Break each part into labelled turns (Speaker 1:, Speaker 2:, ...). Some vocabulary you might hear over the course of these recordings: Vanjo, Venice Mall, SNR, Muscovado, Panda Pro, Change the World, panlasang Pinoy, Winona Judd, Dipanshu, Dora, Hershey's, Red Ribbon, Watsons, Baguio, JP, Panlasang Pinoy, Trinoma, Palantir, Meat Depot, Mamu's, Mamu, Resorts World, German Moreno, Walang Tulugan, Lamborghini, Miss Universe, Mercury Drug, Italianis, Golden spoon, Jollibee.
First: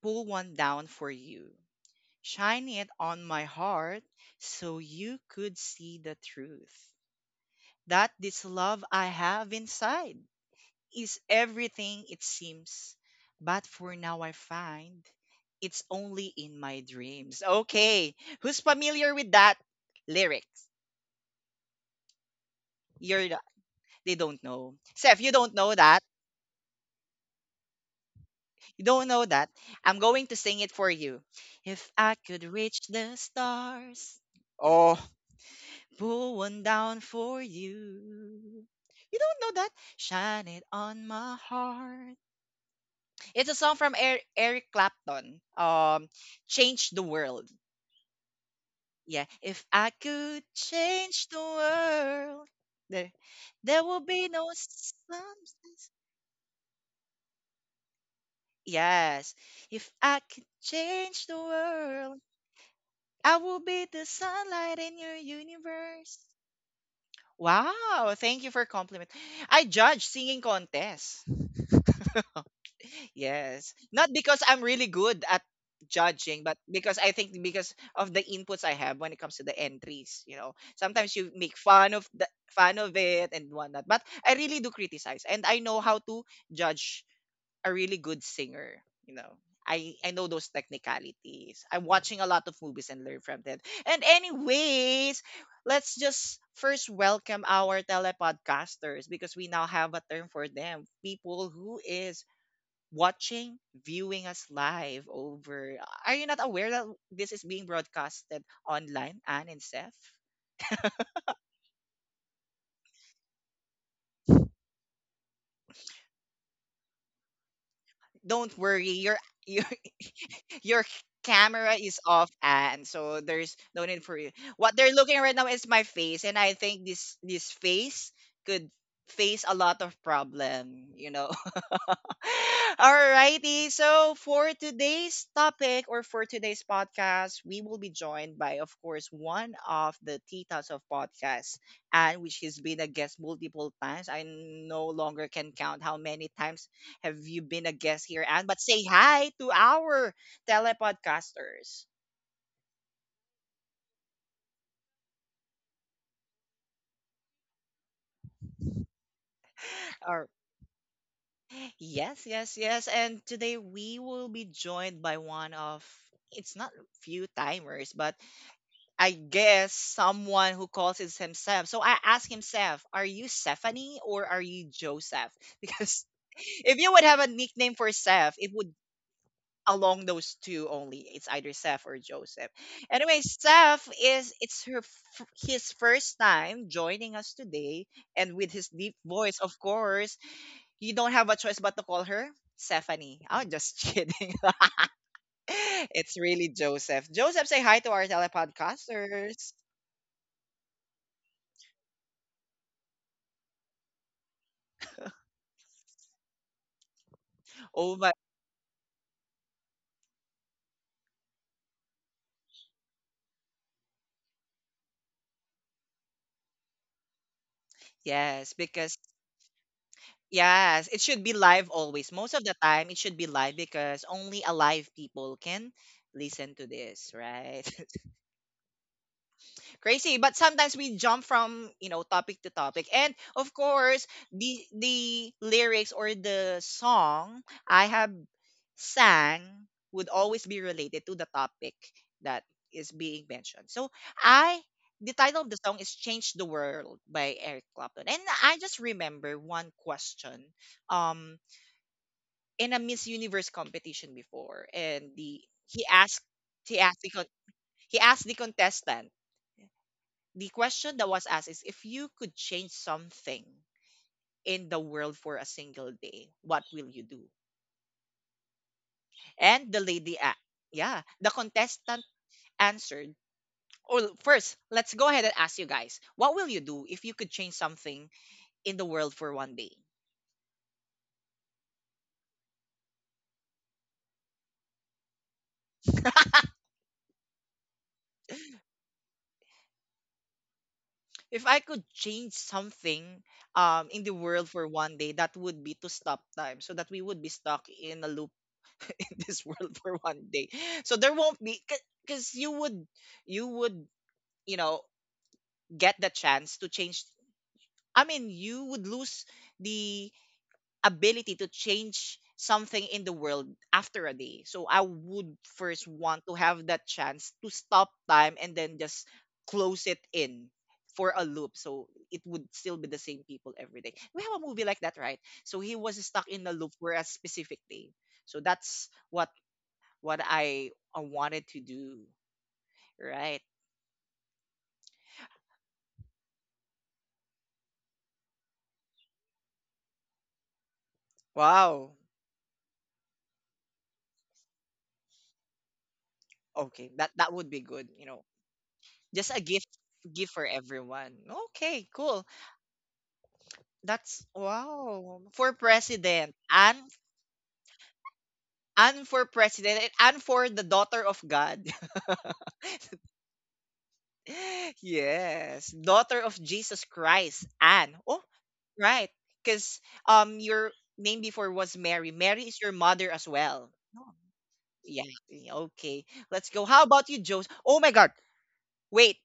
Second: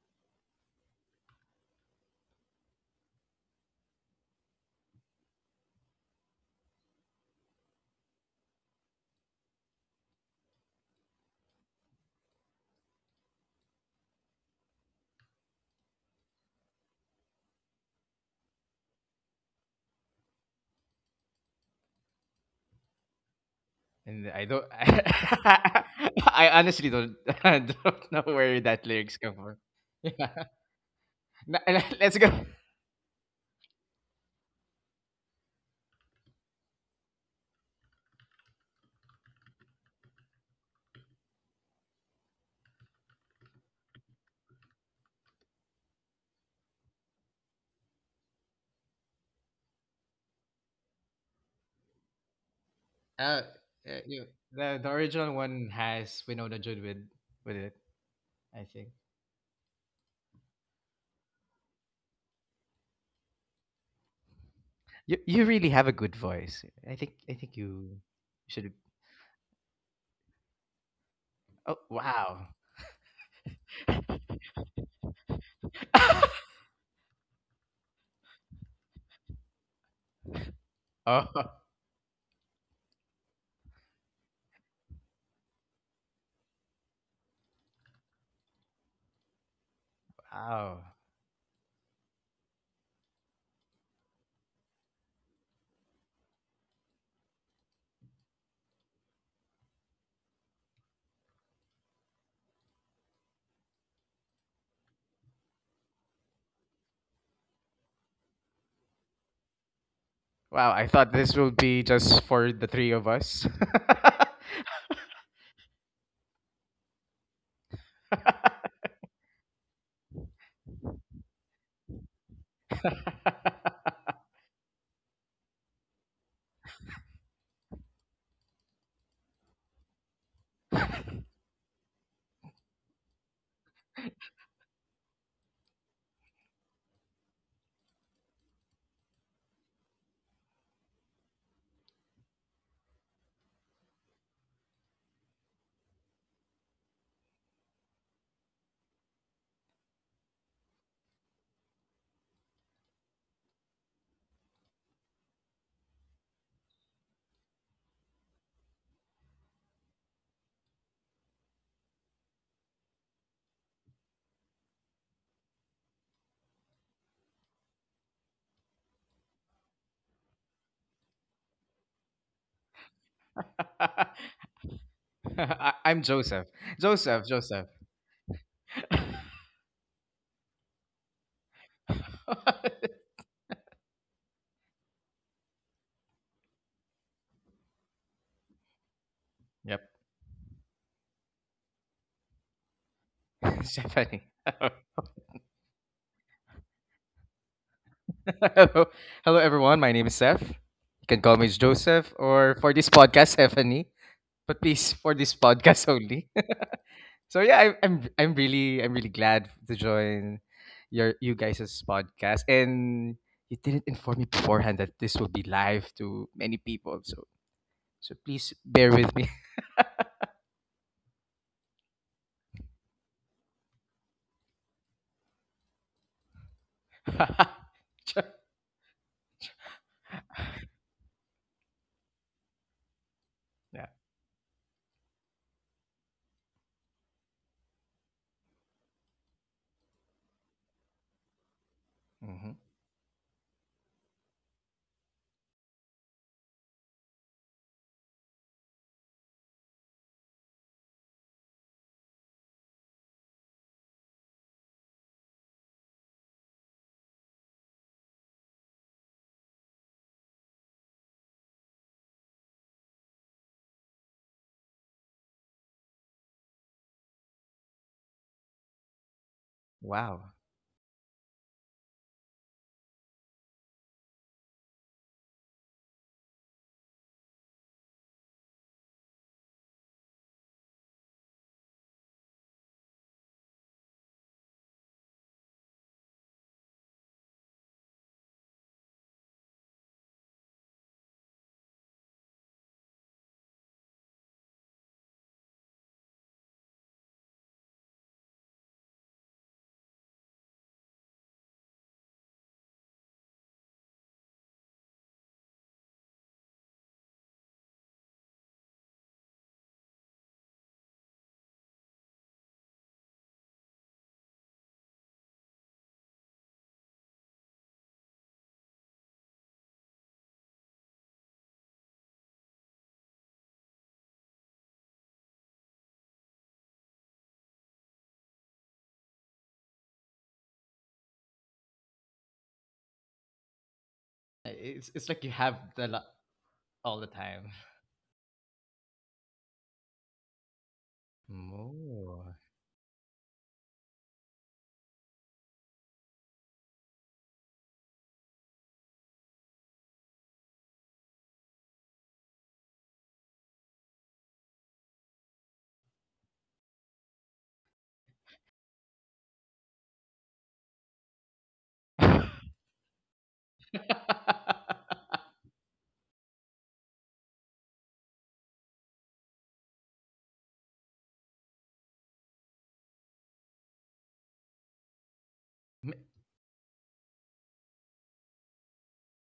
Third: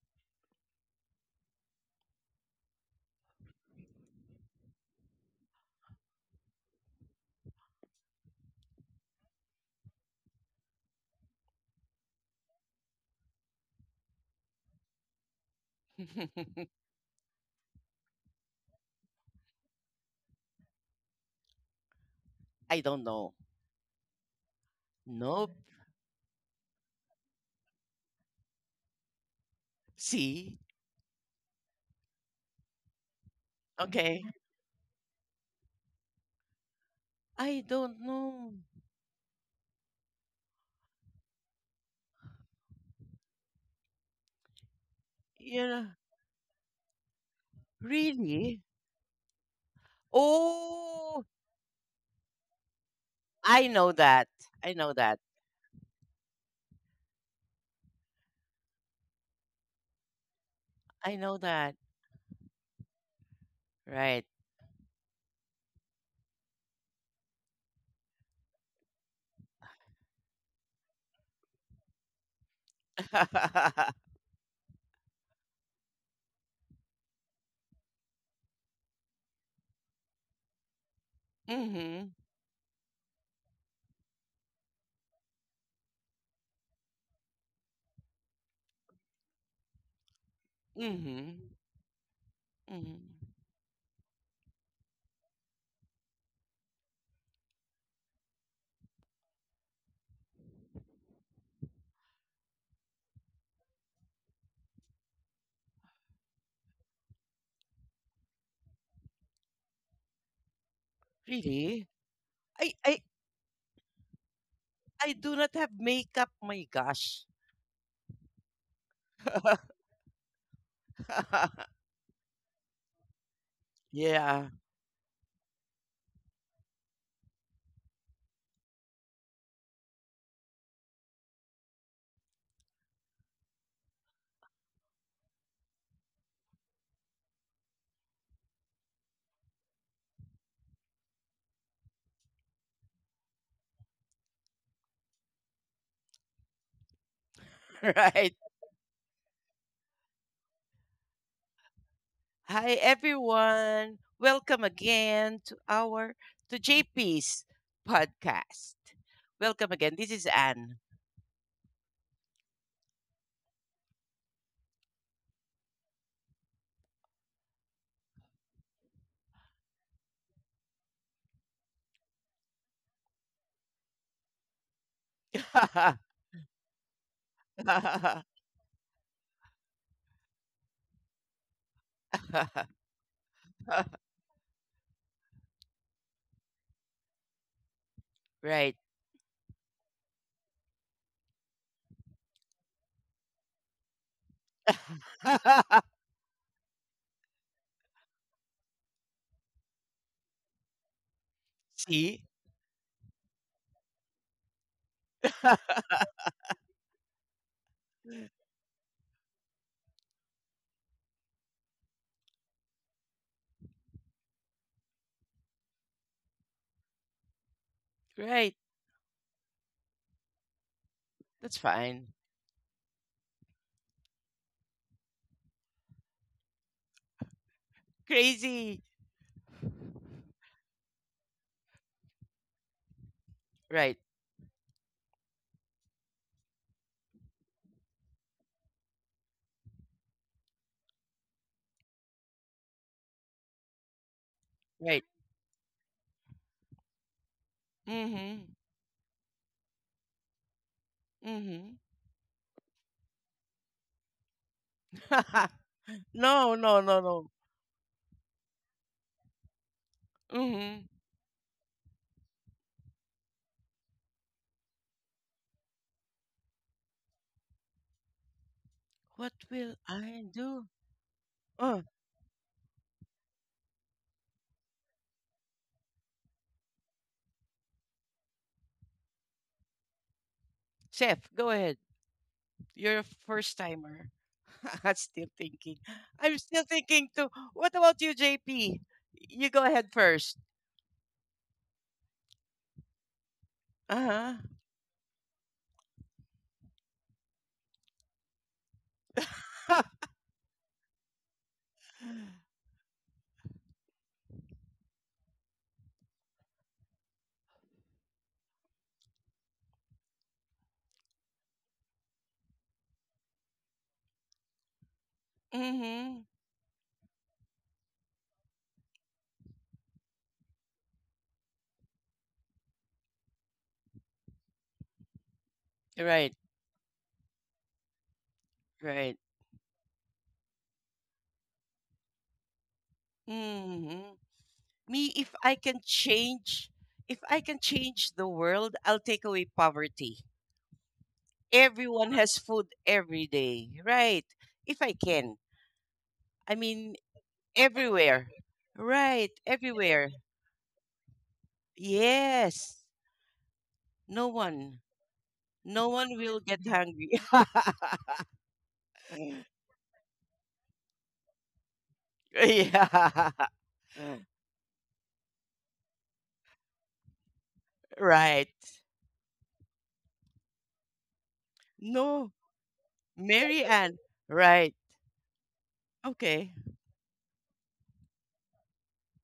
Speaker 1: pull one down for you, shine it on my heart so you could see the truth. That this love I have inside is everything it seems, but for now I find it's only in my dreams. Okay, who's familiar with that lyrics?
Speaker 2: I don't
Speaker 1: You're
Speaker 2: know.
Speaker 1: the- they
Speaker 3: And
Speaker 1: don't
Speaker 3: I don't.
Speaker 1: know. Seth, you don't
Speaker 2: Nope.
Speaker 1: know that.
Speaker 3: I honestly don't don't know where that
Speaker 1: You don't
Speaker 3: lyrics
Speaker 1: know
Speaker 3: come
Speaker 1: that.
Speaker 3: from.
Speaker 1: I'm going to
Speaker 3: Yeah,
Speaker 2: See?
Speaker 1: sing it for you.
Speaker 3: Na-
Speaker 1: If I
Speaker 3: let's go.
Speaker 1: could reach the stars,
Speaker 2: Okay.
Speaker 1: oh, pull one down for
Speaker 2: I don't know.
Speaker 1: you. You don't know that? Shine it on my heart. It's a song from Eric Clapton.
Speaker 2: Yeah.
Speaker 1: Change the World.
Speaker 2: Really?
Speaker 1: Yeah. If I could
Speaker 2: Oh,
Speaker 1: change the world, there,
Speaker 3: Uh,
Speaker 2: I
Speaker 1: there
Speaker 2: know
Speaker 3: uh,
Speaker 1: will
Speaker 2: that.
Speaker 3: you,
Speaker 1: be no
Speaker 2: I know
Speaker 3: the
Speaker 2: that.
Speaker 1: sun.
Speaker 3: original one has Winona Judd with it. I think
Speaker 1: Yes. If I could
Speaker 2: I
Speaker 1: change
Speaker 2: know
Speaker 1: the
Speaker 2: that.
Speaker 1: world. I will be the
Speaker 2: Right.
Speaker 1: sunlight in your
Speaker 3: you really have a good
Speaker 1: universe.
Speaker 3: voice. I think you
Speaker 1: Wow, thank you for
Speaker 3: should.
Speaker 1: compliment. I judge singing contest.
Speaker 3: Oh wow!
Speaker 1: Yes. Not because I'm really good at judging, but because I think because of the inputs I have when it comes to the entries, you know. Sometimes
Speaker 3: Oh
Speaker 1: you make fun
Speaker 2: Mm-hmm.
Speaker 1: of the fun of it and whatnot. But I really do criticize and I know how to judge a really good singer, you know. I know those
Speaker 3: wow!
Speaker 2: Mm-hmm.
Speaker 1: technicalities. I'm watching a lot of movies
Speaker 2: Mm-hmm.
Speaker 1: and learn from them. And anyways, let's just first welcome our telepodcasters because we now have a term for them. People who is watching, viewing us live over. Are you not aware that this is being broadcasted online, Anne and Seth?
Speaker 3: Wow! I thought this would be
Speaker 2: Really?
Speaker 3: just for the
Speaker 2: I,
Speaker 3: three
Speaker 2: I,
Speaker 3: of us.
Speaker 2: I do not have makeup. My gosh.
Speaker 1: Don't worry, you're you your camera is off and so there's no need for you.
Speaker 2: Yeah.
Speaker 1: What they're looking right now is my face, and I think this face could face a lot of problem, you know. Alrighty. So for today's topic or for today's podcast, we will be joined by, of course, one of the titas of podcasts, and which has been a guest multiple times. I no longer can count how many times have you been a guest here,
Speaker 2: Right.
Speaker 1: and but say hi to our telepodcasters.
Speaker 2: Hi everyone. Welcome again to our to JP's podcast. Welcome again. This is
Speaker 1: Or
Speaker 2: Anne.
Speaker 1: yes, yes, yes. And today we will be joined by one of, it's not few timers, but I guess someone who calls is himself. So I asked himself, "Are you Stephanie or are you Joseph?"
Speaker 3: I'm
Speaker 1: Because
Speaker 3: Joseph.
Speaker 1: if you would have
Speaker 3: Joseph,
Speaker 1: a
Speaker 3: Joseph.
Speaker 1: nickname for Seth, it would along those two only. It's either Seth or Joseph. Anyway, Seth is, it's her his first time joining us today, and with his
Speaker 2: Right.
Speaker 1: deep voice, of
Speaker 3: Yep.
Speaker 1: course, you don't have a choice but to call her Stephanie. I'm just
Speaker 3: Stephanie.
Speaker 1: kidding.
Speaker 3: Hello.
Speaker 1: it's really Joseph. Joseph, say hi to our
Speaker 3: Hello,
Speaker 1: telepodcasters.
Speaker 3: everyone. My name is Seth. You can call me Joseph
Speaker 2: See?
Speaker 3: or for this podcast, Stephanie. But please, for this podcast only. So yeah, I,
Speaker 1: Oh
Speaker 3: I'm I'm really I'm really glad to join your you guys' podcast. And you didn't inform me beforehand that this will be live to many people. So please
Speaker 2: Right.
Speaker 1: yes,
Speaker 3: bear
Speaker 1: because
Speaker 3: with me.
Speaker 1: yes, it should be
Speaker 2: That's
Speaker 1: live
Speaker 2: fine.
Speaker 1: always. Most of the time, it should be live because only alive people can listen to this, right?
Speaker 2: Crazy.
Speaker 1: crazy, but sometimes we jump from, you know, topic to topic, and of
Speaker 3: Yeah.
Speaker 2: Right.
Speaker 1: course the lyrics or the song I have sang would always be related to the topic that
Speaker 3: Hmm.
Speaker 1: is being mentioned. So I,
Speaker 2: Right.
Speaker 1: the title of the song is Change the World by Eric Clapton, and
Speaker 2: Mhm.
Speaker 1: I just remember one question, um,
Speaker 2: Mhm.
Speaker 1: in a Miss Universe competition before, and the he asked,
Speaker 2: No, no, no,
Speaker 1: he asked the
Speaker 2: no.
Speaker 1: he asked the contestant. The
Speaker 2: Mhm.
Speaker 1: question that was asked is, if you could change something in the world for a single day, what will you do?
Speaker 2: What will
Speaker 1: And the lady,
Speaker 2: I
Speaker 3: Wow.
Speaker 2: do?
Speaker 1: yeah, the
Speaker 2: Oh,
Speaker 1: contestant answered. Or first, let's go ahead and ask you guys, what will you do if you could change something in the world for one day?
Speaker 2: chef, go ahead. You're a first timer. I'm still thinking. I'm still thinking too. What about you, JP? You go ahead first.
Speaker 1: If I could change something, in the
Speaker 2: Uh
Speaker 1: world for one day, that would be to stop time so that we would be stuck in a loop in this
Speaker 2: huh.
Speaker 1: world for one day. So there won't be, because you would, you would you know get the chance to change, I mean, you would lose the ability to change something in the world after a day. So I would first
Speaker 2: hmm
Speaker 1: want to have that chance to stop time and then just close it in for a loop so it would still be the same people every day. We have a movie like that, right? So he was stuck
Speaker 2: Right,
Speaker 1: in a loop for a specific day. So that's
Speaker 2: right.
Speaker 1: what I wanted to do, right?
Speaker 2: hmm
Speaker 3: It's
Speaker 2: Me,
Speaker 3: it's like you have the all the
Speaker 2: if I
Speaker 3: time.
Speaker 2: can change the world, I'll take away poverty.
Speaker 1: Wow,
Speaker 2: Everyone has
Speaker 3: More.
Speaker 2: food every day, right? If I can. I
Speaker 1: okay,
Speaker 2: mean,
Speaker 1: that that would be good, you
Speaker 2: everywhere.
Speaker 1: know.
Speaker 2: Right,
Speaker 1: Just a
Speaker 2: everywhere.
Speaker 1: gift for everyone. Okay, cool.
Speaker 2: Yes. No
Speaker 1: That's
Speaker 2: one.
Speaker 1: wow. For
Speaker 2: No one
Speaker 1: president.
Speaker 2: will get hungry.
Speaker 1: And for president and for the daughter of God.
Speaker 2: Yeah.
Speaker 1: yes. Daughter of Jesus Christ. Anne. Oh,
Speaker 2: Right.
Speaker 1: right. Because, um, your name before was Mary.
Speaker 2: No,
Speaker 1: Mary is your mother as
Speaker 2: Mary
Speaker 1: well.
Speaker 2: Ann.
Speaker 1: Oh,
Speaker 2: Right.
Speaker 1: yeah. Okay. Let's
Speaker 2: Okay.
Speaker 1: go. How about you, Joseph? Oh my god. Wait.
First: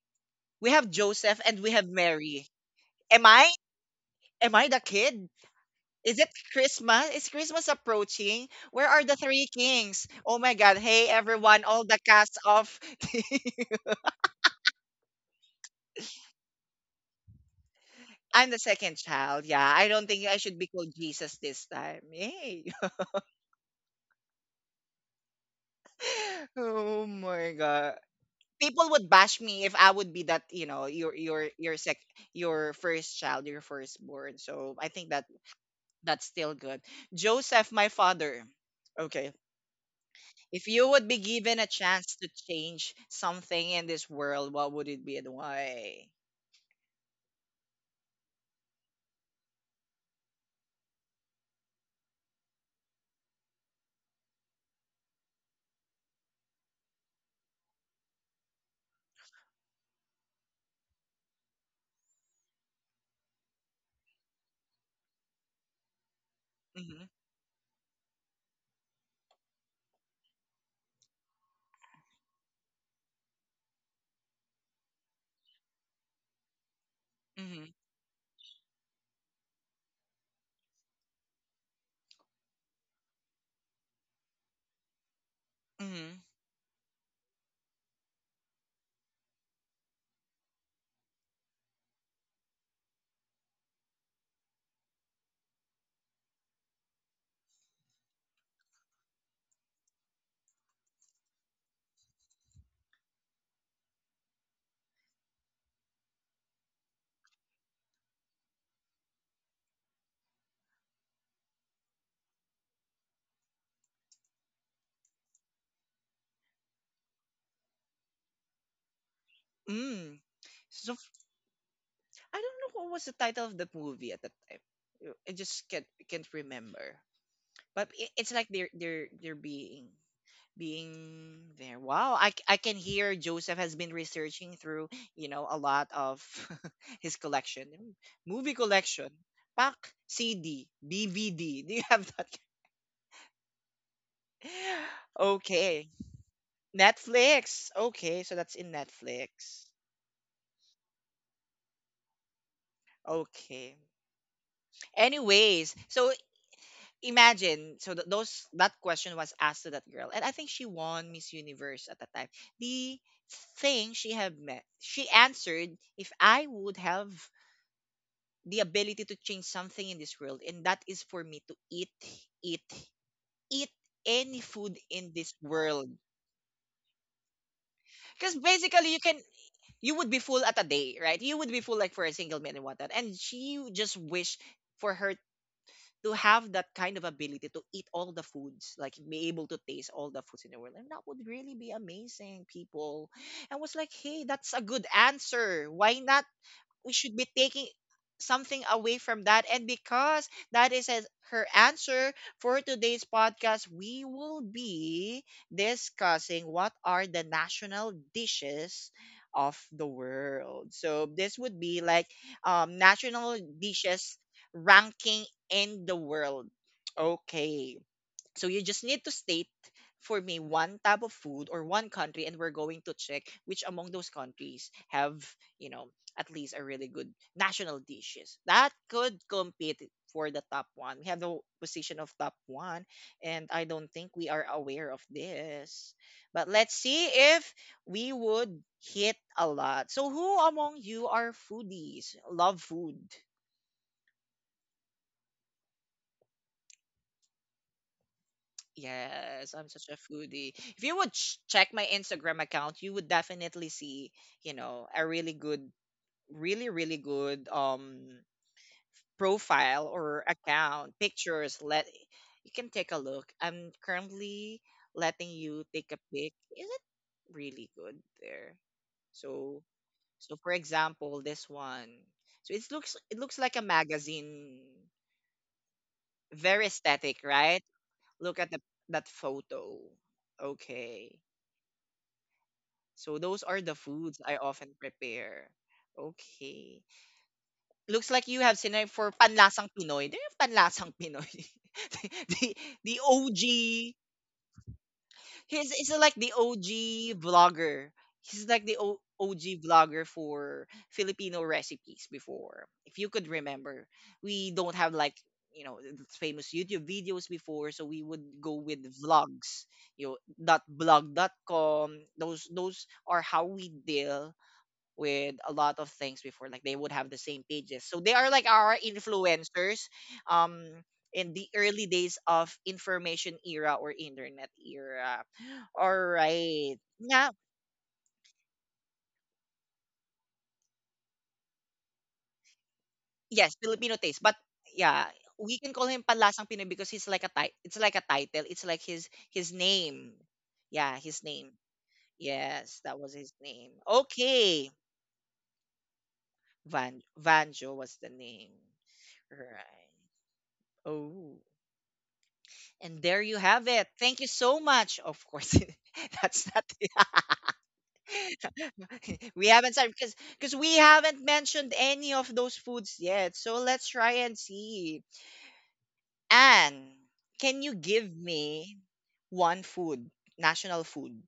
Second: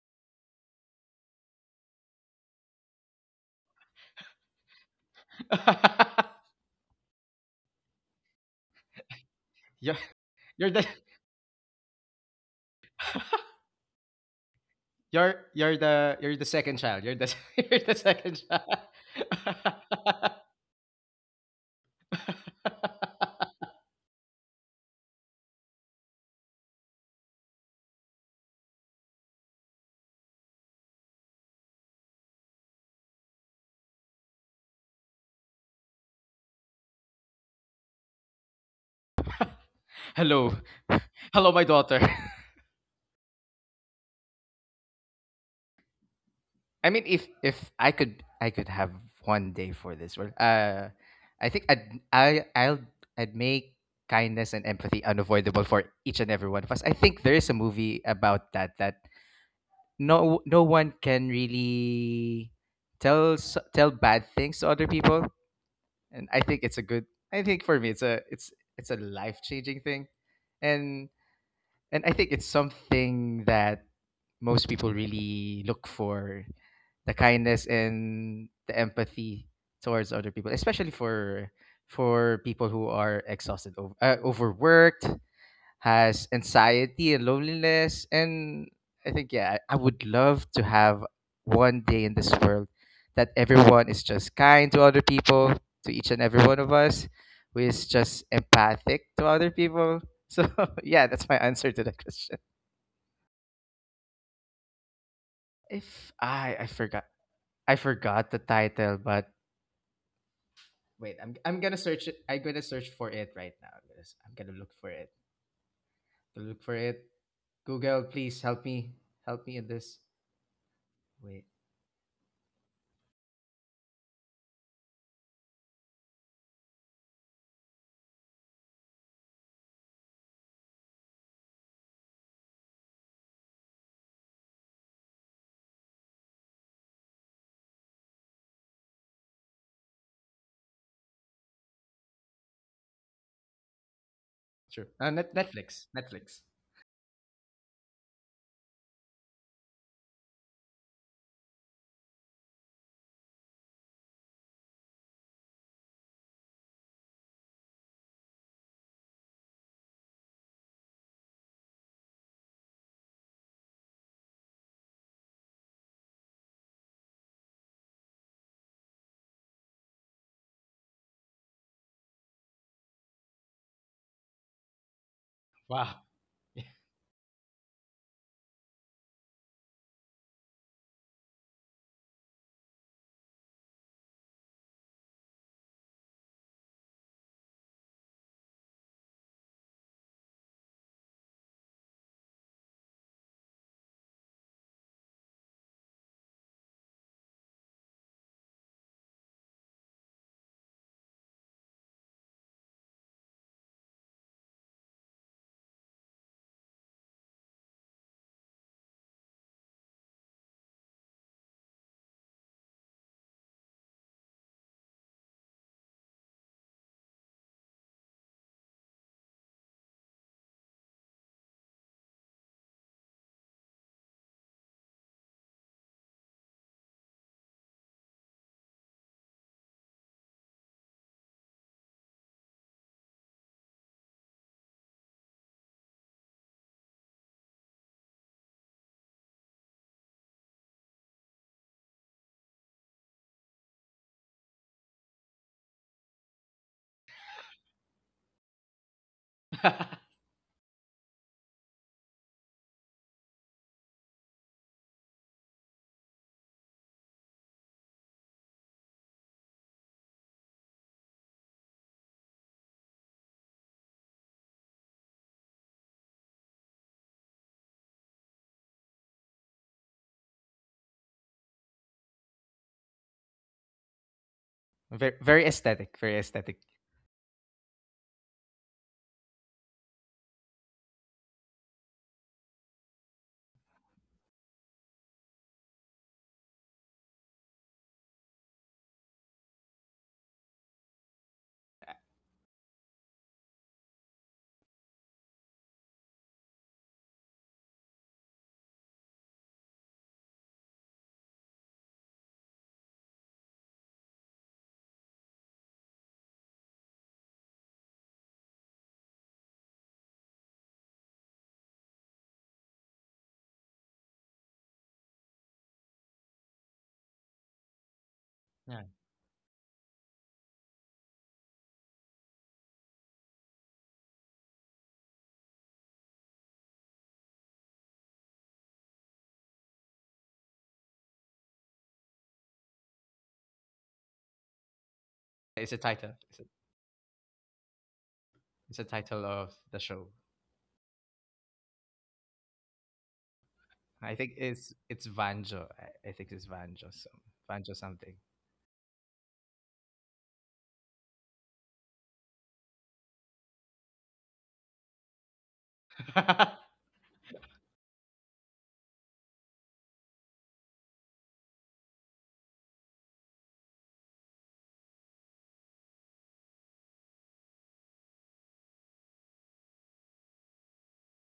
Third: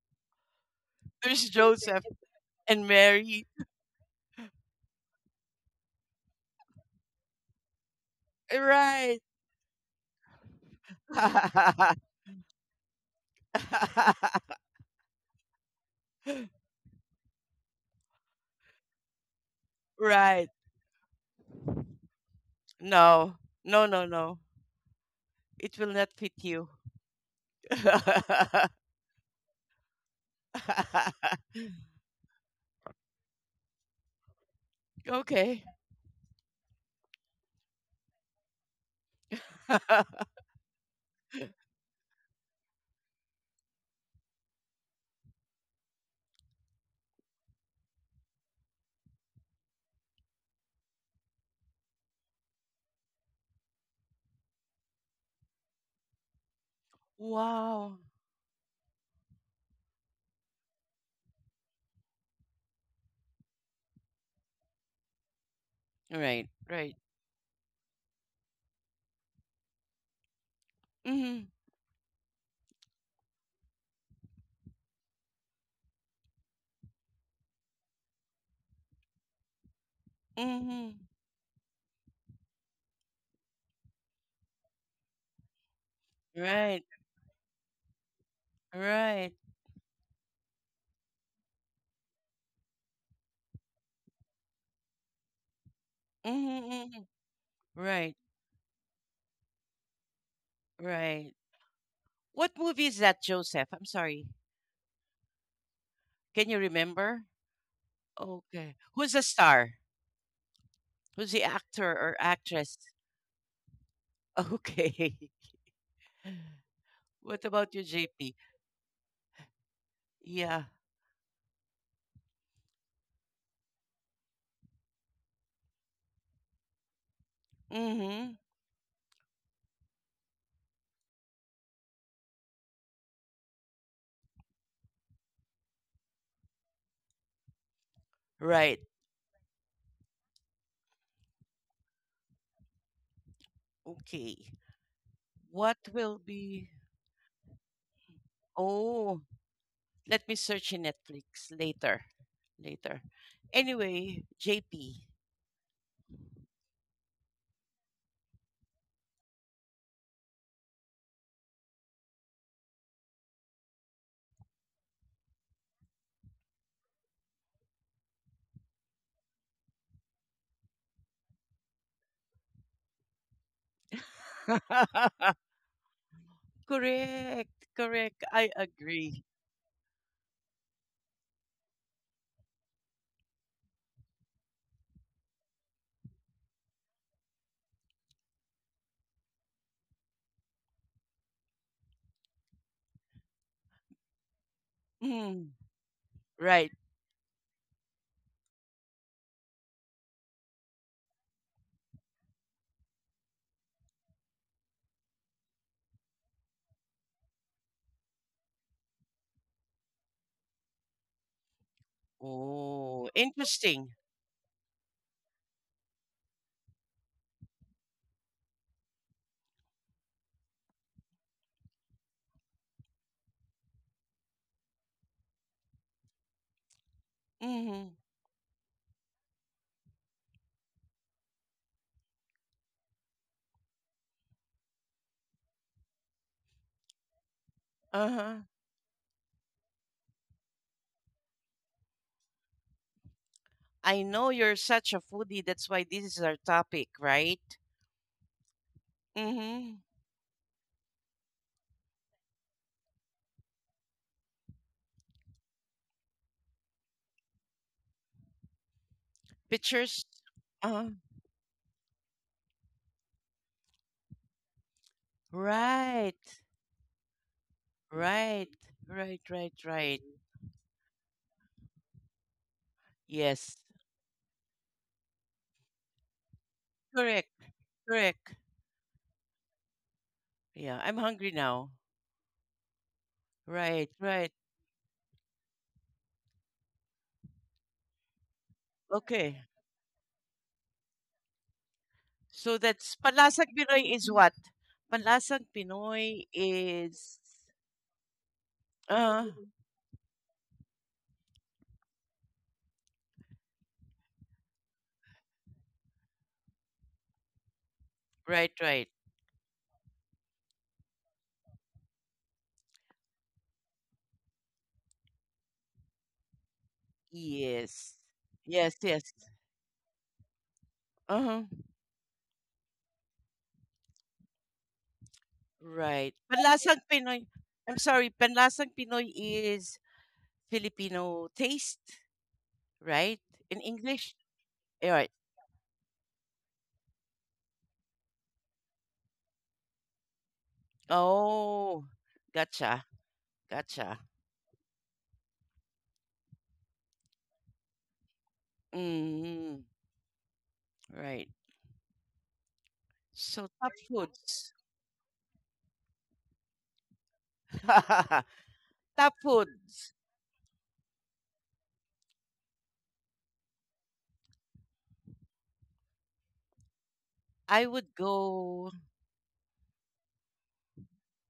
Speaker 1: We have Joseph
Speaker 2: There's
Speaker 1: and we have
Speaker 2: Joseph
Speaker 1: Mary.
Speaker 2: and
Speaker 1: Am
Speaker 2: Mary.
Speaker 1: I? Am I the kid? Is it Christmas? Is Christmas approaching? Where are the
Speaker 2: Right.
Speaker 1: three
Speaker 3: you're
Speaker 1: kings? Oh my
Speaker 3: you're
Speaker 1: God.
Speaker 3: the
Speaker 1: Hey, everyone, all the cast of.
Speaker 3: you're the second child. You're the you're the second
Speaker 1: I'm the
Speaker 3: child.
Speaker 1: second child. Yeah, I don't think I
Speaker 2: Right.
Speaker 1: should be called Jesus this time. Yay.
Speaker 2: No. No, no, no. It will not fit you.
Speaker 1: oh my God. People would bash me if I would be that, you know, your sec your first child, your firstborn. So I think that
Speaker 2: Okay.
Speaker 1: that's still good. Joseph, my father. Okay.
Speaker 3: Hello.
Speaker 1: If you would be
Speaker 3: Hello,
Speaker 1: given
Speaker 3: my
Speaker 1: a
Speaker 3: daughter.
Speaker 1: chance to change something in this world, what would it be and why?
Speaker 3: I mean, if I could, I could have one day for this world. I think I'd I I'll I'd make kindness and empathy unavoidable for each and every one of us. I think there is a
Speaker 2: Wow.
Speaker 3: movie about that, that no one can really tell bad things to other people. And I
Speaker 2: Right.
Speaker 3: think it's a
Speaker 2: Right.
Speaker 1: Mm-hmm.
Speaker 3: good, I think for me it's a it's a life changing thing. and
Speaker 2: Mm-hmm.
Speaker 3: and I think it's something that most people really look for, the kindness
Speaker 1: Mm-hmm.
Speaker 3: and the empathy towards other people, especially
Speaker 2: Mm-hmm.
Speaker 3: for people who are exhausted overworked,
Speaker 1: Mm-hmm.
Speaker 3: has
Speaker 2: Right.
Speaker 3: anxiety and loneliness. And I
Speaker 2: Right.
Speaker 3: think, yeah, I would love to have one day in this world that everyone is just kind to other people, to each and every one of
Speaker 2: Mm-hmm.
Speaker 3: us, who is
Speaker 2: Right.
Speaker 3: just empathic to other people. So, yeah,
Speaker 2: Right.
Speaker 3: that's my answer to the question.
Speaker 2: What movie is that, Joseph? I'm sorry.
Speaker 3: If
Speaker 2: Can you
Speaker 3: I
Speaker 2: remember?
Speaker 3: I forgot the
Speaker 2: Okay.
Speaker 3: title,
Speaker 2: Who's the
Speaker 3: but
Speaker 2: star?
Speaker 3: wait,
Speaker 2: Who's
Speaker 3: I'm
Speaker 2: the
Speaker 3: I'm gonna
Speaker 2: actor
Speaker 3: search
Speaker 2: or
Speaker 3: it. I'm gonna
Speaker 2: actress?
Speaker 3: search for it right now. I'm gonna look for
Speaker 2: Okay.
Speaker 3: it. To look for it.
Speaker 2: What about you,
Speaker 3: Google,
Speaker 2: JP?
Speaker 3: please help me. Help me in this.
Speaker 1: Mm.
Speaker 2: Yeah.
Speaker 1: So f-
Speaker 3: Wait.
Speaker 1: I don't know what was the title of the movie at that time. I just can't remember. But I
Speaker 2: Mm-hmm.
Speaker 1: it's like they're being being there. Wow, I, I can hear Joseph has been researching through, you know, a lot of his collection, movie
Speaker 2: Right.
Speaker 1: collection, pack CD, DVD. Do you have that?
Speaker 2: Okay.
Speaker 3: True.
Speaker 1: Okay.
Speaker 2: What
Speaker 3: Netflix.
Speaker 2: will
Speaker 3: Netflix.
Speaker 2: be?
Speaker 1: Netflix. Okay, so that's in
Speaker 2: Oh,
Speaker 1: Netflix.
Speaker 2: let me search in Netflix later. Later.
Speaker 1: Okay.
Speaker 2: Anyway, JP.
Speaker 1: Anyways, so imagine, so those that question was asked to that girl, and I think she won Miss Universe at that time. The thing she had met, she answered, "If I would have the ability to change something in this world, and that is for me to eat, eat, eat any food in this world."
Speaker 3: Wow.
Speaker 2: Correct. Correct.
Speaker 1: Because
Speaker 2: I
Speaker 1: basically you can,
Speaker 2: agree.
Speaker 1: you would be full at a day, right? You would be full like for a single man and whatnot. And she just wished for her to have that kind of ability to eat all the foods, like be able to taste all the foods in the world. And that would really be amazing, people. And was like, hey, that's a good
Speaker 2: Mm.
Speaker 1: answer. Why not,
Speaker 2: Right.
Speaker 1: we should be taking something away from that. And because that is her answer for today's podcast, we will be discussing what are the national dishes of the world. So this would be like,
Speaker 2: Oh,
Speaker 1: national
Speaker 2: interesting.
Speaker 1: dishes ranking in the world. Okay. So you just need to state for me one type of food or one country, and we're going to check which among those countries have, you know, at least a really good national
Speaker 2: Mm-hmm.
Speaker 1: dishes that could compete for the top one. We have the position of top one, and I don't think we are aware of this. But let's see if we
Speaker 2: Uh-huh.
Speaker 1: would hit a lot. So, who among you are foodies? Love food.
Speaker 2: I know you're such a foodie. That's why this is our topic, right?
Speaker 1: Yes, I'm
Speaker 2: Mm-hmm.
Speaker 1: such a foodie. If you would check my Instagram account, you would definitely see, you know, a really good, really, really good, um, profile
Speaker 2: Pictures.
Speaker 1: or
Speaker 2: Uh,
Speaker 1: account pictures. Let you can take a look. I'm currently letting you take a
Speaker 2: right.
Speaker 1: pic. Is it really good
Speaker 2: Right.
Speaker 1: there?
Speaker 2: Right, right,
Speaker 1: So,
Speaker 2: right.
Speaker 1: so for example, this one. So it looks
Speaker 2: Yes.
Speaker 1: like a magazine.
Speaker 3: Very, very aesthetic. Very aesthetic.
Speaker 1: Very aesthetic,
Speaker 2: Correct.
Speaker 1: right?
Speaker 2: Correct.
Speaker 1: Look at the that photo.
Speaker 2: Yeah, I'm
Speaker 1: Okay.
Speaker 2: hungry now.
Speaker 1: So those are the
Speaker 2: Right,
Speaker 1: foods
Speaker 2: right.
Speaker 1: I often prepare. Okay. Looks like you have sinay for
Speaker 2: Okay.
Speaker 1: panlasang Pinoy. Do you have panlasang Pinoy?
Speaker 2: So
Speaker 1: the,
Speaker 2: that's
Speaker 1: the
Speaker 2: Panlasang Pinoy
Speaker 1: OG.
Speaker 2: is what? Panlasang
Speaker 1: He's like
Speaker 2: Pinoy
Speaker 1: the OG
Speaker 2: is
Speaker 1: vlogger. He's like the
Speaker 2: uh
Speaker 1: OG vlogger for Filipino recipes before. If you could remember, we don't have like, you know, famous YouTube videos before, so we would
Speaker 2: right,
Speaker 1: go with
Speaker 2: right.
Speaker 1: vlogs. You know, dot blog.com. Those are how we deal with a lot of things before, like they would have the same pages,
Speaker 2: Yes.
Speaker 1: so they are like
Speaker 2: Yes,
Speaker 1: our
Speaker 3: Yeah.
Speaker 2: yes.
Speaker 1: influencers, um, in
Speaker 2: Uh-huh.
Speaker 1: the early days of information era or internet era. All
Speaker 2: Right.
Speaker 1: right
Speaker 2: Panlasang Pinoy
Speaker 1: yeah.
Speaker 2: I'm sorry, Panlasang Pinoy is Filipino taste, right?
Speaker 1: Yes,
Speaker 2: In
Speaker 1: Filipino
Speaker 2: English?
Speaker 1: taste, but yeah,
Speaker 2: Right.
Speaker 1: we
Speaker 3: It's
Speaker 1: can
Speaker 3: a
Speaker 1: call him
Speaker 3: title. It's a,
Speaker 1: palasang pinoy because he's like a it's like a title, it's
Speaker 3: it's
Speaker 1: like
Speaker 3: a
Speaker 1: his
Speaker 3: title
Speaker 1: his
Speaker 3: of the show.
Speaker 1: name. Yeah, his name.
Speaker 2: Oh,
Speaker 1: Yes,
Speaker 2: gotcha.
Speaker 1: that was his name.
Speaker 2: Gotcha.
Speaker 3: I think
Speaker 1: Okay.
Speaker 3: it's Vanjo. I think it's Vanjo. So
Speaker 1: Vanjo
Speaker 3: Vanjo
Speaker 1: was the
Speaker 3: something.
Speaker 1: name,
Speaker 2: Mm,
Speaker 1: right?
Speaker 2: right.
Speaker 1: Oh, and there you
Speaker 2: So
Speaker 1: have
Speaker 2: top
Speaker 1: it. Thank you
Speaker 2: foods.
Speaker 1: so much. Of course, that's not.
Speaker 2: Top
Speaker 1: we haven't
Speaker 2: foods.
Speaker 1: started because we haven't mentioned any of those foods yet. So let's try and see. Anne, can
Speaker 2: I
Speaker 1: you
Speaker 2: would
Speaker 1: give
Speaker 2: go
Speaker 1: me one food, national food?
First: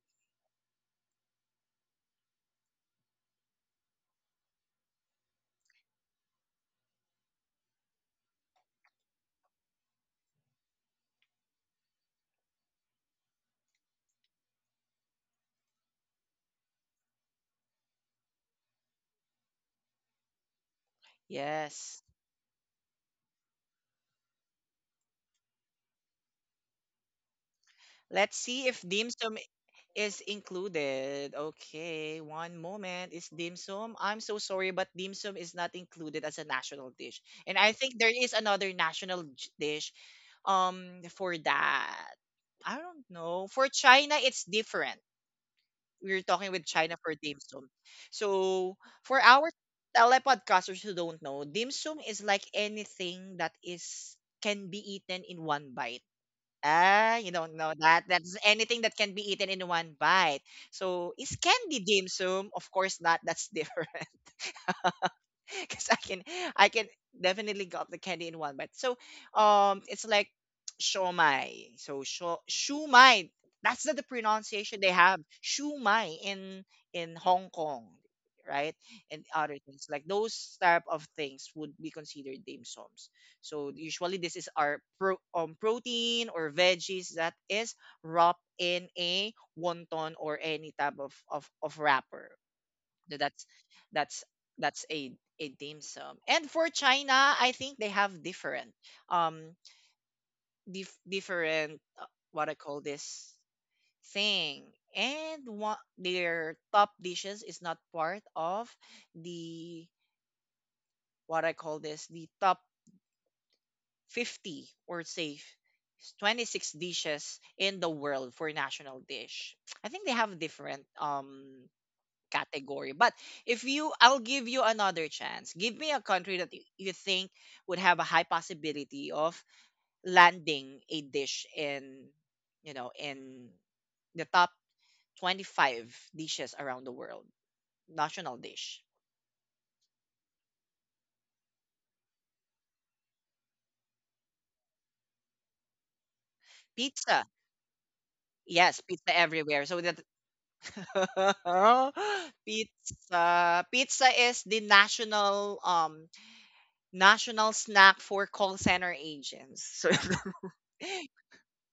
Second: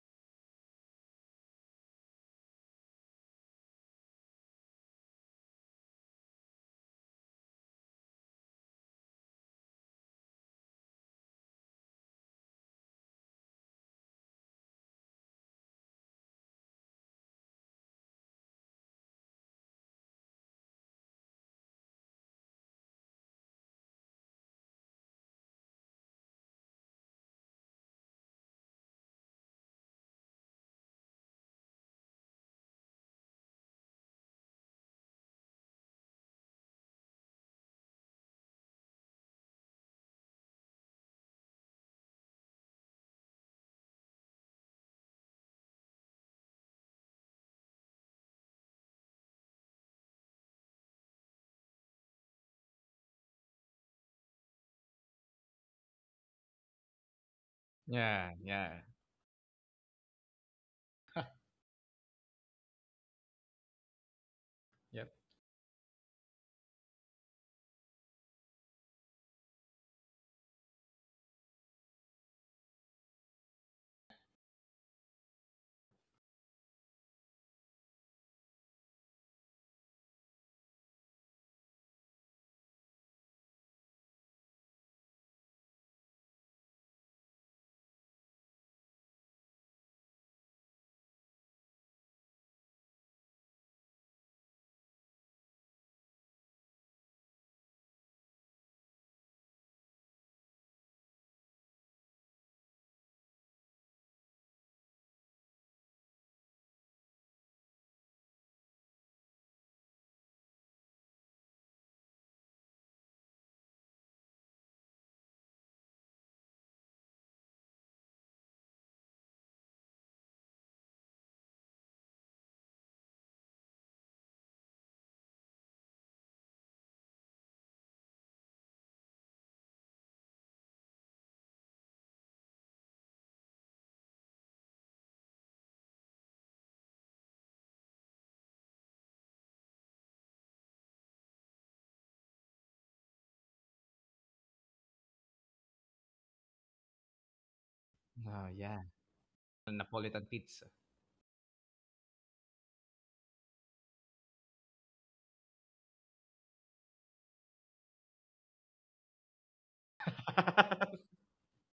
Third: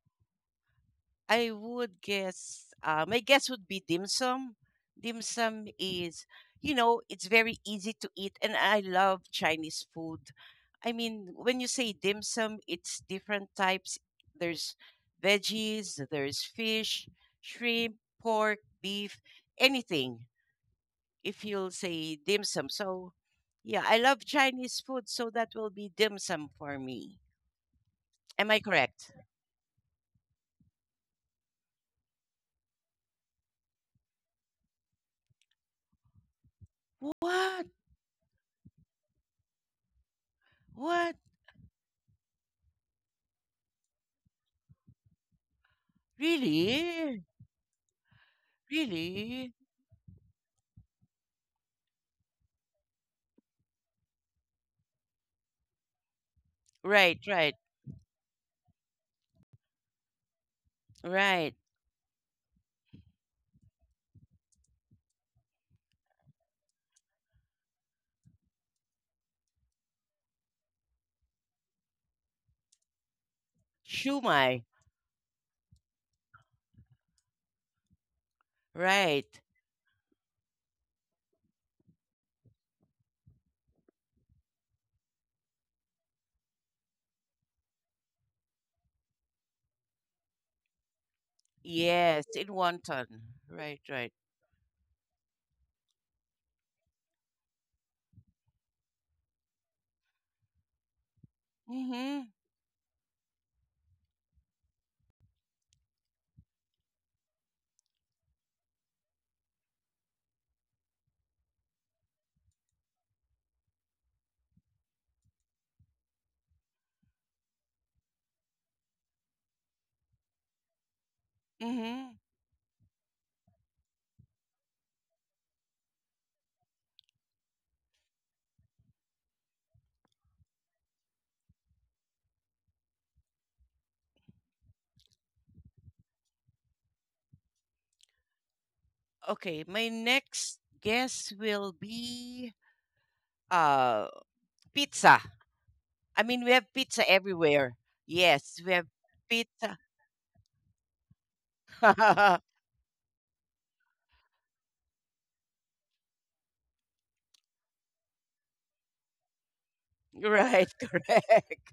Speaker 2: I would guess, my guess would be dim sum. Dim sum is, it's very easy to eat, and I love Chinese food. I mean, when you say dim sum, it's different types. There's veggies, there's fish, shrimp, pork, beef, anything. If you'll
Speaker 1: Yes.
Speaker 2: say dim sum. So, yeah, I love Chinese food, so that will be dim sum for me.
Speaker 1: Let's
Speaker 2: Am I
Speaker 1: see if dim
Speaker 2: correct?
Speaker 1: sum is included. Okay, one moment. Is dim sum? I'm so sorry, but dim sum is not included as a national dish. And
Speaker 2: What?
Speaker 1: I think there is another national dish, um,
Speaker 2: What?
Speaker 1: for that. I don't know. For China, it's different. We're talking with China for
Speaker 2: Really?
Speaker 1: dim sum. So for our
Speaker 2: Really?
Speaker 1: telepodcasters who don't know, dim sum is like anything that is can be eaten in one bite.
Speaker 2: Right,
Speaker 1: Ah, you
Speaker 2: right,
Speaker 1: don't know that.
Speaker 3: yeah.
Speaker 1: That's
Speaker 3: Yeah.
Speaker 1: anything that can be eaten in one bite. So is
Speaker 2: right.
Speaker 1: candy dim sum? Of course not. That's different.
Speaker 3: yep.
Speaker 1: Because I can definitely gulp the candy in one bite. So it's like shomai. So sho shumai. That's the
Speaker 2: Shumai,
Speaker 1: pronunciation they have. Shumai in Hong Kong, right? And
Speaker 2: right.
Speaker 1: other things like those type of things would be considered dim sums. So usually this is our protein or veggies that is wrapped in a wonton or any type of of
Speaker 2: Yes,
Speaker 1: wrapper.
Speaker 2: in wonton.
Speaker 1: No, That's
Speaker 2: Right, right.
Speaker 1: that's that's a dim sum. And for China, I think they have different um different
Speaker 2: Mm-hmm.
Speaker 1: what I call this thing. And one their top dishes is not part of the what I call this the top 50 or say 26 dishes in the world for national dish. I think they have different
Speaker 2: Mm-hmm.
Speaker 1: category. But if you, I'll give you another chance. Give me a country that you think would have a high possibility of landing a dish in, you know, in the top 25 dishes around the world. National dish.
Speaker 2: Okay, my next guess will be uh pizza. I mean, we have pizza
Speaker 1: Pizza.
Speaker 2: everywhere.
Speaker 3: Oh
Speaker 2: Yes, we
Speaker 3: yeah.
Speaker 1: Yes,
Speaker 2: have
Speaker 1: pizza everywhere. So
Speaker 2: pizza.
Speaker 1: that
Speaker 3: Napolitan pizza.
Speaker 1: pizza is the national national snack for call center agents. So
Speaker 2: Right, correct.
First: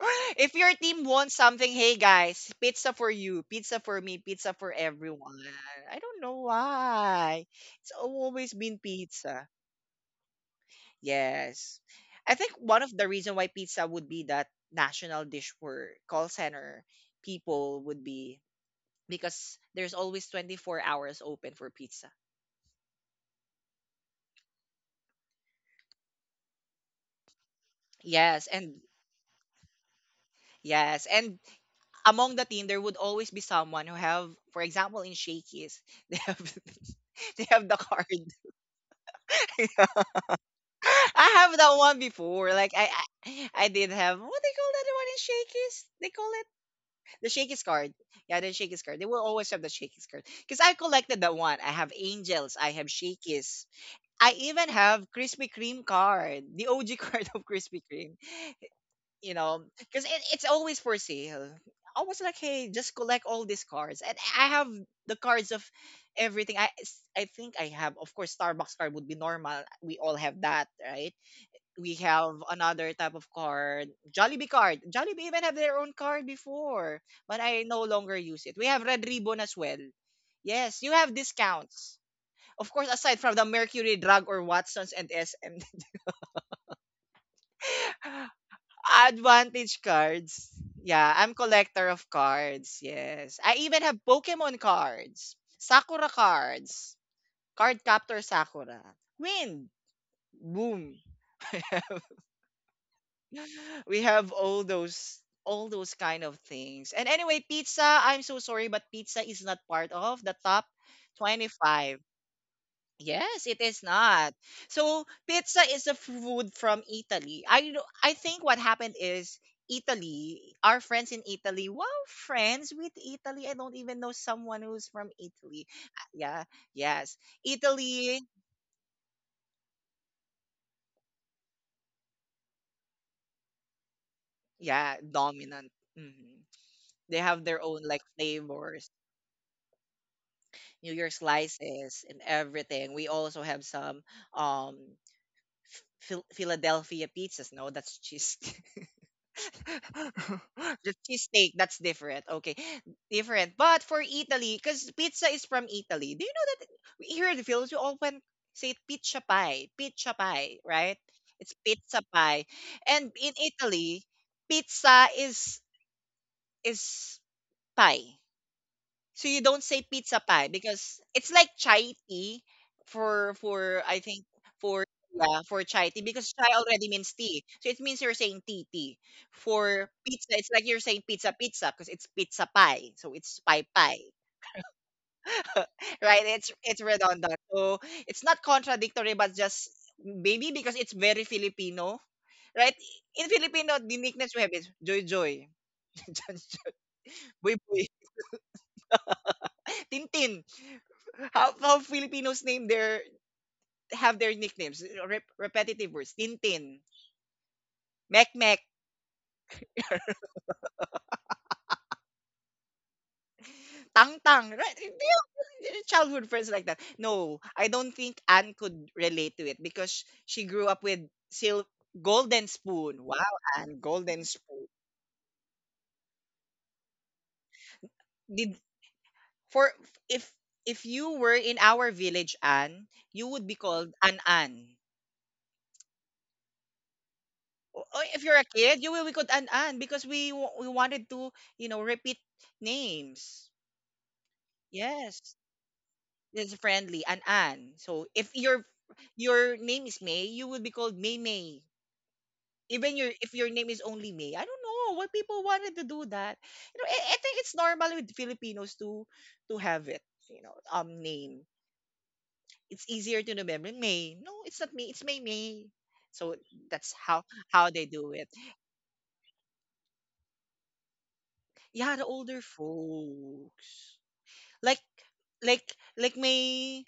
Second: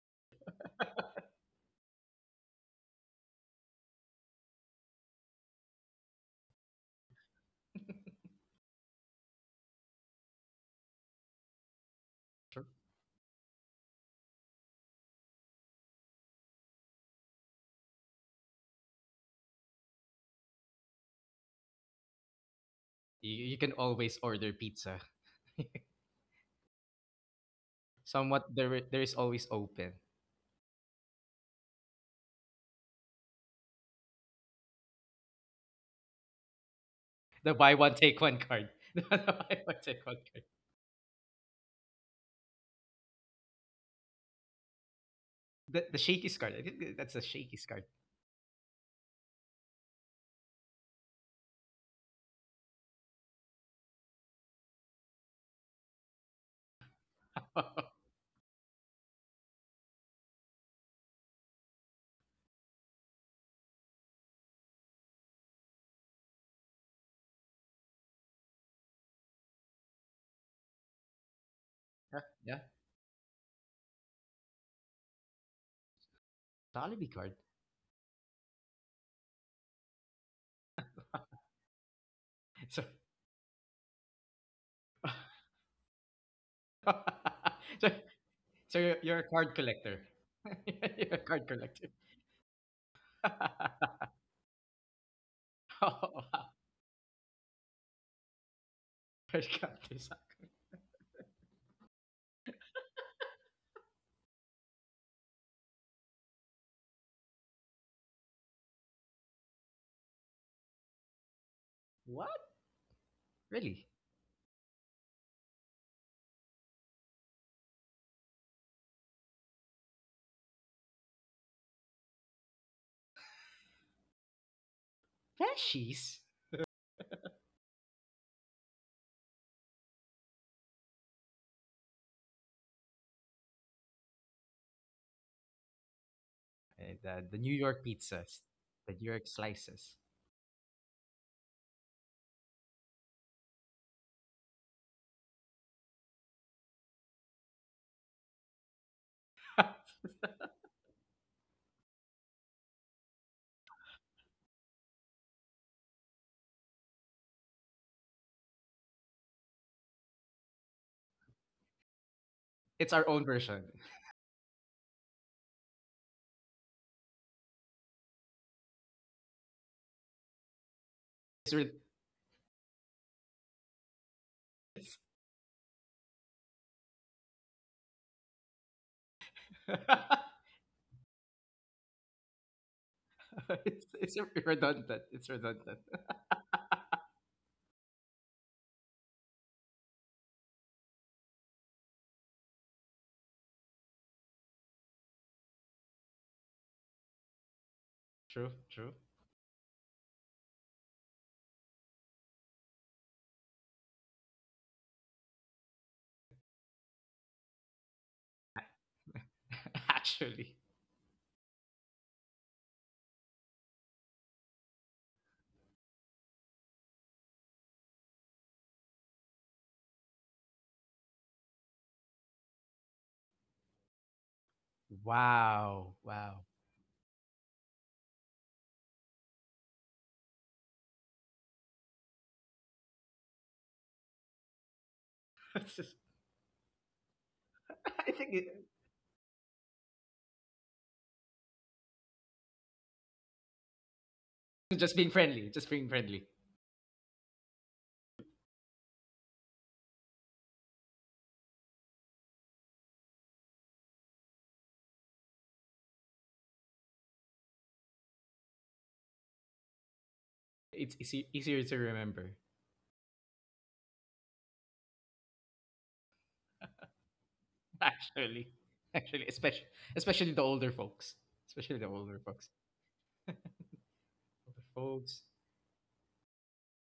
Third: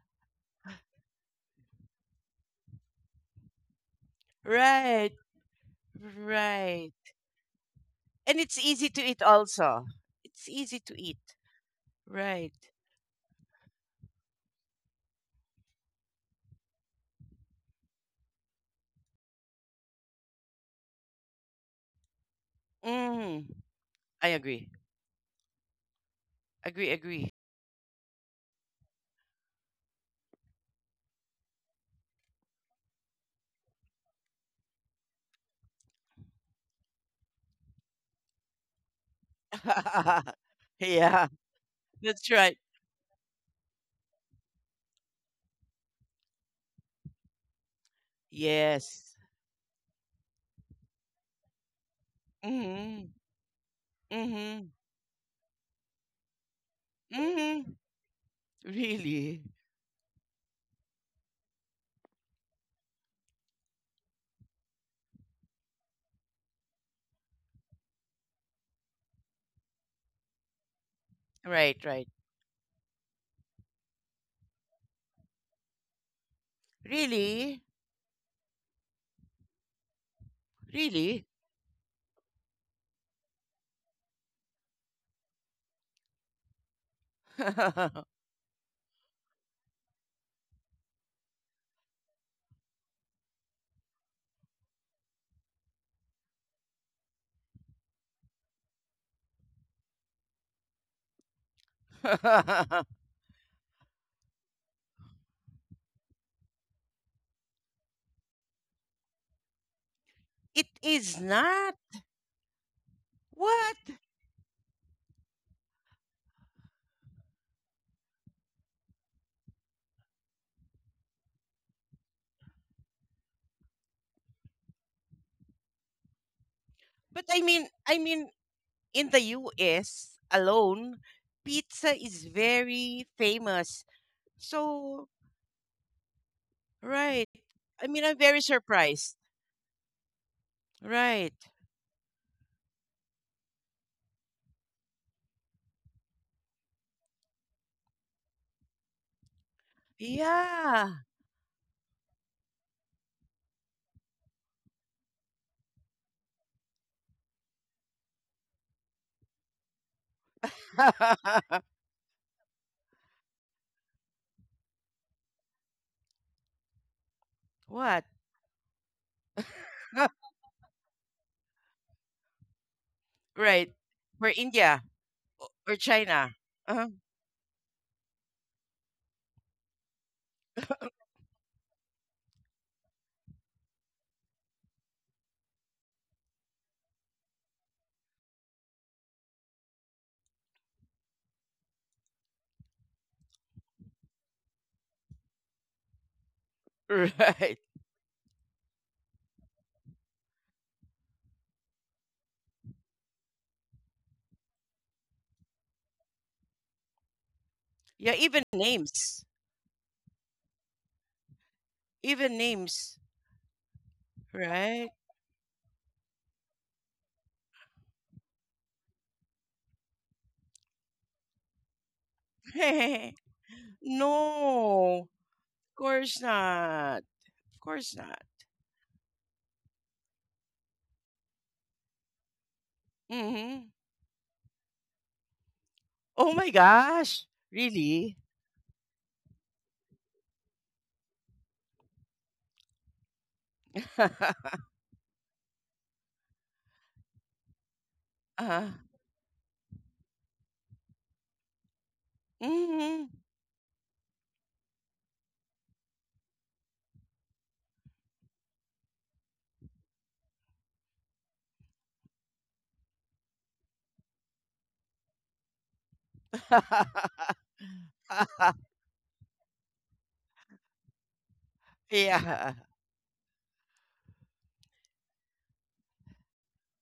Speaker 1: If your team wants something, hey guys, pizza for you, pizza for me, pizza for
Speaker 2: Right,
Speaker 1: everyone. I don't know
Speaker 2: right.
Speaker 1: why. It's
Speaker 2: And
Speaker 1: always
Speaker 2: it's
Speaker 1: been
Speaker 2: easy to eat
Speaker 1: pizza.
Speaker 2: also. It's easy to eat.
Speaker 1: Yes. I think
Speaker 2: Right.
Speaker 3: True.
Speaker 1: one of the reason why pizza would be that national dish for call center people would be because there's always 24 hours open for pizza.
Speaker 3: You,
Speaker 2: Mm,
Speaker 3: you can always
Speaker 2: I
Speaker 3: order
Speaker 2: agree.
Speaker 3: pizza.
Speaker 2: Agree, agree.
Speaker 1: Yes,
Speaker 3: Somewhat there
Speaker 1: and
Speaker 3: i- there is always open.
Speaker 1: yes, and among the team there would always be someone who have, for example, in Shakey's, they have they
Speaker 3: The
Speaker 1: have
Speaker 3: buy
Speaker 1: the
Speaker 3: one
Speaker 1: card.
Speaker 3: take one card. the buy one take one card.
Speaker 2: Yeah,
Speaker 1: I have that one
Speaker 2: that's
Speaker 1: before.
Speaker 2: right.
Speaker 1: I did have what they call that one in Shakey's?
Speaker 3: The
Speaker 1: They call
Speaker 3: shaky
Speaker 1: it
Speaker 3: card. I think that's a
Speaker 1: the
Speaker 3: shaky
Speaker 1: Shakey's
Speaker 3: card.
Speaker 1: card. Yeah, the Shakey's card. They
Speaker 2: Yes.
Speaker 1: will always have the Shakey's card because I collected that one. I have Angels. I have
Speaker 2: Mm-hmm.
Speaker 1: Shakey's. I
Speaker 2: Mm-hmm.
Speaker 1: even have Krispy Kreme card, the OG card of
Speaker 2: Mm-hmm.
Speaker 1: Krispy Kreme. You
Speaker 2: Really?
Speaker 1: know, because it's always for sale. I was like, hey, just collect all these cards, and I have the cards of everything. I think I have, of course, Starbucks card would be normal. We all have that, right?
Speaker 2: Right,
Speaker 1: We
Speaker 2: right.
Speaker 3: Yeah,
Speaker 1: have
Speaker 3: yeah.
Speaker 1: another type of card. Jollibee even have their own card before,
Speaker 3: Jollibee card.
Speaker 1: but I
Speaker 2: Really?
Speaker 1: no longer use it. We have Red Ribbon as well. Yes, you have
Speaker 2: Really?
Speaker 1: discounts. Of
Speaker 3: So,
Speaker 1: course, aside from the Mercury Drug or Watsons and SM
Speaker 3: so, so you're, you're a card
Speaker 1: Advantage
Speaker 3: collector.
Speaker 1: cards.
Speaker 3: You're a
Speaker 1: Yeah, I'm
Speaker 3: card collector.
Speaker 1: collector of cards. Yes. I even have
Speaker 3: Oh,
Speaker 1: Pokemon cards, Sakura
Speaker 3: wow.
Speaker 1: cards, Card Captor Sakura,
Speaker 3: Fresh
Speaker 1: Wind,
Speaker 3: counter.
Speaker 1: Boom. We have all those kind of things. And anyway, pizza, I'm so sorry, but pizza is not part of the
Speaker 2: It
Speaker 1: top
Speaker 2: is not.
Speaker 1: 25.
Speaker 3: What?
Speaker 1: Yes, it is
Speaker 3: Really?
Speaker 2: What?
Speaker 1: not. So pizza is a food from Italy. I know- I think what happened is Italy, our friends in Italy, wow, friends with Italy. I don't even know someone who's from Italy. Ah,
Speaker 3: Freshies?
Speaker 1: yeah, yes.
Speaker 2: But I mean, I
Speaker 1: Italy,
Speaker 2: mean, in the US alone, pizza is very famous.
Speaker 1: yeah,
Speaker 2: So,
Speaker 1: dominant. Mhm.
Speaker 3: And
Speaker 1: They
Speaker 2: right.
Speaker 3: the
Speaker 1: have
Speaker 3: New
Speaker 1: their
Speaker 3: York
Speaker 1: own
Speaker 2: I mean,
Speaker 1: like
Speaker 2: I'm very
Speaker 3: pizzas. The
Speaker 1: flavors.
Speaker 3: New
Speaker 2: surprised.
Speaker 3: York slices.
Speaker 1: New York
Speaker 2: Right.
Speaker 1: slices and everything. We also have some um Philadelphia pizzas. No, that's cheese. The
Speaker 2: Yeah.
Speaker 1: cheesesteak, that's different. Okay, different. But for Italy, because pizza is from Italy. Do you know that here in the Philippines we often say pizza pie, right? It's pizza pie,
Speaker 3: It's our
Speaker 1: and
Speaker 3: own
Speaker 1: in
Speaker 3: version.
Speaker 1: Italy, pizza is pie.
Speaker 2: What?
Speaker 1: So you don't say pizza pie because it's like
Speaker 3: It's, re-
Speaker 1: chai tea
Speaker 2: Right.
Speaker 1: for I think
Speaker 2: Or
Speaker 1: for
Speaker 2: India
Speaker 3: it's,
Speaker 1: yeah for
Speaker 2: or
Speaker 1: chai tea because
Speaker 2: China.
Speaker 1: chai already
Speaker 2: uh
Speaker 1: means tea, so it means you're saying tea tea. For pizza, it's like you're saying pizza pizza because it's pizza pie, so it's pie
Speaker 3: it's,
Speaker 1: pie,
Speaker 3: it's redundant. It's redundant.
Speaker 1: right? It's redundant, so it's not contradictory, but just maybe because it's very Filipino, right? In Filipino, the nicknames we have is Joy Joy, Boy
Speaker 2: Right.
Speaker 1: Boy,
Speaker 3: True, true.
Speaker 1: Tintin. How Filipinos name their have their nicknames, eh, repetitive words. Tintin,
Speaker 2: Yeah,
Speaker 1: Mek
Speaker 2: even
Speaker 1: Mek,
Speaker 2: names.
Speaker 3: Actually.
Speaker 2: Even names.
Speaker 1: Tang Tang. Right? Do
Speaker 2: Right?
Speaker 1: you childhood friends like that? No, I don't think Anne could relate to it because she grew up with sil- Golden Spoon. Wow, Anne, Golden Spoon.
Speaker 2: No. Of
Speaker 3: Wow,
Speaker 2: course
Speaker 3: wow.
Speaker 2: not. Of course not.
Speaker 1: Did for if if you were in our village, Anne, you would be
Speaker 2: Mm-hmm.
Speaker 1: called An Anne.
Speaker 3: That's just,
Speaker 2: Oh my gosh.
Speaker 3: I
Speaker 1: If
Speaker 2: Really?
Speaker 3: think
Speaker 1: you're
Speaker 3: it,
Speaker 1: a kid, you will be called An Anne because we wanted to you know repeat names.
Speaker 2: uh,
Speaker 3: just being
Speaker 1: Yes.
Speaker 3: friendly, just being friendly.
Speaker 1: It's friendly, an Ann. So if your name is May, you will be called May May. Even your
Speaker 2: mm-hmm.
Speaker 1: if your name is only May, I don't know what people wanted to do that. You know, I think it's normal with Filipinos to have it. You know,
Speaker 3: It's easy,
Speaker 1: name.
Speaker 3: easier to remember.
Speaker 1: It's easier to remember May. No, it's not May. It's May May. So that's how they do it.
Speaker 3: Actually. Actually, especially the older folks, especially the
Speaker 1: Yeah, the
Speaker 3: older
Speaker 1: older
Speaker 3: folks,
Speaker 2: Yeah.
Speaker 3: older
Speaker 1: folks like
Speaker 3: folks.
Speaker 1: like like my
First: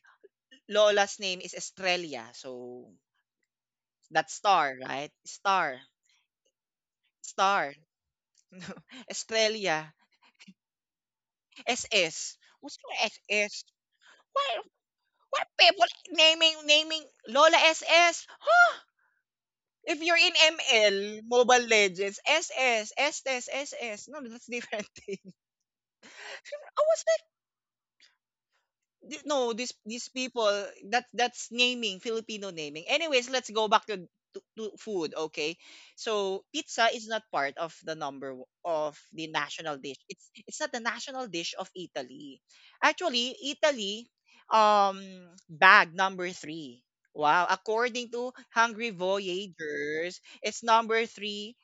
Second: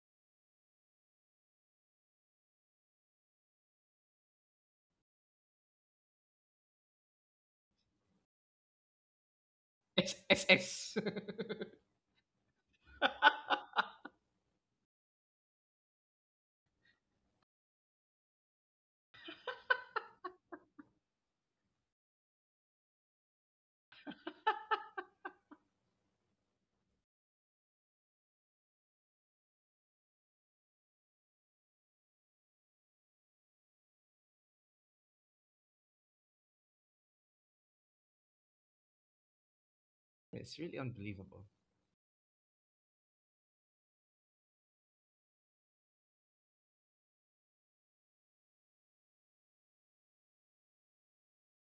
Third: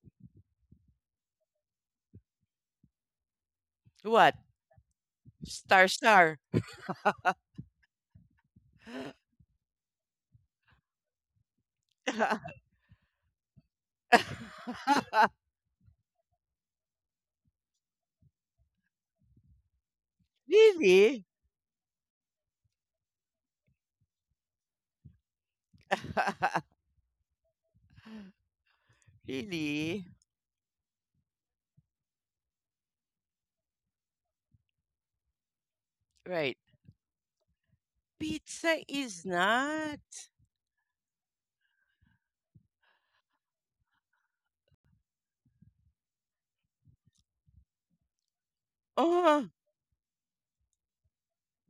Speaker 1: lola's name is Estrella. So that
Speaker 2: What?
Speaker 1: star, right? Star.
Speaker 2: Star star.
Speaker 1: Star. Estrella.
Speaker 3: SSS.
Speaker 1: SS. What's your SS? Why, why people naming Lola SS? Huh? If you're in ML,
Speaker 2: Really?
Speaker 1: Mobile Legends, SS, SS, SS. No, that's different thing. I was Th- no these these
Speaker 2: Really?
Speaker 1: people that's naming filipino naming. Anyways, let's go back to, to food. Okay, so
Speaker 2: Right.
Speaker 1: pizza is not part of the
Speaker 2: Pizza is
Speaker 1: national dish.
Speaker 2: not.
Speaker 1: it's
Speaker 3: It's
Speaker 1: it's not
Speaker 3: really
Speaker 1: the national
Speaker 3: unbelievable.
Speaker 1: dish of Italy. Actually, Italy um bag number three. Wow, according to Hungry
Speaker 2: Oh,
Speaker 1: Voyagers, it's number three.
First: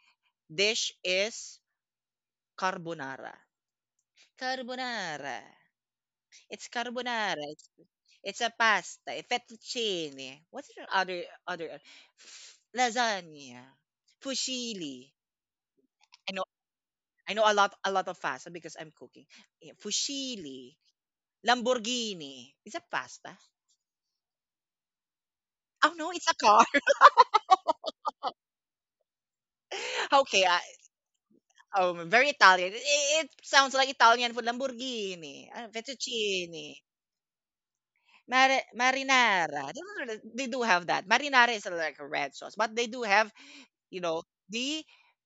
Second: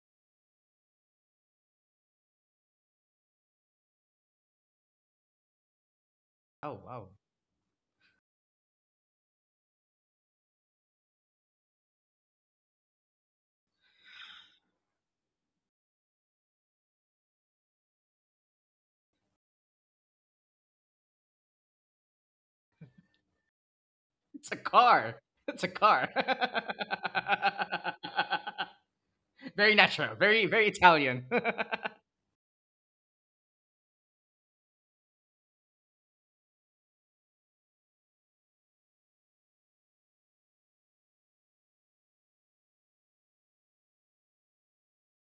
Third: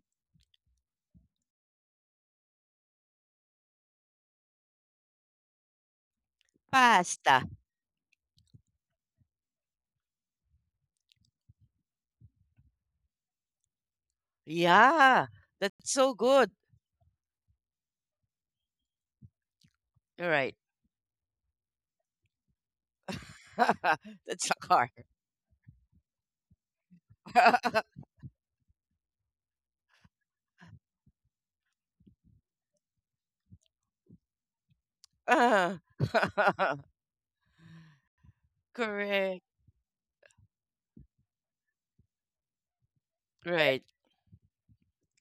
Speaker 1: Dish is carbonara. Carbonara. It's
Speaker 3: Oh wow,
Speaker 1: carbonara.
Speaker 2: pasta.
Speaker 1: It's a pasta. Eh, fettuccine. What's the other lasagna? Fusilli.
Speaker 2: Yeah, that's so
Speaker 1: I know
Speaker 2: good.
Speaker 1: I know a lot of pasta because I'm cooking. Yeah,
Speaker 2: You right.
Speaker 1: fusilli. Lamborghini. Is that pasta?
Speaker 3: it's
Speaker 2: That's a
Speaker 3: a
Speaker 2: car.
Speaker 3: car. It's a
Speaker 1: Oh
Speaker 3: car.
Speaker 1: no, it's a car.
Speaker 3: Very natural,
Speaker 1: okay,
Speaker 3: very
Speaker 1: I,
Speaker 3: very Italian.
Speaker 1: very Italian. It sounds like Italian food. Lamborghini,
Speaker 2: Ah,
Speaker 1: fettuccine,
Speaker 2: Correct.
Speaker 1: marinara. They do have that. Marinara is like a red sauce, but they do have
Speaker 2: Right.
Speaker 1: you know, the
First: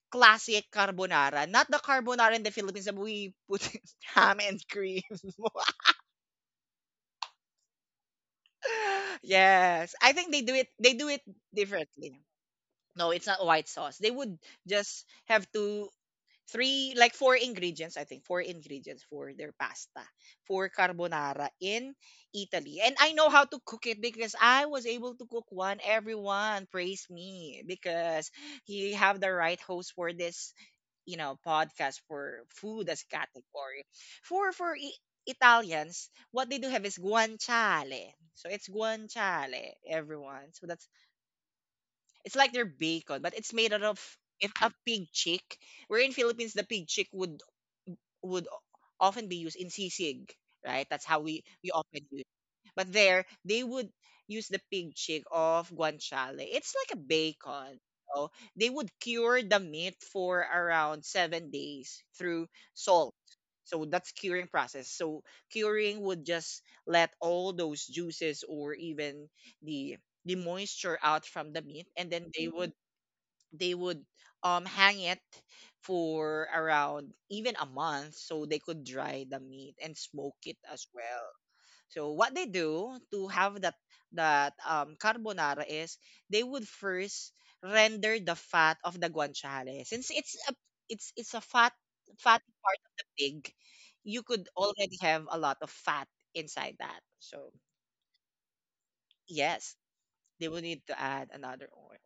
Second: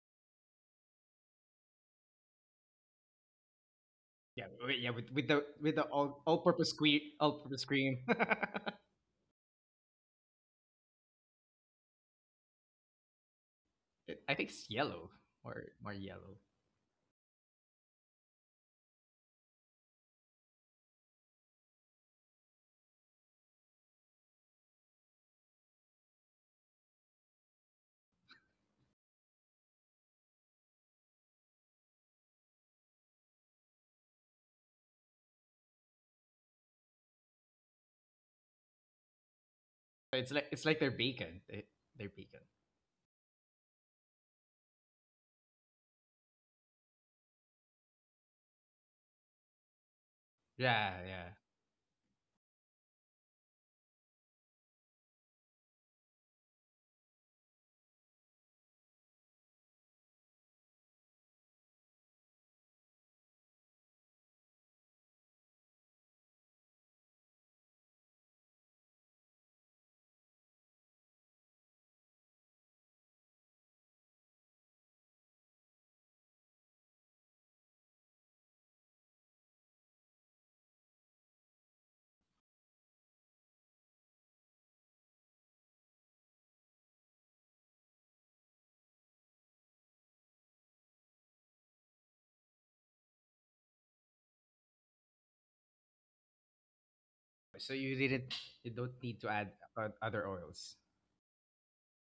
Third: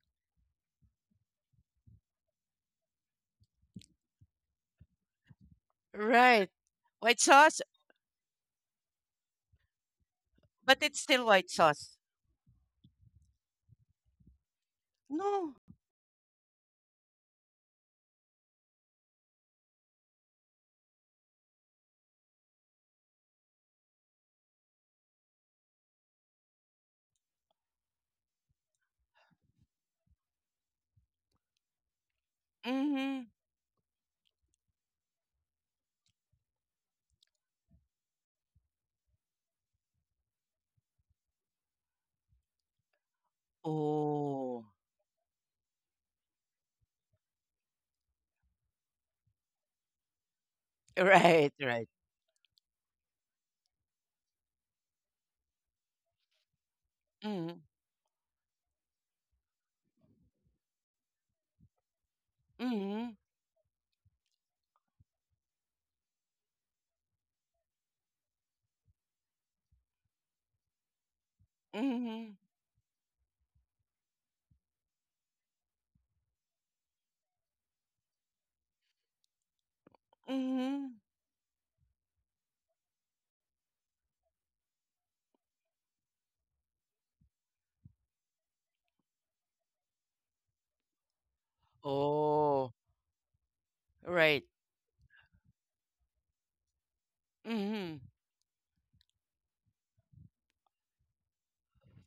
Speaker 1: classic carbonara, not the carbonara in the Philippines that we put ham
Speaker 3: Yeah,
Speaker 1: and
Speaker 3: yeah,
Speaker 1: cream.
Speaker 3: with the all
Speaker 2: Right.
Speaker 3: purpose screen,
Speaker 2: White
Speaker 3: all
Speaker 2: sauce,
Speaker 3: purpose cream.
Speaker 1: Yes, I think they do it.
Speaker 2: but
Speaker 1: They
Speaker 2: it's
Speaker 1: do
Speaker 2: still
Speaker 1: it
Speaker 2: white sauce.
Speaker 1: differently. No, it's not white sauce. They
Speaker 3: I
Speaker 1: would
Speaker 3: think it's
Speaker 1: just
Speaker 3: yellow
Speaker 1: have
Speaker 2: No.
Speaker 3: or
Speaker 1: to
Speaker 3: more yellow.
Speaker 1: three like four ingredients. I think four ingredients for their pasta for carbonara in Italy. And I know how to cook it because I was able to cook one. Everyone praised me because he have the right host for this you know podcast for food as
Speaker 2: Mm-hmm.
Speaker 1: category. For for I- Italians, what they do have is guanciale. So it's guanciale,
Speaker 3: It's like
Speaker 1: everyone.
Speaker 3: it's
Speaker 1: So
Speaker 3: like
Speaker 1: that's
Speaker 3: their bacon. Their
Speaker 1: it's
Speaker 3: bacon.
Speaker 1: like their bacon, but it's made out of if
Speaker 2: Oh.
Speaker 1: a pig cheek. We're in Philippines, the pig cheek would often be used in sisig, right?
Speaker 3: Yeah,
Speaker 1: That's how
Speaker 3: yeah.
Speaker 2: Right,
Speaker 1: we
Speaker 2: right.
Speaker 1: often use. But there, they would use the pig cheek of guanciale. It's like a
Speaker 2: Mm-hmm.
Speaker 1: bacon. So they would cure the meat for around 7 days through
Speaker 2: Mm-hmm.
Speaker 1: salt. So that's curing process. So curing would just let all those juices or even the the moisture out from the meat, and then
Speaker 2: Mm-hmm.
Speaker 1: they would hang it for around even a month so they could dry the meat and smoke it
Speaker 2: Mm-hmm.
Speaker 1: as well. So what they do to have that carbonara is they would first render the fat of the guanciale. Since it's a fat
Speaker 2: Oh.
Speaker 1: part of the pig, you
Speaker 2: Right.
Speaker 1: could already have a lot of fat inside that. So
Speaker 3: So you
Speaker 2: Mm-hmm.
Speaker 3: didn't you don't need to add
Speaker 1: yes,
Speaker 3: other
Speaker 1: they will
Speaker 3: oils.
Speaker 1: need to add another oil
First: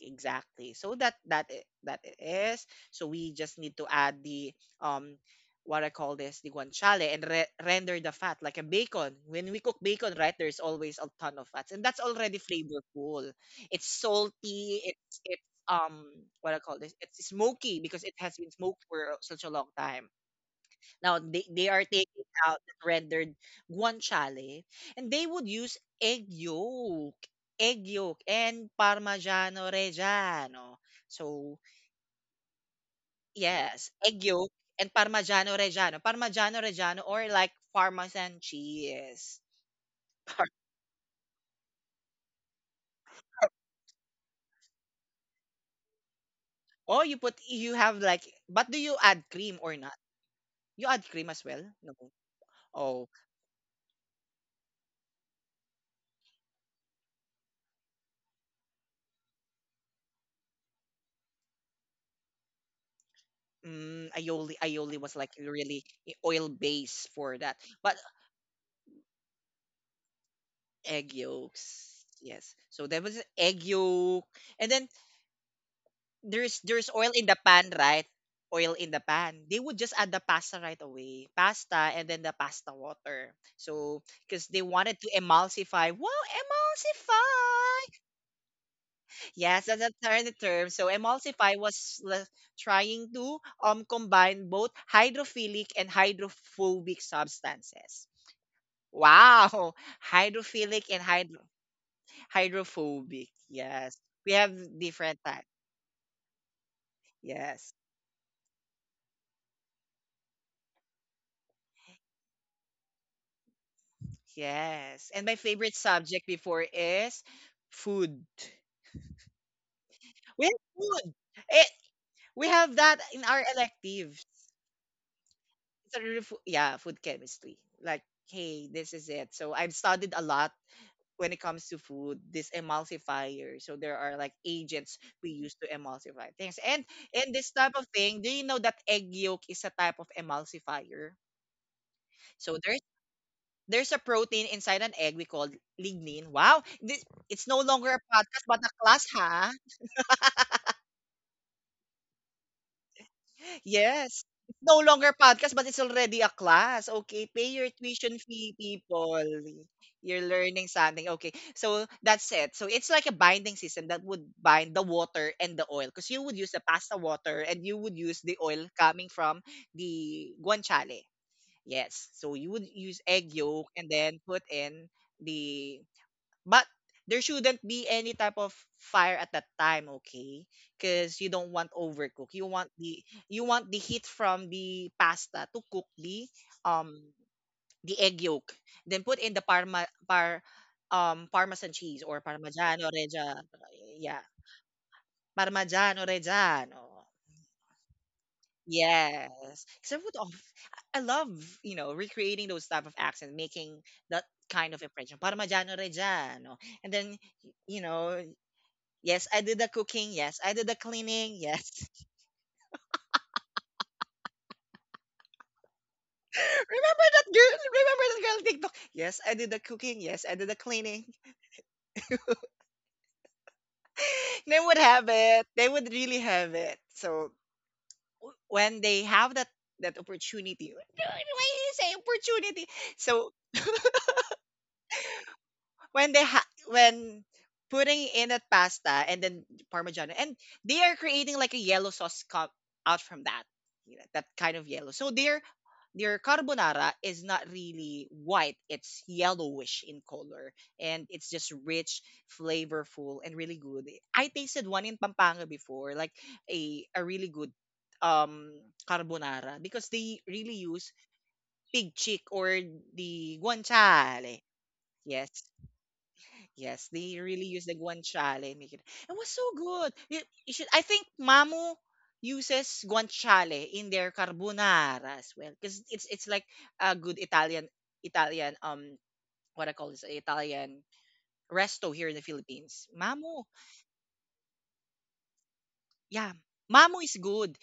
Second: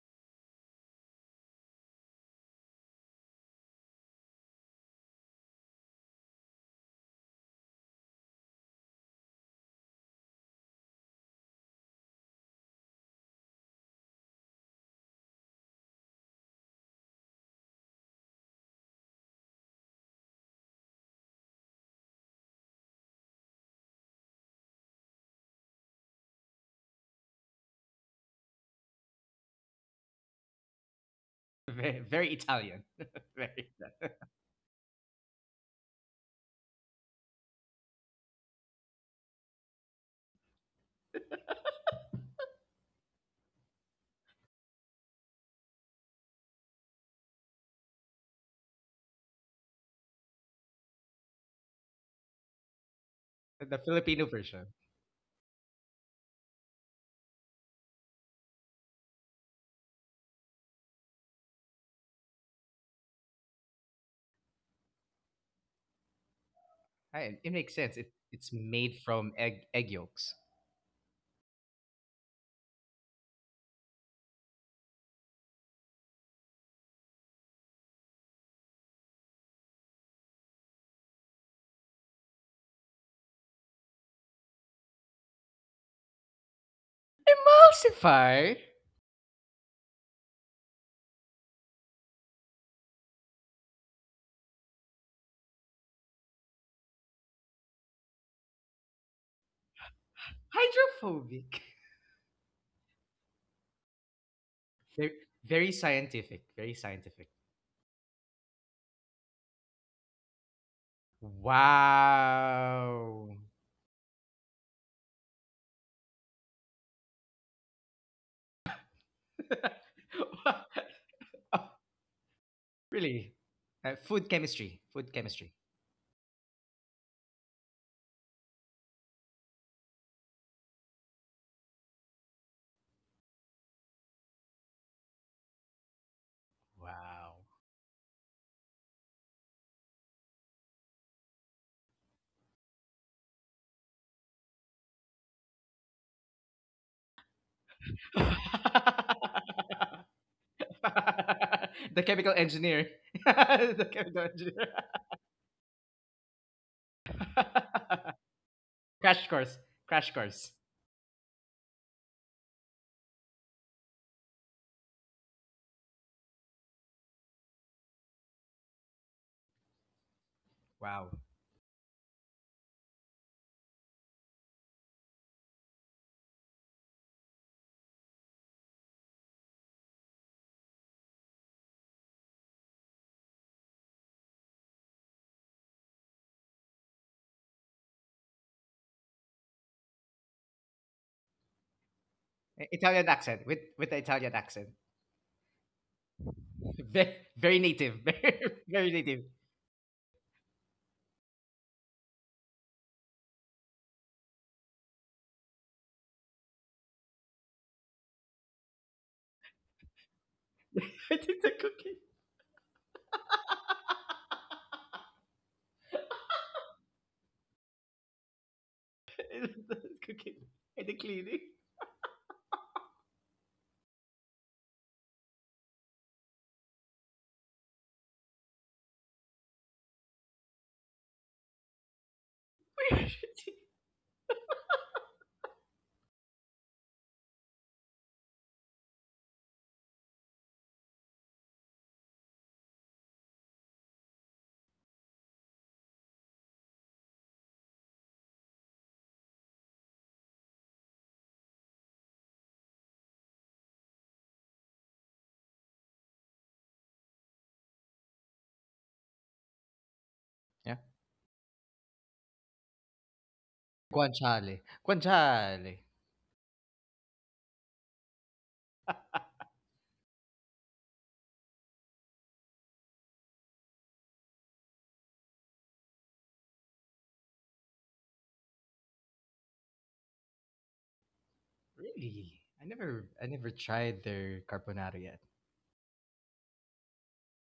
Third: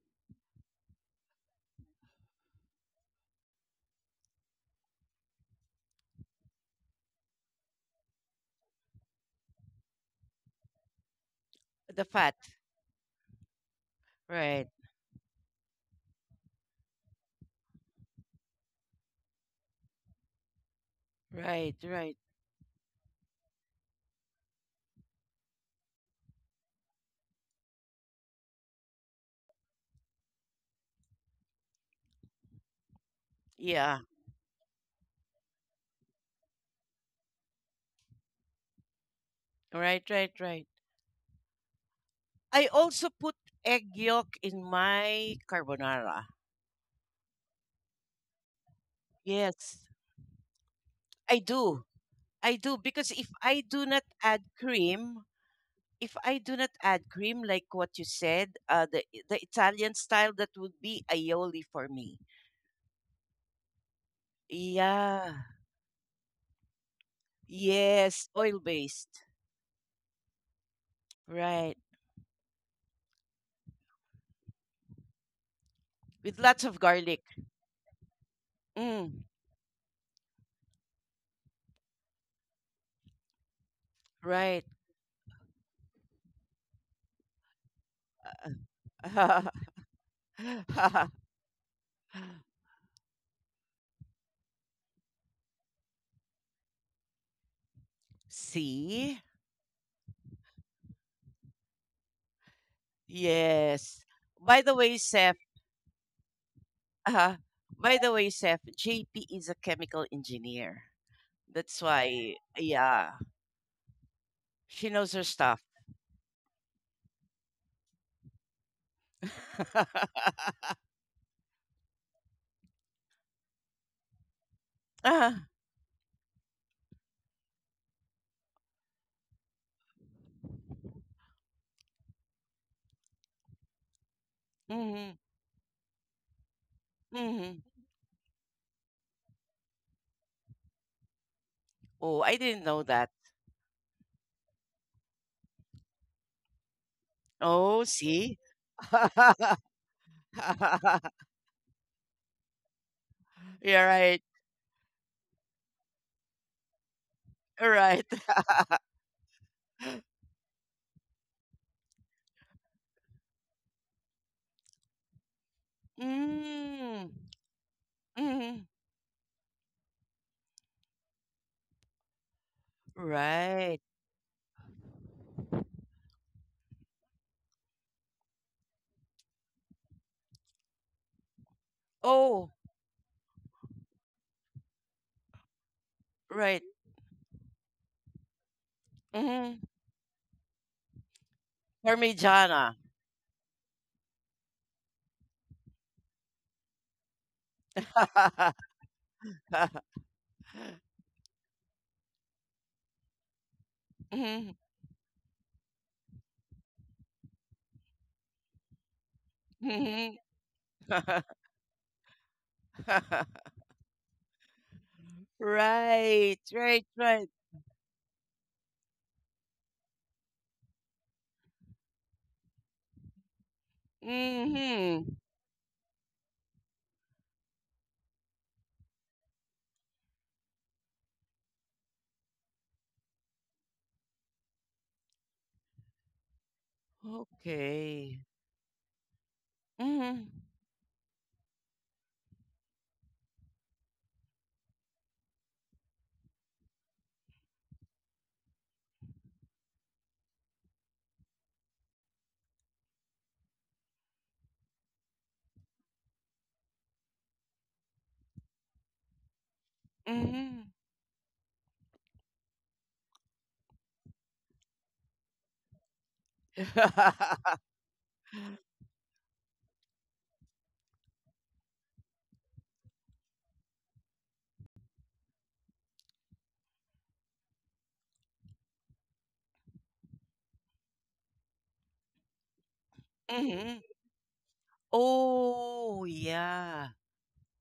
Speaker 1: exactly so that that it is. So we just need to add the um what I call this the guanciale and render the fat like a bacon. When we cook bacon, right, there's always a ton of fats and that's
Speaker 2: The fat.
Speaker 1: already flavorful. It's
Speaker 2: Right.
Speaker 1: salty it's um what I call this, it's smoky because it has been smoked for such a long time. Now they
Speaker 2: Right.
Speaker 1: are
Speaker 2: Right.
Speaker 1: taking out the rendered guanciale, and they would use egg yolk and Parmigiano Reggiano. So
Speaker 3: Very, very Italian. Very,
Speaker 1: yes,
Speaker 2: Yeah.
Speaker 1: egg yolk and Parmigiano Reggiano, Parmigiano Reggiano or like Parmesan cheese.
Speaker 2: Right, right,
Speaker 1: Par-
Speaker 2: right. I also put egg yolk in my carbonara.
Speaker 1: Oh, you have like, but do you add cream
Speaker 2: Yes,
Speaker 1: or not? You add cream
Speaker 2: I
Speaker 1: as well?
Speaker 2: do.
Speaker 1: No.
Speaker 2: I do because
Speaker 1: Oh,
Speaker 3: the Filipino version.
Speaker 2: if I do not add cream like what you said, the Italian style that would be aioli for me.
Speaker 1: mm, aioli was like
Speaker 2: Yeah.
Speaker 1: really oil base for
Speaker 3: It
Speaker 1: that.
Speaker 3: makes
Speaker 1: But
Speaker 3: sense. It,
Speaker 2: Yes,
Speaker 3: it's
Speaker 2: oil
Speaker 3: made
Speaker 2: based.
Speaker 3: from egg yolks.
Speaker 1: egg
Speaker 2: Right.
Speaker 1: yolks. Yes. So there was egg yolk, and then
Speaker 2: With lots of
Speaker 1: there's oil
Speaker 2: garlic.
Speaker 1: in the pan, right? Oil in the
Speaker 2: Mm,
Speaker 1: pan. They would just add the pasta right away, pasta, and then the pasta water. So because they
Speaker 2: right.
Speaker 1: wanted to emulsify. Wow, emulsify.
Speaker 3: Emulsify.
Speaker 1: Yes, that's the term. So emulsify was trying to combine both hydrophilic and hydrophobic substances.
Speaker 2: See?
Speaker 1: Wow, hydrophilic and hyd
Speaker 3: Hydrophobic.
Speaker 1: Hydrophobic. Yes.
Speaker 2: Yes.
Speaker 1: We have
Speaker 2: By the way,
Speaker 3: Very,
Speaker 1: different
Speaker 2: Sam,
Speaker 1: type.
Speaker 3: very scientific. Very scientific.
Speaker 2: uh
Speaker 1: Yes.
Speaker 2: By the way, Seth, JP is a chemical engineer. That's why, yeah,
Speaker 3: Wow.
Speaker 2: she
Speaker 1: Yes.
Speaker 2: knows her
Speaker 1: And my
Speaker 2: stuff.
Speaker 1: favorite subject before is food. We have food. It,
Speaker 3: of
Speaker 1: we have that in
Speaker 3: Really?
Speaker 1: our electives.
Speaker 3: Food chemistry. Food
Speaker 2: uh,
Speaker 3: chemistry.
Speaker 1: It's a real fo- Yeah, food chemistry. Like, hey, this is it. So I've studied a lot when it comes to food, this emulsifier. So there are like agents
Speaker 2: hmm
Speaker 1: we use to emulsify things. And in
Speaker 3: Wow.
Speaker 1: this
Speaker 2: hmm
Speaker 1: type of thing, do you know that egg yolk is a type of emulsifier?
Speaker 2: Oh, I
Speaker 1: So
Speaker 2: didn't
Speaker 1: there
Speaker 2: know that.
Speaker 1: There's a protein inside an egg we call lignin. Wow! This, it's no
Speaker 2: Oh,
Speaker 1: longer a
Speaker 2: see?
Speaker 1: podcast but a class, ha?
Speaker 3: The chemical engineer.
Speaker 2: You're
Speaker 3: The
Speaker 1: Yes.
Speaker 2: right.
Speaker 3: chemical
Speaker 1: It's
Speaker 3: engineer.
Speaker 1: no longer a podcast but it's already a class. Okay, pay your
Speaker 2: Right.
Speaker 1: tuition fee, people.
Speaker 3: Crash course. Crash
Speaker 1: You're
Speaker 3: course.
Speaker 1: learning something. Okay, so that's it. So it's like a binding system that would bind the water and the oil because you would use the pasta
Speaker 2: Mm,
Speaker 1: water and you would use the oil
Speaker 2: mm,
Speaker 1: coming from the guanciale.
Speaker 3: Wow.
Speaker 1: Yes. So you would use egg yolk
Speaker 2: right.
Speaker 1: and then put in the But there shouldn't be any type of fire at that time, okay? Because you don't want overcook.
Speaker 2: Oh,
Speaker 1: You want the heat from the pasta to cook
Speaker 2: right.
Speaker 1: um the egg yolk. Then put in the
Speaker 2: Mm,
Speaker 1: parma par parmesan cheese or
Speaker 2: Parmigiana.
Speaker 1: parmigiano
Speaker 3: Italian
Speaker 1: reggiano.
Speaker 3: accent with the
Speaker 1: Yeah,
Speaker 3: Italian accent.
Speaker 1: parmigiano reggiano.
Speaker 3: Very, very native. Very, very native.
Speaker 1: Yes, because I would of- I love you know recreating those type of accents, making that
Speaker 2: Mm,
Speaker 1: kind of impression. Parmigiano reggiano, and then you know. Yes, I do the cooking.
Speaker 2: hmm.
Speaker 1: Yes, I do the
Speaker 3: I
Speaker 1: cleaning.
Speaker 3: did the
Speaker 1: Yes.
Speaker 3: cooking.
Speaker 2: Right, right,
Speaker 1: Remember that
Speaker 2: right.
Speaker 1: girl? Remember that girl on TikTok? Yes, I
Speaker 3: I
Speaker 1: do
Speaker 3: did
Speaker 1: the
Speaker 3: the
Speaker 1: cooking. Yes, I
Speaker 3: cooking.
Speaker 1: do the
Speaker 3: And the
Speaker 1: cleaning.
Speaker 3: cleaning.
Speaker 1: They would have
Speaker 2: Mm-hmm.
Speaker 1: it. They would really have it. So when they have that opportunity, why do you say opportunity? So when putting
Speaker 2: Okay.
Speaker 1: in a pasta and then parmigiano and
Speaker 2: Mm-hmm.
Speaker 1: they are creating like a yellow sauce out from that, you know, that kind of yellow. So their carbonara is not really white, it's yellowish in color, and it's just rich, flavorful, and really good. I tasted one in Pampanga before, like a really good um carbonara because they really
Speaker 2: Mm-hmm.
Speaker 3: Yeah.
Speaker 1: use pig cheek or the guanciale.
Speaker 3: Guanciale.
Speaker 1: Yes,
Speaker 3: Guanciale.
Speaker 1: yes, they really use the guanciale and make it. It was so good. You should. I think Mamu uses guanciale in their carbonara as well because it's like a good Italian Italian, what I call this Italian resto here in the
Speaker 3: Really? I
Speaker 1: Philippines.
Speaker 3: never I
Speaker 1: Mamu,
Speaker 3: never
Speaker 2: Mm-hmm.
Speaker 3: tried their carbonara yet.
Speaker 2: Oh,
Speaker 1: yeah,
Speaker 2: yeah.
Speaker 1: Mamu is good.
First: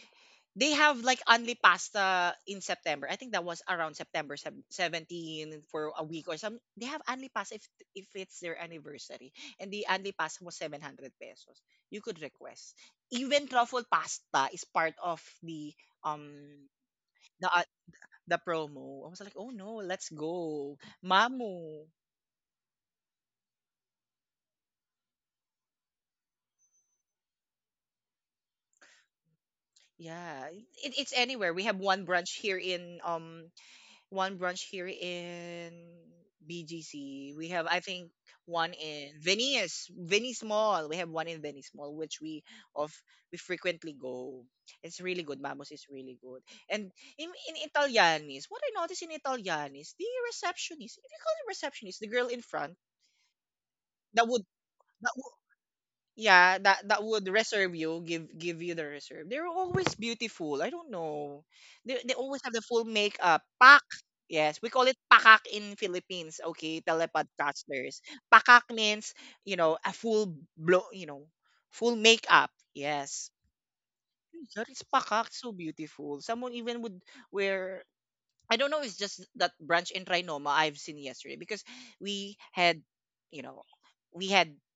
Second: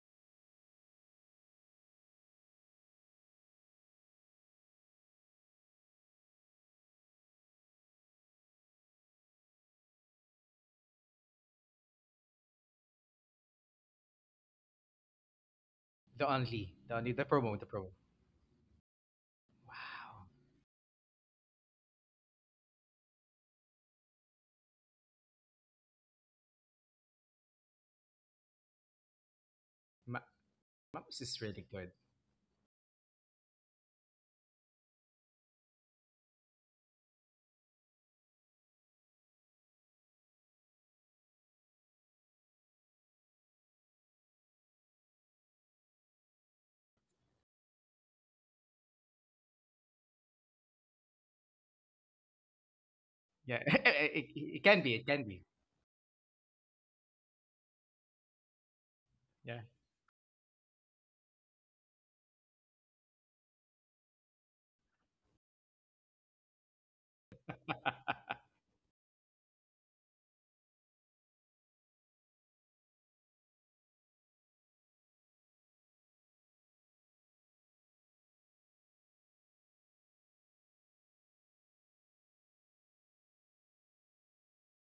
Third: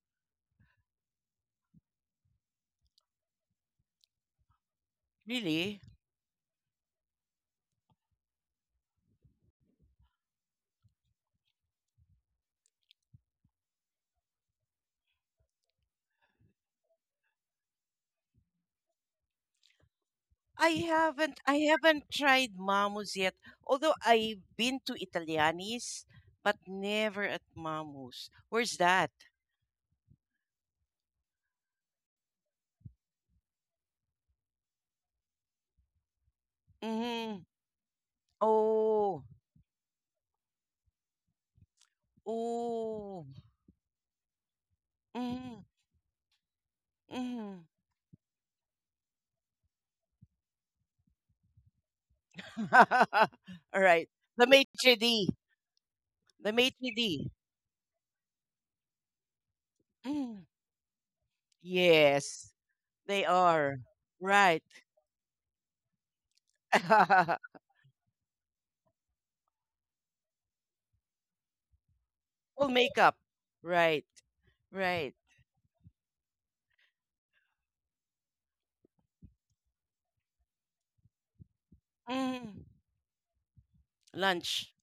Speaker 1: They have like only pasta in September. I think that was around September 17
Speaker 2: Really?
Speaker 1: for a week or some. They have only pasta if it's their anniversary. And the only pasta was 700 pesos. You could request. Even truffle pasta is part of the um
Speaker 3: The
Speaker 1: the
Speaker 3: promo,
Speaker 1: uh,
Speaker 3: the promo.
Speaker 1: the promo. I was like, "Oh no, let's
Speaker 3: Wow.
Speaker 2: I
Speaker 1: go."
Speaker 2: haven't I
Speaker 1: Mamu.
Speaker 2: haven't tried Mamu's yet. Although I've been to Italianis, but never at Mamu's. Where's that?
Speaker 3: Ma-
Speaker 1: Yeah, it's
Speaker 3: Mom's is
Speaker 1: anywhere. We
Speaker 3: really
Speaker 1: have
Speaker 3: good.
Speaker 1: one branch here in One branch here in BGC.
Speaker 2: Mm-hmm.
Speaker 1: We have, I think, one in
Speaker 2: Oh.
Speaker 1: Venice, Venice Mall. We have one in Venice Mall, which of
Speaker 2: Oh.
Speaker 1: we frequently go. It's really good.
Speaker 2: Mm-hmm.
Speaker 1: Mamos is really good. And
Speaker 2: Mm-hmm.
Speaker 1: in Italianis, what I noticed in Italianis, the receptionist, if you call it receptionist, the girl in front
Speaker 3: Yeah,
Speaker 2: All
Speaker 3: it,
Speaker 2: right.
Speaker 1: that
Speaker 3: it,
Speaker 2: The
Speaker 1: would
Speaker 3: it can
Speaker 2: maitre
Speaker 3: be, it
Speaker 1: that
Speaker 3: can
Speaker 2: d'.
Speaker 3: be.
Speaker 2: The
Speaker 1: yeah that
Speaker 2: maitre
Speaker 1: that would
Speaker 2: d'.
Speaker 1: reserve, you give give you the reserve. They're
Speaker 3: Yeah.
Speaker 1: always
Speaker 2: Mm-hmm.
Speaker 1: beautiful, I don't know. They always
Speaker 2: Yes,
Speaker 1: have the full
Speaker 2: they
Speaker 1: makeup
Speaker 2: are.
Speaker 1: pak. Yes,
Speaker 2: Right.
Speaker 1: we call it pakak in Philippines. Okay, telepodcasters, pakak means, you know, a full blow, you know, full makeup.
Speaker 2: Full makeup.
Speaker 1: Yes,
Speaker 2: Right.
Speaker 1: that is
Speaker 2: Right.
Speaker 1: pakak. So beautiful, someone even would wear, I don't know. It's just that branch in Trinoma I've seen yesterday because we
Speaker 2: Mm.
Speaker 1: had you know we had
Speaker 2: Lunch.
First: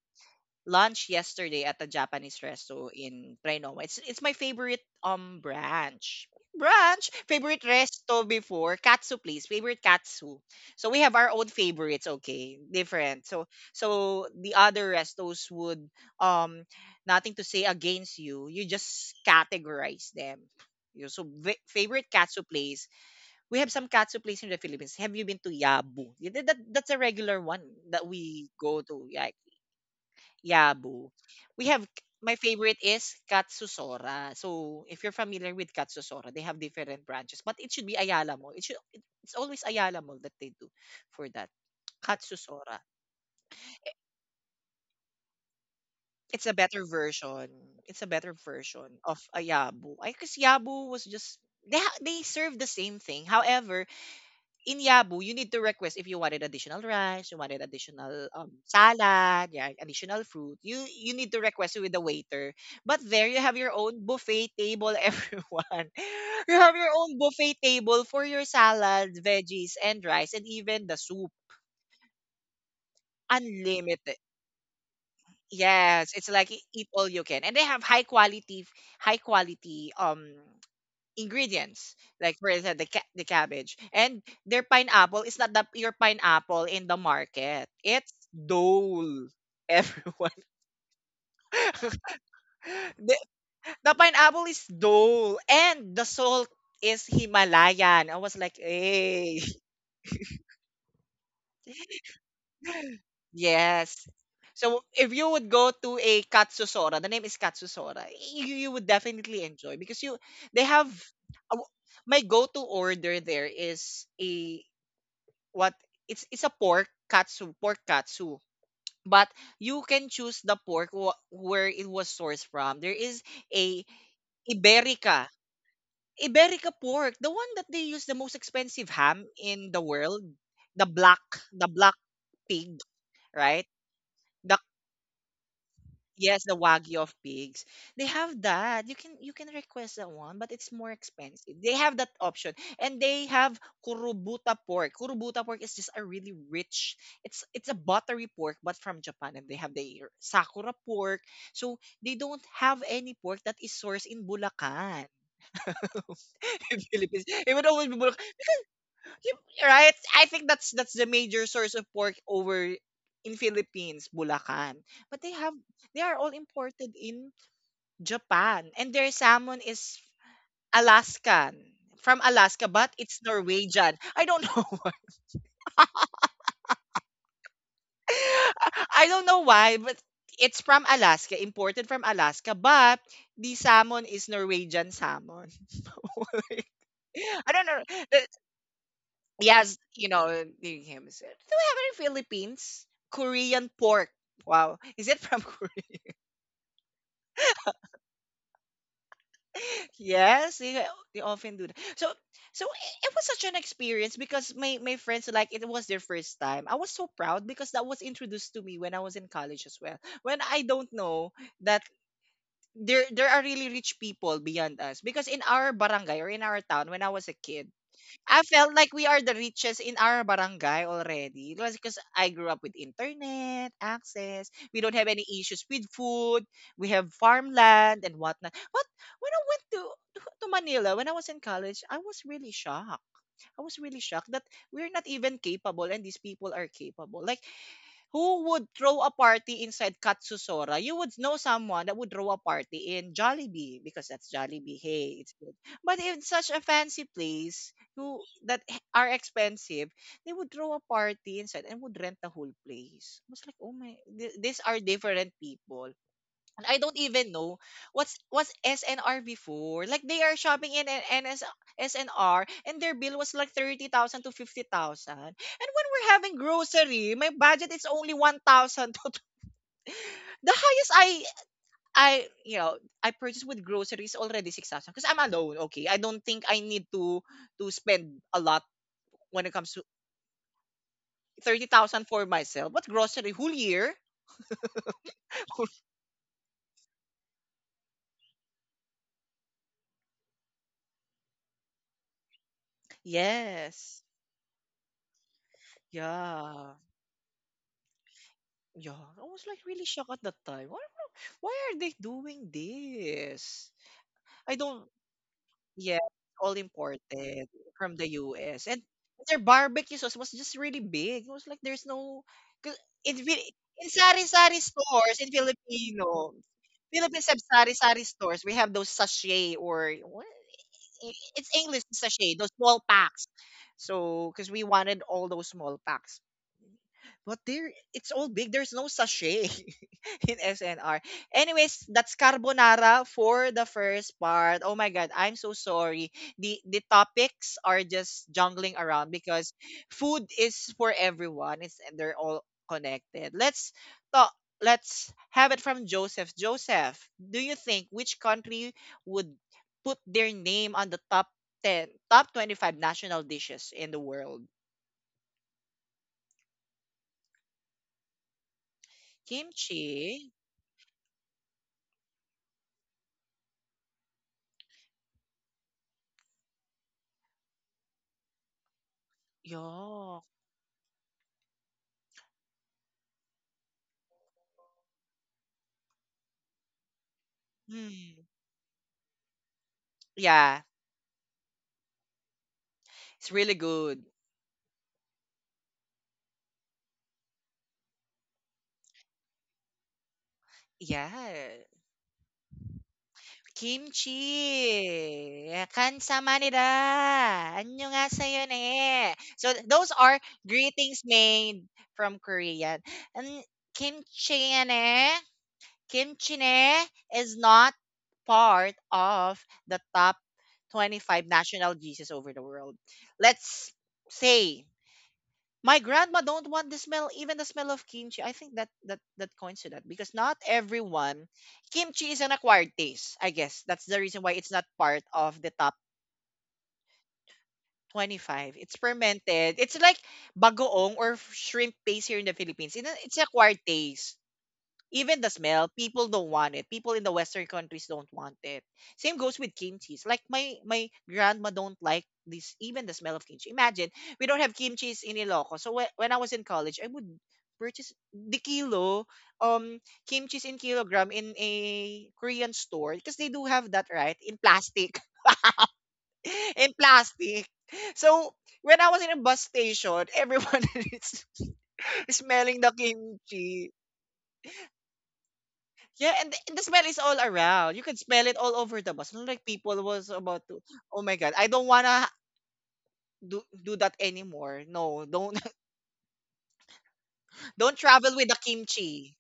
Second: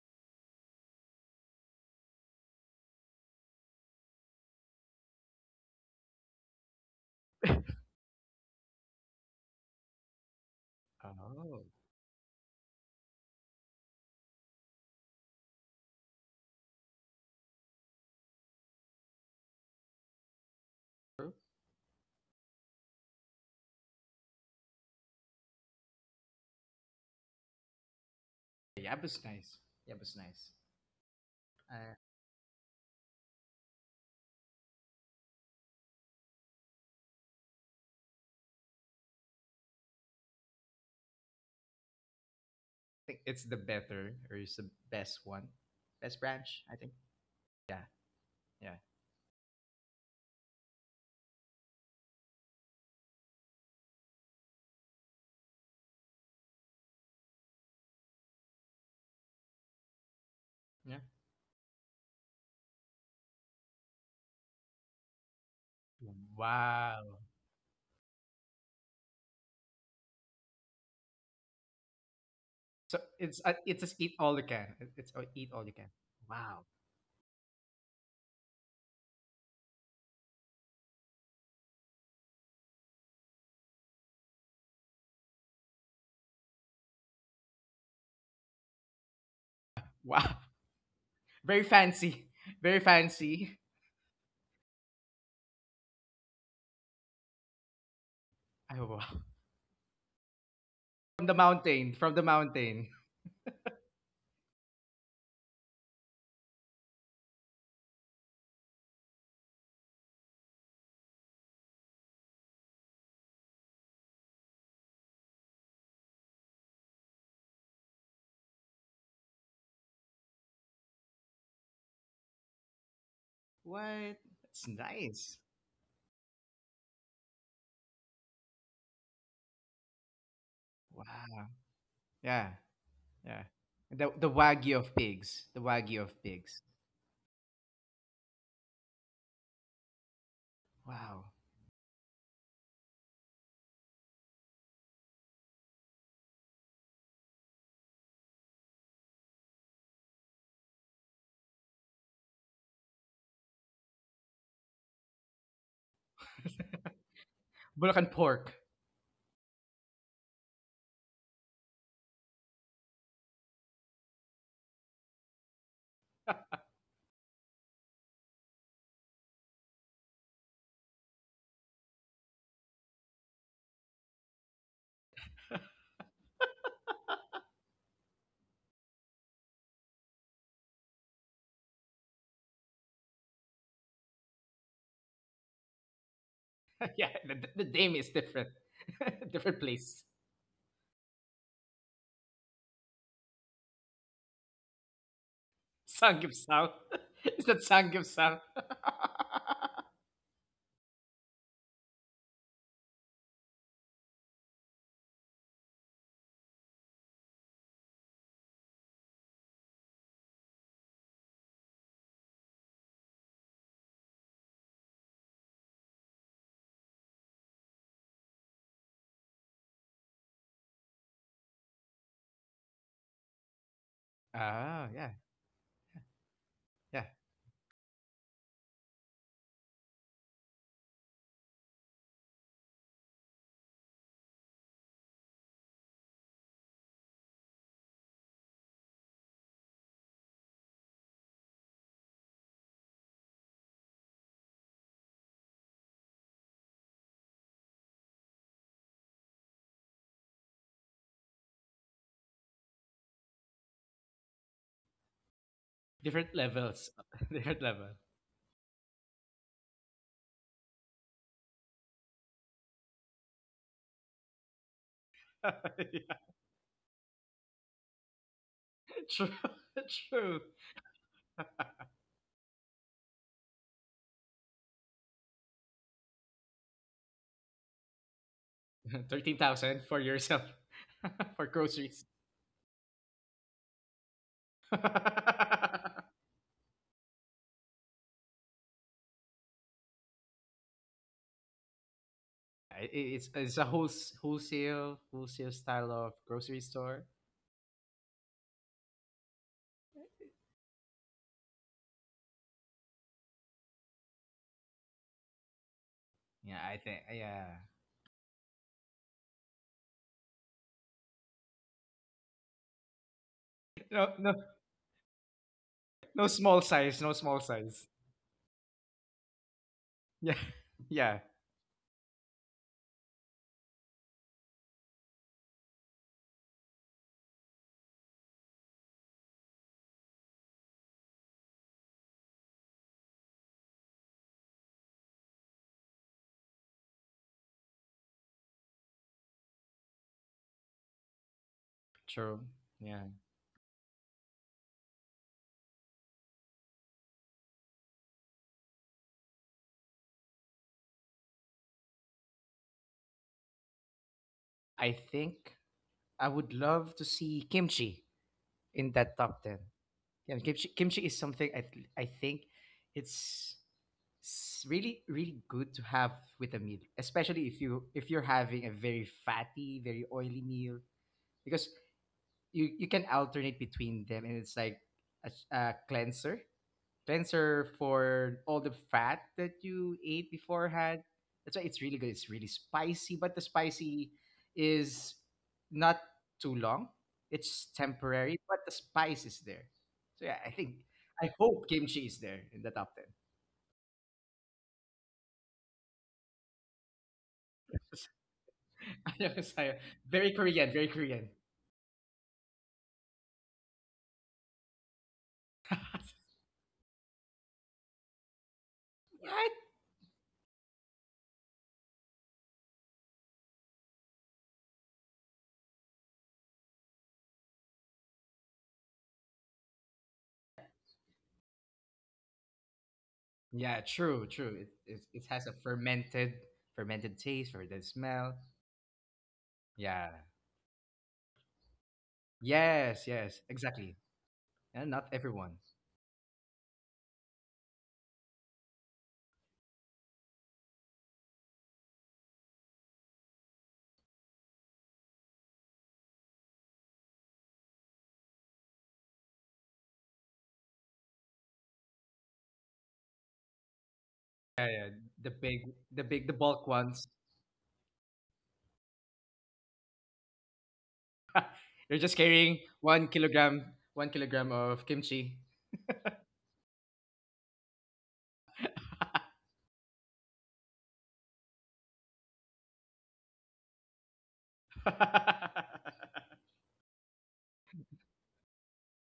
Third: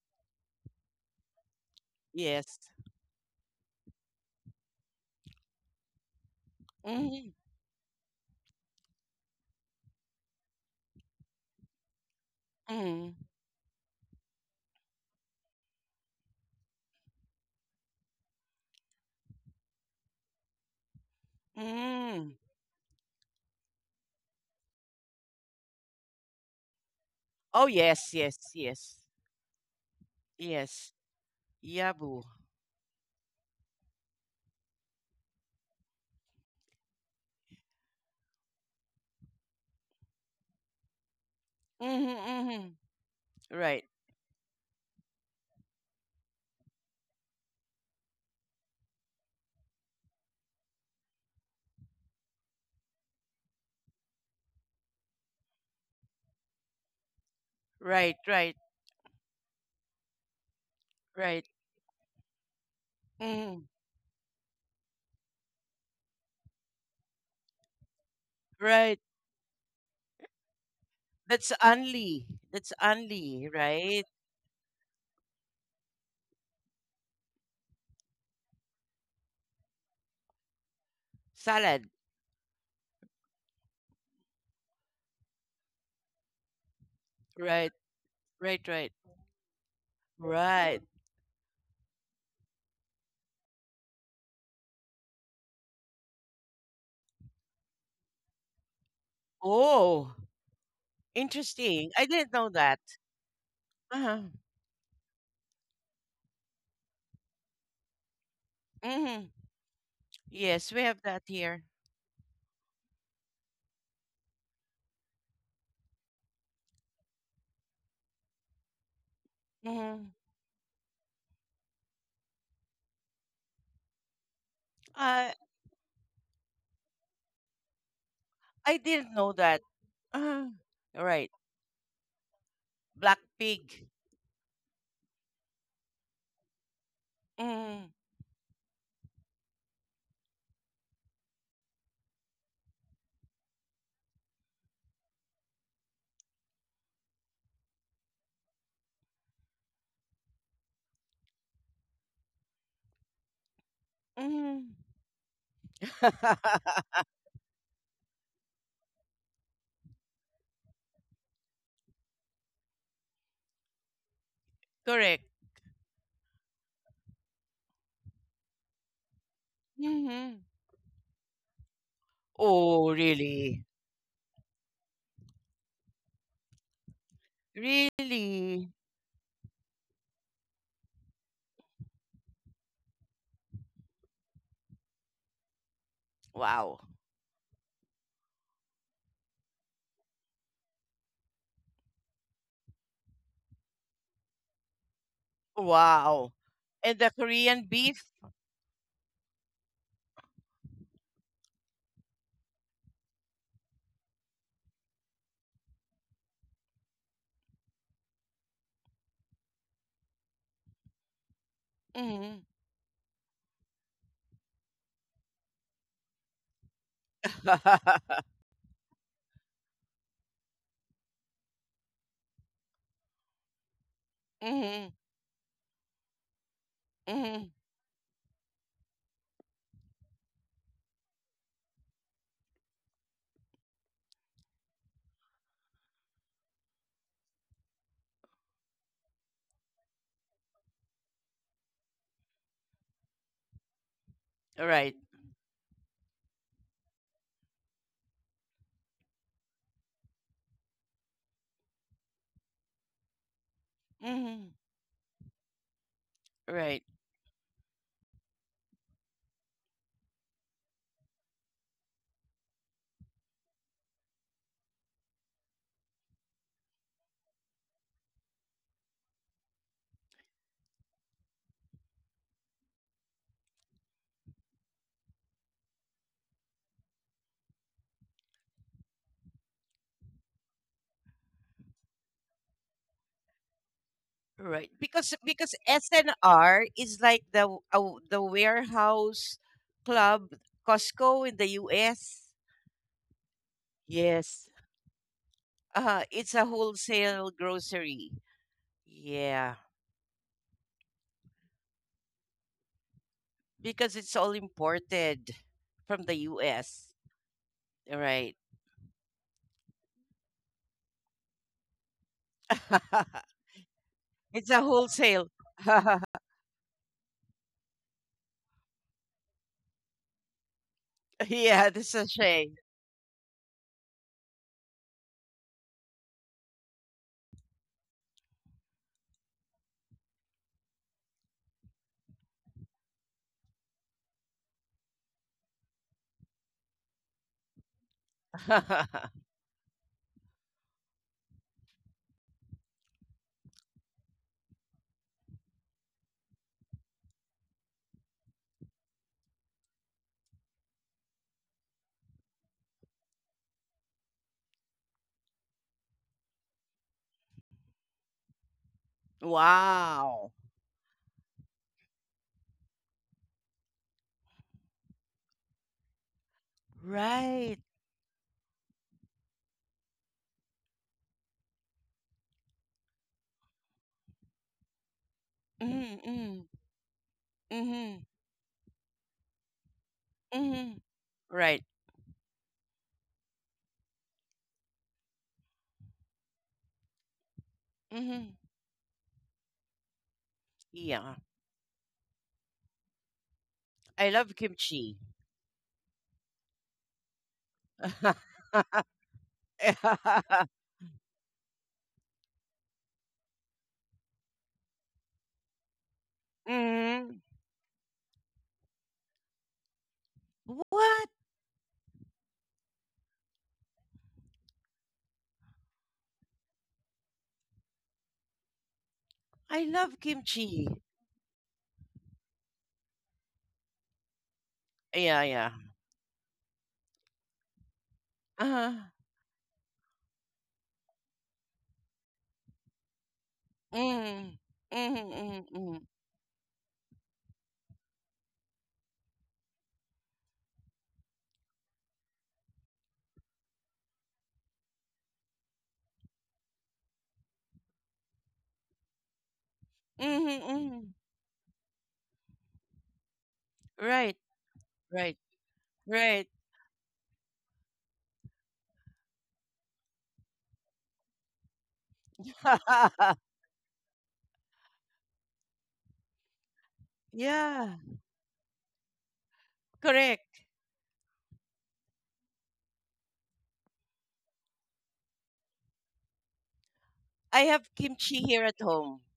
Speaker 1: lunch yesterday at a Japanese
Speaker 2: Yes.
Speaker 1: resto in Trinoma. It's my favorite branch.
Speaker 2: Mm.
Speaker 1: Favorite resto before, katsu place, favorite katsu. So we have our own
Speaker 3: Oh,
Speaker 1: favorites, okay,
Speaker 2: Mm.
Speaker 1: different. So the other restos would um nothing to say against you. You just categorize them.
Speaker 3: true.
Speaker 1: Favorite
Speaker 2: Mm.
Speaker 1: katsu place. We have some katsu place in the Philippines. Have you been to Yabu? Yeah, that's a regular one
Speaker 2: Oh
Speaker 1: that
Speaker 2: yes, yes,
Speaker 1: we go
Speaker 3: Yeah,
Speaker 2: yes.
Speaker 1: to.
Speaker 3: Yabu's
Speaker 1: Yeah,
Speaker 3: nice. Yabu's nice.
Speaker 2: Yes.
Speaker 1: Yabu. We have
Speaker 3: I
Speaker 2: Yabu.
Speaker 1: My favorite is Katsusora. So if you're familiar with Katsusora, they have different branches, but it should be Ayala Mall. It's always Ayala Mall that they do for that
Speaker 2: Mm-hmm, mm-hmm.
Speaker 1: Katsusora.
Speaker 3: think it's the
Speaker 2: Right.
Speaker 3: better or it's the best one. Best
Speaker 1: It's a
Speaker 3: branch, I
Speaker 1: better
Speaker 3: think.
Speaker 1: version.
Speaker 3: Yeah,
Speaker 1: It's a better
Speaker 3: yeah,
Speaker 1: version of a Yabu. I guess Yabu was just they serve the same thing. However, in Yabu, you need to request if you wanted additional rice, you wanted
Speaker 2: Right,
Speaker 1: additional
Speaker 2: right,
Speaker 1: salad, yeah, additional fruit.
Speaker 3: yeah.
Speaker 1: You need to
Speaker 2: right.
Speaker 1: request it with the waiter. But there you have
Speaker 2: Mm.
Speaker 1: your own buffet table, everyone. You have your own
Speaker 3: Wow.
Speaker 1: buffet table for your
Speaker 2: Right.
Speaker 1: salads, veggies, and rice, and even the soup.
Speaker 2: That's only. That's
Speaker 3: So it's
Speaker 2: only,
Speaker 3: uh, it's just
Speaker 2: right?
Speaker 3: eat
Speaker 1: Unlimited.
Speaker 3: all you can. It's eat all you can.
Speaker 1: Yes, it's like
Speaker 3: Wow.
Speaker 1: eat all you can, and they have high quality, high quality.
Speaker 2: Salad.
Speaker 1: Ingredients, like for instance the cabbage. And their pineapple is not the your pineapple in the market,
Speaker 2: Right.
Speaker 1: it's
Speaker 2: Right, right.
Speaker 1: Dole,
Speaker 3: Wow.
Speaker 1: everyone.
Speaker 2: Right.
Speaker 3: Very fancy. Very
Speaker 1: the,
Speaker 3: fancy.
Speaker 1: the pineapple is Dole and the salt is Himalayan. I was like,
Speaker 3: I wow.
Speaker 1: hey,
Speaker 2: Oh,
Speaker 3: From the
Speaker 2: interesting.
Speaker 3: mountain,
Speaker 2: I
Speaker 3: from the
Speaker 2: didn't know that.
Speaker 3: mountain.
Speaker 1: yes.
Speaker 2: Uh-huh.
Speaker 1: So if you would go to a Katsusora, the name is Katsusora, you would
Speaker 2: Mhm.
Speaker 1: definitely enjoy because you they
Speaker 2: Yes, we
Speaker 1: have
Speaker 2: have that
Speaker 1: a-
Speaker 2: here.
Speaker 1: my go-to order there is a what it's a pork katsu, pork katsu, but you can
Speaker 2: Mm.
Speaker 1: choose the pork where it was sourced from. There is a
Speaker 3: What? That's
Speaker 1: iberica,
Speaker 2: Uh,
Speaker 3: nice.
Speaker 1: iberica pork, the one that they use, the most
Speaker 2: I
Speaker 1: expensive
Speaker 2: didn't
Speaker 1: ham
Speaker 2: know that.
Speaker 1: in the world.
Speaker 2: Uh,
Speaker 1: the black
Speaker 2: right.
Speaker 3: Wow.
Speaker 1: the black
Speaker 3: Yeah.
Speaker 1: pig,
Speaker 2: Black
Speaker 3: Yeah.
Speaker 1: right?
Speaker 2: pig.
Speaker 3: The
Speaker 1: the
Speaker 3: wagyu of pigs. The wagyu of
Speaker 1: Yes, the
Speaker 3: pigs.
Speaker 1: Wagyu of pigs.
Speaker 2: Mm.
Speaker 1: They have that. You can request that one, but it's more
Speaker 3: Wow.
Speaker 1: expensive. They have that option. And they have kurubuta pork. Kurubuta pork is just a really rich. It's a buttery pork but from Japan, and they have the sakura pork. So they don't have any pork that is sourced in
Speaker 2: Mm.
Speaker 1: Bulacan. In Philippines, it would always be
Speaker 3: Bulacan
Speaker 1: Bulacan.
Speaker 3: pork.
Speaker 1: Right? I think that's the major source of pork over in Philippines, Bulacan. But
Speaker 2: Correct.
Speaker 1: they have, they are all imported in Japan. And their salmon is
Speaker 2: hmm
Speaker 1: Alaskan. From Alaska,
Speaker 2: Oh,
Speaker 1: but it's
Speaker 2: really?
Speaker 1: Norwegian. I don't know why.
Speaker 2: Really?
Speaker 1: I don't know why, but it's from Alaska, imported from Alaska, but the salmon is Norwegian salmon.
Speaker 2: Wow.
Speaker 3: Yeah,
Speaker 1: I don't
Speaker 3: the
Speaker 1: know.
Speaker 3: name is
Speaker 1: The-
Speaker 3: different. Different
Speaker 1: Yes,
Speaker 3: place.
Speaker 1: you know, the him said, do we have any Philippines? Korean pork. Wow. Is it from Korea?
Speaker 2: Wow.
Speaker 3: Sanggyeopsal.
Speaker 2: And the
Speaker 3: Is
Speaker 2: Korean
Speaker 3: that
Speaker 2: beef?
Speaker 3: Sanggyeopsal?
Speaker 1: Yes, they often do that. So it was such an experience because my friends, like, it was their first time. I was so proud because that was introduced to me when I was in college as well. When I don't know that
Speaker 2: Mm-hmm.
Speaker 1: there are really rich people beyond us, because in our barangay or in our town when I was a kid, I felt like we are the richest in our barangay already. It was because I grew up with internet access. We
Speaker 2: Mm-hmm.
Speaker 1: don't
Speaker 3: Ah,
Speaker 1: have
Speaker 3: yeah,
Speaker 1: any issues with food. We
Speaker 3: yeah.
Speaker 1: have
Speaker 2: Mm-hmm.
Speaker 1: farmland and whatnot. But when I went to Manila when I was in college, I was really shocked. I was really shocked that we're not even capable and these people are capable. Like, who would throw a party inside Katsusora? You would know someone that would throw a party in Jollibee because that's Jollibee.
Speaker 2: Right.
Speaker 1: Hey, it's good. But in such a fancy place who that are expensive, they would throw a party inside and would rent the whole place. I was like, oh my,
Speaker 2: Mm-hmm.
Speaker 1: these are different people.
Speaker 3: Different
Speaker 1: And I
Speaker 2: Right.
Speaker 1: don't
Speaker 3: levels.
Speaker 1: even know
Speaker 3: Different level.
Speaker 1: what's SNR before. Like, they are shopping in an NS, SNR, and their bill was like 30,000 to 50,000. And when we're
Speaker 3: Yeah,
Speaker 1: having grocery, my budget is only 1,000 to
Speaker 3: true, true.
Speaker 1: the highest I you know, I purchase with groceries already 6,000 because I'm alone, okay? I don't think I need to spend a lot when it comes to
Speaker 3: 13,000 for yourself for
Speaker 1: 30,000
Speaker 3: groceries.
Speaker 1: for myself. What grocery whole year?
Speaker 2: Right. Because SNR is like the the warehouse club Costco in the US.
Speaker 3: It's a whole
Speaker 1: Yes.
Speaker 2: Yes.
Speaker 3: wholesale style of
Speaker 2: It's a
Speaker 3: grocery
Speaker 1: Yeah.
Speaker 3: store.
Speaker 2: wholesale grocery.
Speaker 1: Yeah. I was
Speaker 2: Yeah.
Speaker 1: like really shocked at that time. Why are they doing this?
Speaker 2: Because it's all
Speaker 1: I don't,
Speaker 2: imported
Speaker 1: yeah,
Speaker 2: from the
Speaker 1: all
Speaker 3: Yeah,
Speaker 2: US.
Speaker 3: I
Speaker 1: imported
Speaker 3: think yeah.
Speaker 1: from the
Speaker 2: Right.
Speaker 1: US. And their barbecue sauce was just really big. It was like there's no, 'cause in, Fi- in
Speaker 3: No no
Speaker 2: It's a
Speaker 1: sari-sari stores,
Speaker 2: wholesale.
Speaker 1: in Filipino,
Speaker 3: no small size,
Speaker 1: Philippine
Speaker 3: no
Speaker 1: sub
Speaker 3: small size.
Speaker 1: sari-sari stores, we have those sachet or, what?
Speaker 3: Yeah.
Speaker 1: I-
Speaker 3: Yeah.
Speaker 1: it's
Speaker 2: Yeah, the
Speaker 1: English sachet,
Speaker 2: sachet.
Speaker 1: those small packs. So, because we wanted all those small packs. But there, it's all big. There's no sachet in SNR. Anyways, that's carbonara for the first part. Oh my god, I'm so sorry. The topics are just jungling around because food is for everyone. It's they're all
Speaker 3: True. Yeah.
Speaker 1: connected. Let's talk. Let's have it from Joseph. Joseph, do you think which country would put their name on the top 10, top 25 national dishes in the world?
Speaker 3: I think I would love to see kimchi in that top 10.
Speaker 2: Wow.
Speaker 1: Kimchi.
Speaker 3: Yeah, kimchi is something I think it's really really good to have with a meal, especially
Speaker 2: Right.
Speaker 3: if you're having a very fatty, very
Speaker 1: Yeah,
Speaker 3: oily meal, because you can alternate between them, and it's like a
Speaker 2: Mm-hmm.
Speaker 3: cleanser
Speaker 2: Mm-hmm.
Speaker 1: mm,
Speaker 3: for all the fat that you ate
Speaker 1: yeah,
Speaker 2: Mm-hmm.
Speaker 3: beforehand.
Speaker 2: Right.
Speaker 3: That's why it's really good. It's really spicy,
Speaker 1: it's
Speaker 3: but the
Speaker 1: really good.
Speaker 3: spicy is not too long. It's
Speaker 2: Mm-hmm.
Speaker 3: temporary, but the spice is there. So yeah, I think
Speaker 2: Yeah.
Speaker 3: I
Speaker 1: Yeah.
Speaker 3: hope kimchi is there in the top 10.
Speaker 2: I love kimchi.
Speaker 1: Kimchi. Kansamanida. Annyeonghaseyo
Speaker 3: Yes,
Speaker 1: ne.
Speaker 3: know,
Speaker 1: So
Speaker 3: Saya.
Speaker 1: those are
Speaker 3: Very Korean, very
Speaker 1: greetings
Speaker 3: Korean.
Speaker 1: made from Korean. And kimchi ne, kimchi ne
Speaker 2: Mhm.
Speaker 1: is not part of
Speaker 3: What?
Speaker 1: the top
Speaker 2: What?
Speaker 1: 25 national dishes over the world. Let's say my grandma don't want the smell, even the smell of kimchi. I think that that coins
Speaker 2: I
Speaker 1: to that
Speaker 2: love
Speaker 1: because not
Speaker 2: kimchi.
Speaker 1: everyone kimchi is an acquired taste. I guess that's
Speaker 3: Yeah,
Speaker 1: the reason
Speaker 3: true,
Speaker 1: why it's not
Speaker 3: true. it,
Speaker 1: part
Speaker 3: it,
Speaker 2: Yeah,
Speaker 3: it
Speaker 1: of the
Speaker 2: yeah.
Speaker 3: has a
Speaker 1: top
Speaker 3: fermented taste for the smell.
Speaker 1: 25. It's
Speaker 2: Uh-huh.
Speaker 1: fermented. It's like
Speaker 3: Yeah.
Speaker 1: bagoong or shrimp paste here in the Philippines. It's an
Speaker 3: Yes,
Speaker 1: it's
Speaker 3: yes,
Speaker 1: acquired
Speaker 3: exactly.
Speaker 1: taste.
Speaker 2: Mm.
Speaker 3: And
Speaker 2: Mhm,
Speaker 3: not
Speaker 1: Even the
Speaker 2: mhm,
Speaker 3: everyone.
Speaker 1: smell,
Speaker 2: mhm.
Speaker 1: people don't want it. People in the Western countries don't want it. Same goes with kimchi. Like my grandma don't like this, even the smell of kimchi. Imagine we don't have kimchi in Ilocos. So when I was in college, I would purchase the kilo um
Speaker 2: Mhm,
Speaker 1: kimchi in
Speaker 2: mhm.
Speaker 1: kilogram in a Korean store because they do have that right
Speaker 2: Right,
Speaker 1: in
Speaker 3: Yeah, yeah.
Speaker 1: plastic,
Speaker 2: right,
Speaker 3: The big, the
Speaker 2: right.
Speaker 3: big, the
Speaker 1: in
Speaker 3: bulk ones.
Speaker 1: plastic. So when I was in a bus station, everyone is
Speaker 3: You're just
Speaker 1: smelling
Speaker 3: carrying
Speaker 1: the
Speaker 3: one
Speaker 1: kimchi.
Speaker 3: kilogram, 1 kilogram of kimchi.
Speaker 1: Yeah, and the smell is all around.
Speaker 2: Yeah,
Speaker 1: You can smell it all over the bus. Not like people was about
Speaker 2: correct.
Speaker 1: to. Oh my god, I don't wanna do that anymore. No, don't
Speaker 3: the
Speaker 2: I have
Speaker 1: don't travel
Speaker 2: kimchi
Speaker 1: with the
Speaker 2: here at home.
Speaker 1: kimchi.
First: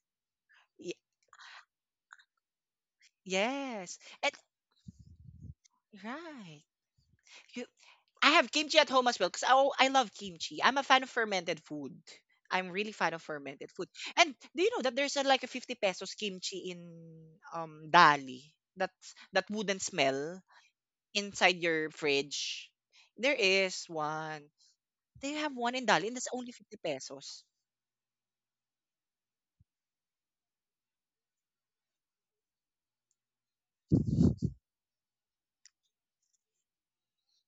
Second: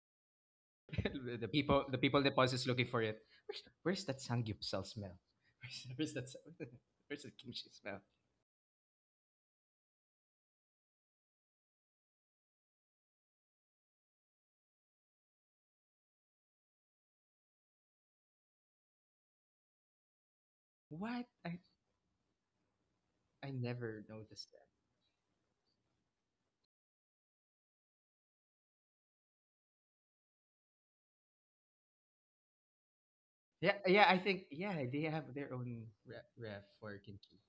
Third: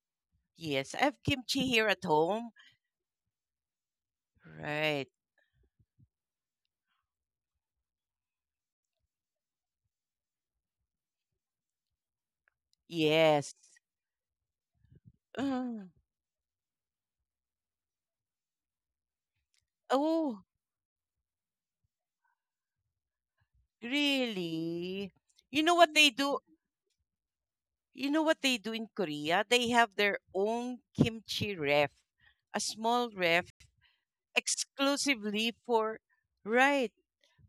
Speaker 1: Y-
Speaker 2: Yes, I have kimchi
Speaker 3: people,
Speaker 2: here
Speaker 3: the
Speaker 2: at
Speaker 3: people
Speaker 2: home.
Speaker 3: deposits is looking for it. Where's,
Speaker 1: yes,
Speaker 3: where's that
Speaker 1: and
Speaker 3: samgyeopsal
Speaker 2: Right.
Speaker 3: smell? Where's that?
Speaker 1: right.
Speaker 3: Where's the
Speaker 1: You,
Speaker 3: kimchi smell?
Speaker 1: I have kimchi at home as well because I love kimchi. I'm a fan of fermented food. I'm really fan of
Speaker 2: Yes.
Speaker 1: fermented food. And do you know that there's a 50
Speaker 2: Uh,
Speaker 1: pesos kimchi in Dali? That's that wouldn't smell
Speaker 2: oh,
Speaker 3: What?
Speaker 1: inside
Speaker 3: I
Speaker 1: your fridge. There
Speaker 3: I
Speaker 1: is
Speaker 3: never
Speaker 1: one.
Speaker 3: noticed that.
Speaker 2: really?
Speaker 1: They have
Speaker 2: You know
Speaker 1: one in
Speaker 2: what
Speaker 1: Dali,
Speaker 2: they
Speaker 1: and that's
Speaker 2: do?
Speaker 1: only 50 pesos.
Speaker 2: You know what they do in Korea? They have their own kimchi ref, a small ref
Speaker 3: Yeah, yeah. I think yeah, they have their
Speaker 2: exclusively
Speaker 3: own
Speaker 2: for,
Speaker 3: ref
Speaker 2: right,
Speaker 3: for kimchi.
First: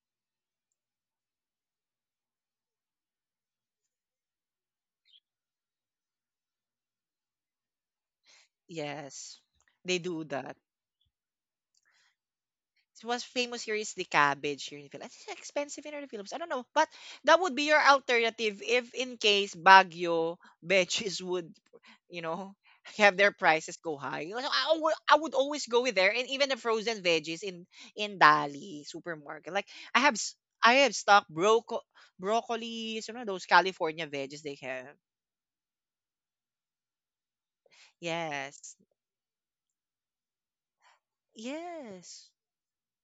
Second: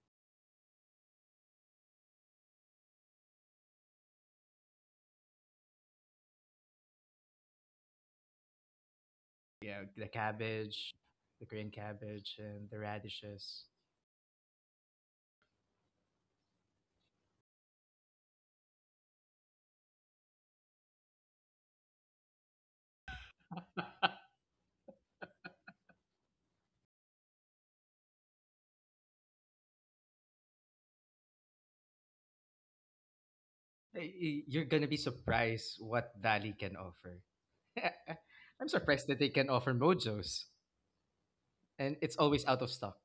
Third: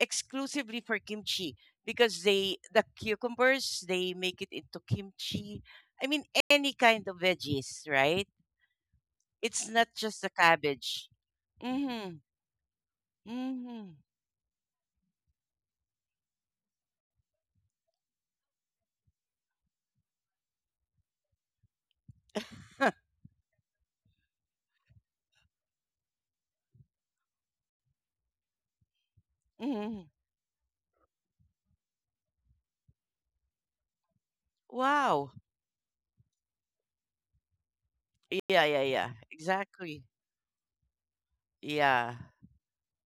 Speaker 2: exclusively for kimchi because they, the cucumbers, they make it into kimchi. I mean, any kind of veggies, right?
Speaker 1: Yes,
Speaker 2: It's
Speaker 3: Yeah,
Speaker 2: not
Speaker 1: they
Speaker 3: the
Speaker 2: just
Speaker 1: do
Speaker 2: the
Speaker 1: that.
Speaker 3: cabbage,
Speaker 2: cabbage.
Speaker 3: the green
Speaker 2: Mm-hmm.
Speaker 3: cabbage, and the
Speaker 1: What's famous
Speaker 3: radishes.
Speaker 1: here is
Speaker 2: Mm-hmm.
Speaker 1: the cabbage here in the Philippines. It's expensive in the Philippines. I don't know, but that would be your alternative if, in case Baguio veggies would, you know, have their prices go high. So I would always go with there, and even the frozen veggies in Dali supermarket. Like I
Speaker 2: hmm
Speaker 1: have, s- I have stock broco broccoli, you know, those California veggies they
Speaker 3: You're gonna be
Speaker 1: have.
Speaker 2: Wow.
Speaker 3: surprised what Dali can offer.
Speaker 2: Yeah,
Speaker 3: I'm
Speaker 1: Yes,
Speaker 2: yeah,
Speaker 3: surprised
Speaker 2: yeah.
Speaker 3: that they can offer
Speaker 2: Exactly.
Speaker 3: mojos, and
Speaker 2: Yeah.
Speaker 3: it's
Speaker 1: yes.
Speaker 3: always out of stock.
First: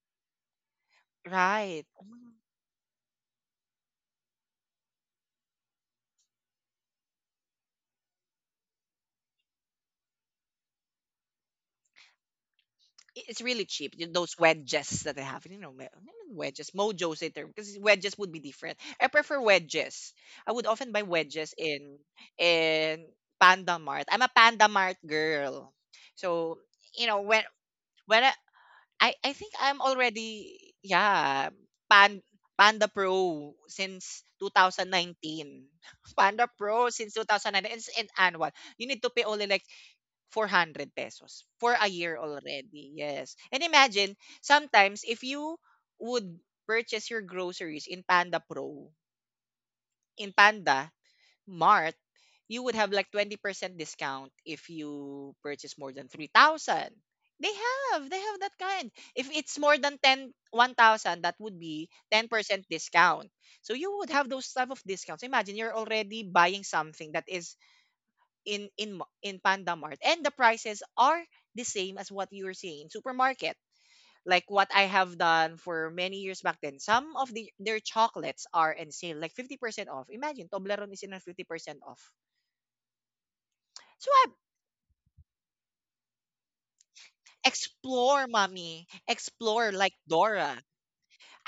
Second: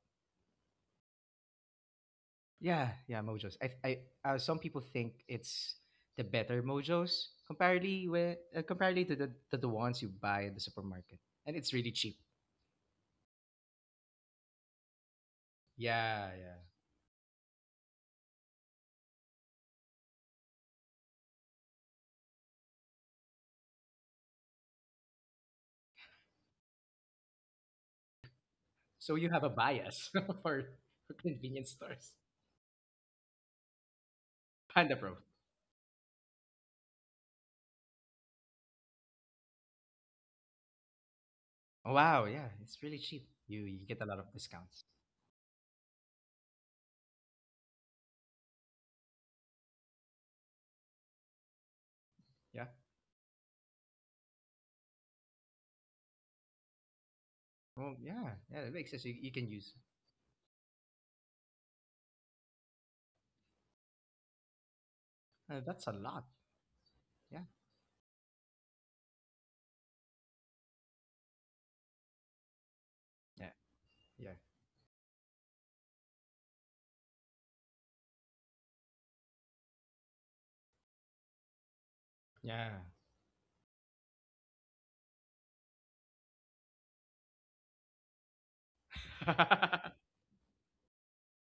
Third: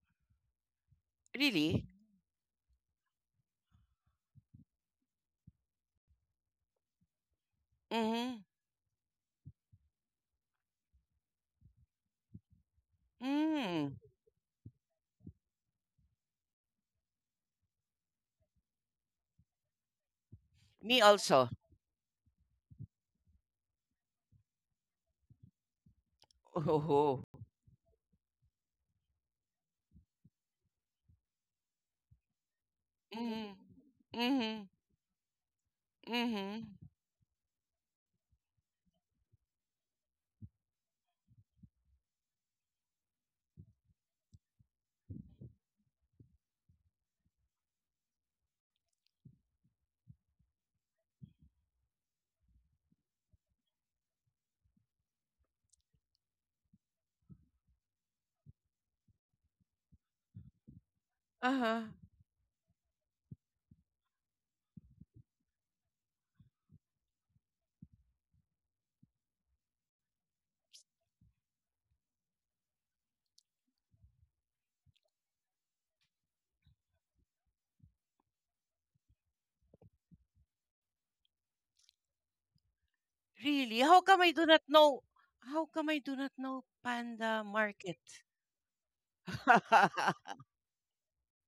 Speaker 2: Really?
Speaker 1: Right. Mm.
Speaker 3: Yeah, yeah, mojos. Some people think it's the better mojos comparatively
Speaker 2: Mm-hmm.
Speaker 3: with comparatively to the ones you buy in the supermarket, and it's really cheap.
Speaker 1: I- It's really cheap.
Speaker 2: Mm.
Speaker 1: Those wedges that I have, you know,
Speaker 3: Yeah, yeah.
Speaker 1: wedges. Mojo's a term because wedges would be different. I prefer wedges. I would often
Speaker 2: Me
Speaker 1: buy
Speaker 2: also.
Speaker 1: wedges in in Panda Mart. I'm a Panda Mart girl, so you know
Speaker 2: Oh.
Speaker 1: when I I,
Speaker 3: So you
Speaker 1: I
Speaker 3: have a
Speaker 1: think I'm
Speaker 3: bias
Speaker 1: already
Speaker 3: for for
Speaker 1: yeah
Speaker 3: convenience stores.
Speaker 1: pan Panda Pro
Speaker 2: Mhm.
Speaker 1: since
Speaker 2: Mhm.
Speaker 3: Panda Pro.
Speaker 1: 2019. Panda
Speaker 2: Mhm.
Speaker 1: Pro since 2019. It's an annual. You need to pay only like 400 pesos for a
Speaker 3: Oh,
Speaker 1: year
Speaker 3: wow, yeah, it's
Speaker 1: already.
Speaker 3: really cheap.
Speaker 1: Yes.
Speaker 3: You
Speaker 1: And
Speaker 3: you get a
Speaker 1: imagine,
Speaker 3: lot of discounts.
Speaker 1: sometimes if you would purchase your groceries in Panda Pro, in Panda Mart, you
Speaker 3: Yeah.
Speaker 1: would have like 20% discount if you purchase more than 3,000.
Speaker 3: Well,
Speaker 1: They
Speaker 3: yeah,
Speaker 1: have that
Speaker 3: yeah, it makes
Speaker 1: kind.
Speaker 3: sense. You,
Speaker 1: If
Speaker 3: you can
Speaker 1: it's
Speaker 3: use.
Speaker 1: more than 10, 1,000, that would
Speaker 2: Uh-huh.
Speaker 1: be 10% discount. So you would have those type of discounts. Imagine you're
Speaker 3: That's a
Speaker 1: already
Speaker 3: lot.
Speaker 1: buying something that
Speaker 3: Yeah,
Speaker 1: is in Panda Mart, and the prices are the same as what you're seeing in
Speaker 3: yeah,
Speaker 1: supermarket.
Speaker 3: yeah,
Speaker 1: Like what I have done for many years back then, some of their chocolates are in sale like 50% off. Imagine Toblerone is in a 50% off.
Speaker 3: yeah.
Speaker 2: Really?
Speaker 1: So I
Speaker 2: How come I do not know Panda Market?
Speaker 1: explore, mommy, explore like Dora.